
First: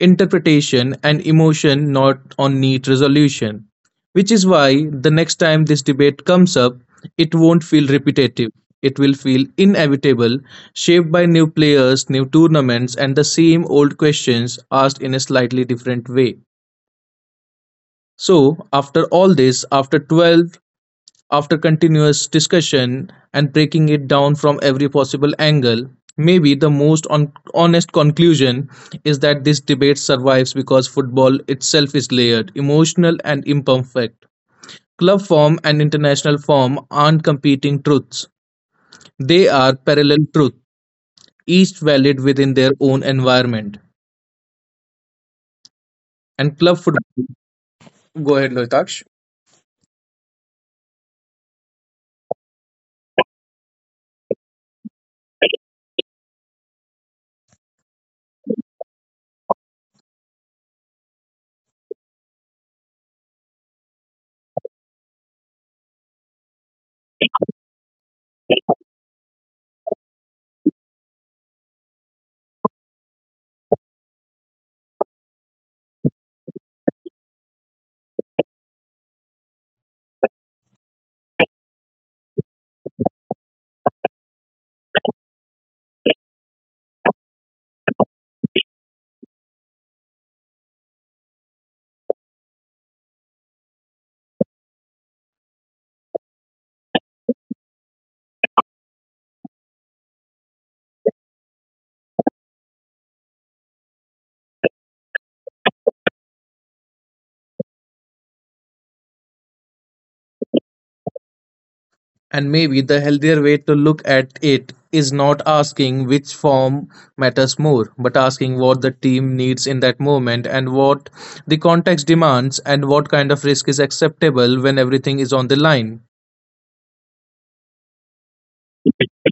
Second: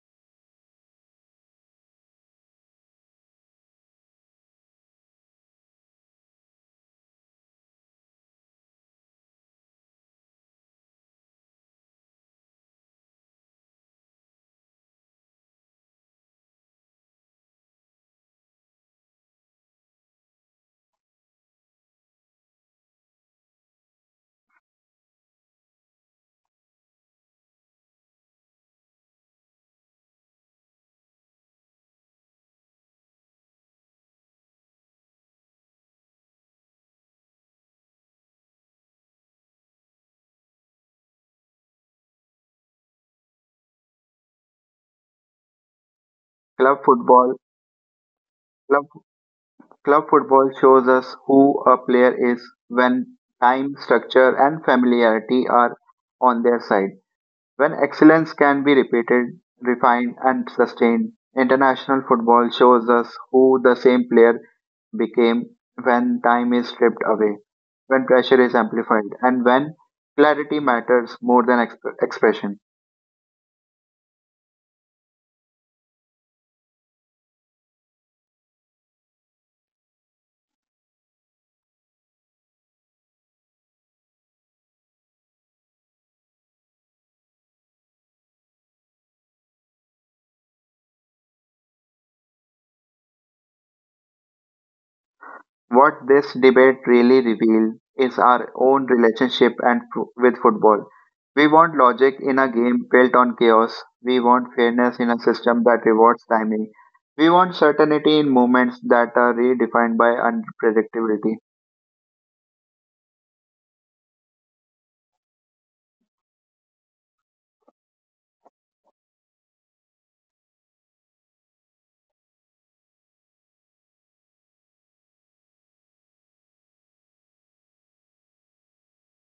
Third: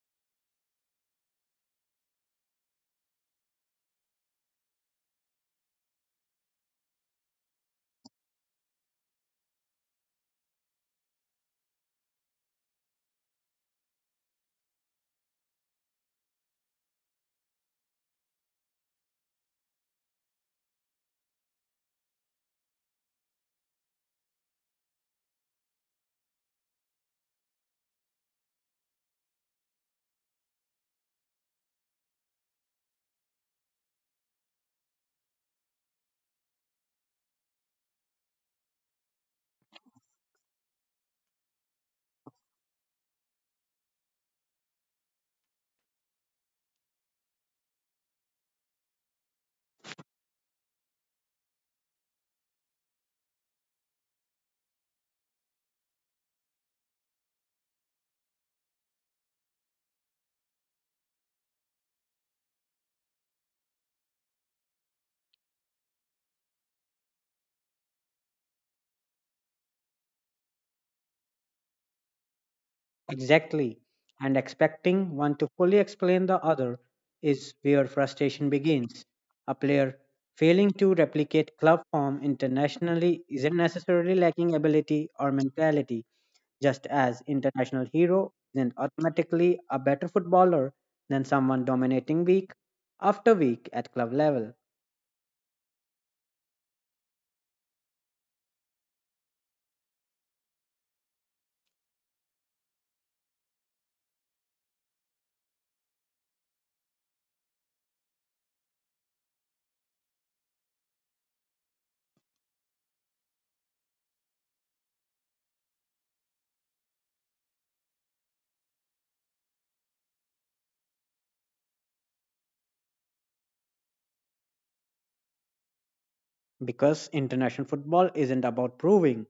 S2: interpretation, and emotion, not on neat resolution. Which is why the next time this debate comes up, it won't feel repetitive. It will feel inevitable, shaped by new players, new tournaments, and the same old questions asked in a slightly different way. So, after all this, after 12, after continuous discussion and breaking it down from every possible angle, maybe the most honest conclusion is that this debate survives because football itself is layered, emotional, and imperfect. Club form and international form aren't competing truths, they are parallel truths, each valid within their own environment. And club
S1: Club
S2: football.
S1: football,
S2: Go ahead,
S1: club,
S2: Loitaksh.
S1: club football shows us who a player is when time, structure, and familiarity are on their side. When excellence can be repeated, refined, and sustained, international football shows us who the same player became when time is stripped away, when pressure is amplified, and when clarity matters more than expression.
S3: Exactly. And expecting one to fully explain the other is where frustration begins. A player failing to replicate club form internationally isn't necessarily lacking ability or mentality, just as international hero isn't automatically a better footballer than someone dominating week after week at club level.
S1: What this debate really reveals is our own relationship and with football. We want logic in a game built on chaos. We want fairness in a system that rewards timing. We want certainty in movements that are redefined by unpredictability.
S2: And maybe the healthier way to look at it is not asking which form matters more, but asking what the team needs in that moment and what the context demands and what kind of risk is acceptable when everything is on the line.
S3: Because international football isn't about proving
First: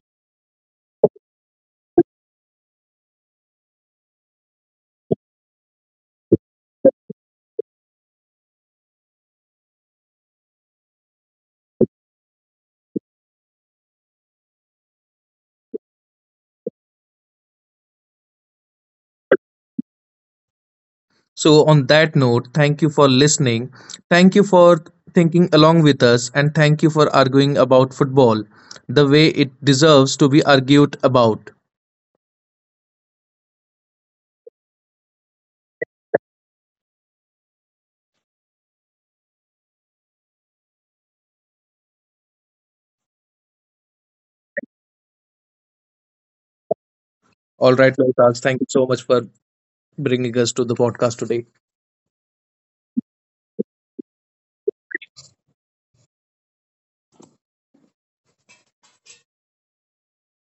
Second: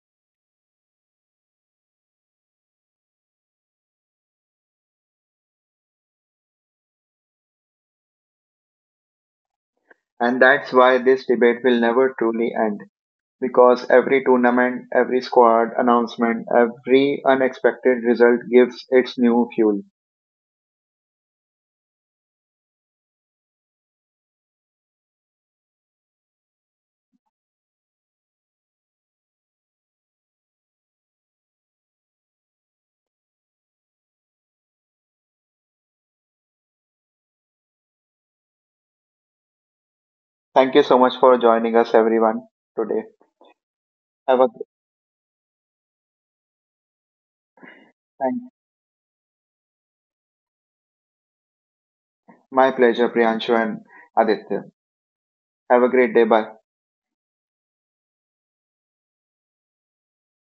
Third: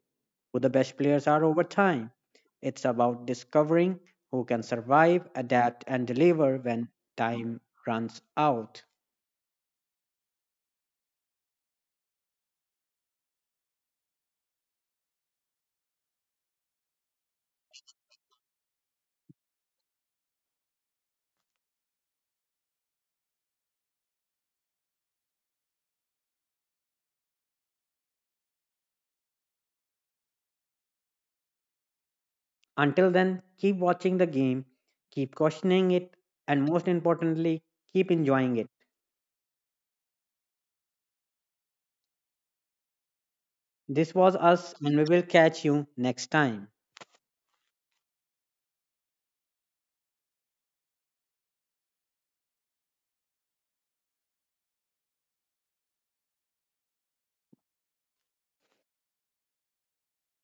S3: who the best players are over time. It's about discovering who can survive, adapt, and deliver when time runs out.
S1: And that's why this debate will never truly end. Because every tournament, every squad announcement, every unexpected result gives its new fuel.
S2: So, on that note, thank you for listening. Thank you for thinking along with us, and thank you for arguing about football the way it deserves to be argued about.
S3: Until then, keep watching the game, keep questioning it, and most importantly, keep enjoying it.
S1: Thank you so much for joining us, everyone, today.
S3: This was
S1: Have a
S3: us, and we will catch you next time.
S2: All right, Lohitas,
S1: thank
S2: thank you so much for bringing us to the podcast today.
S1: My pleasure, Priyanshu and Aditya. Have a great day. Bye.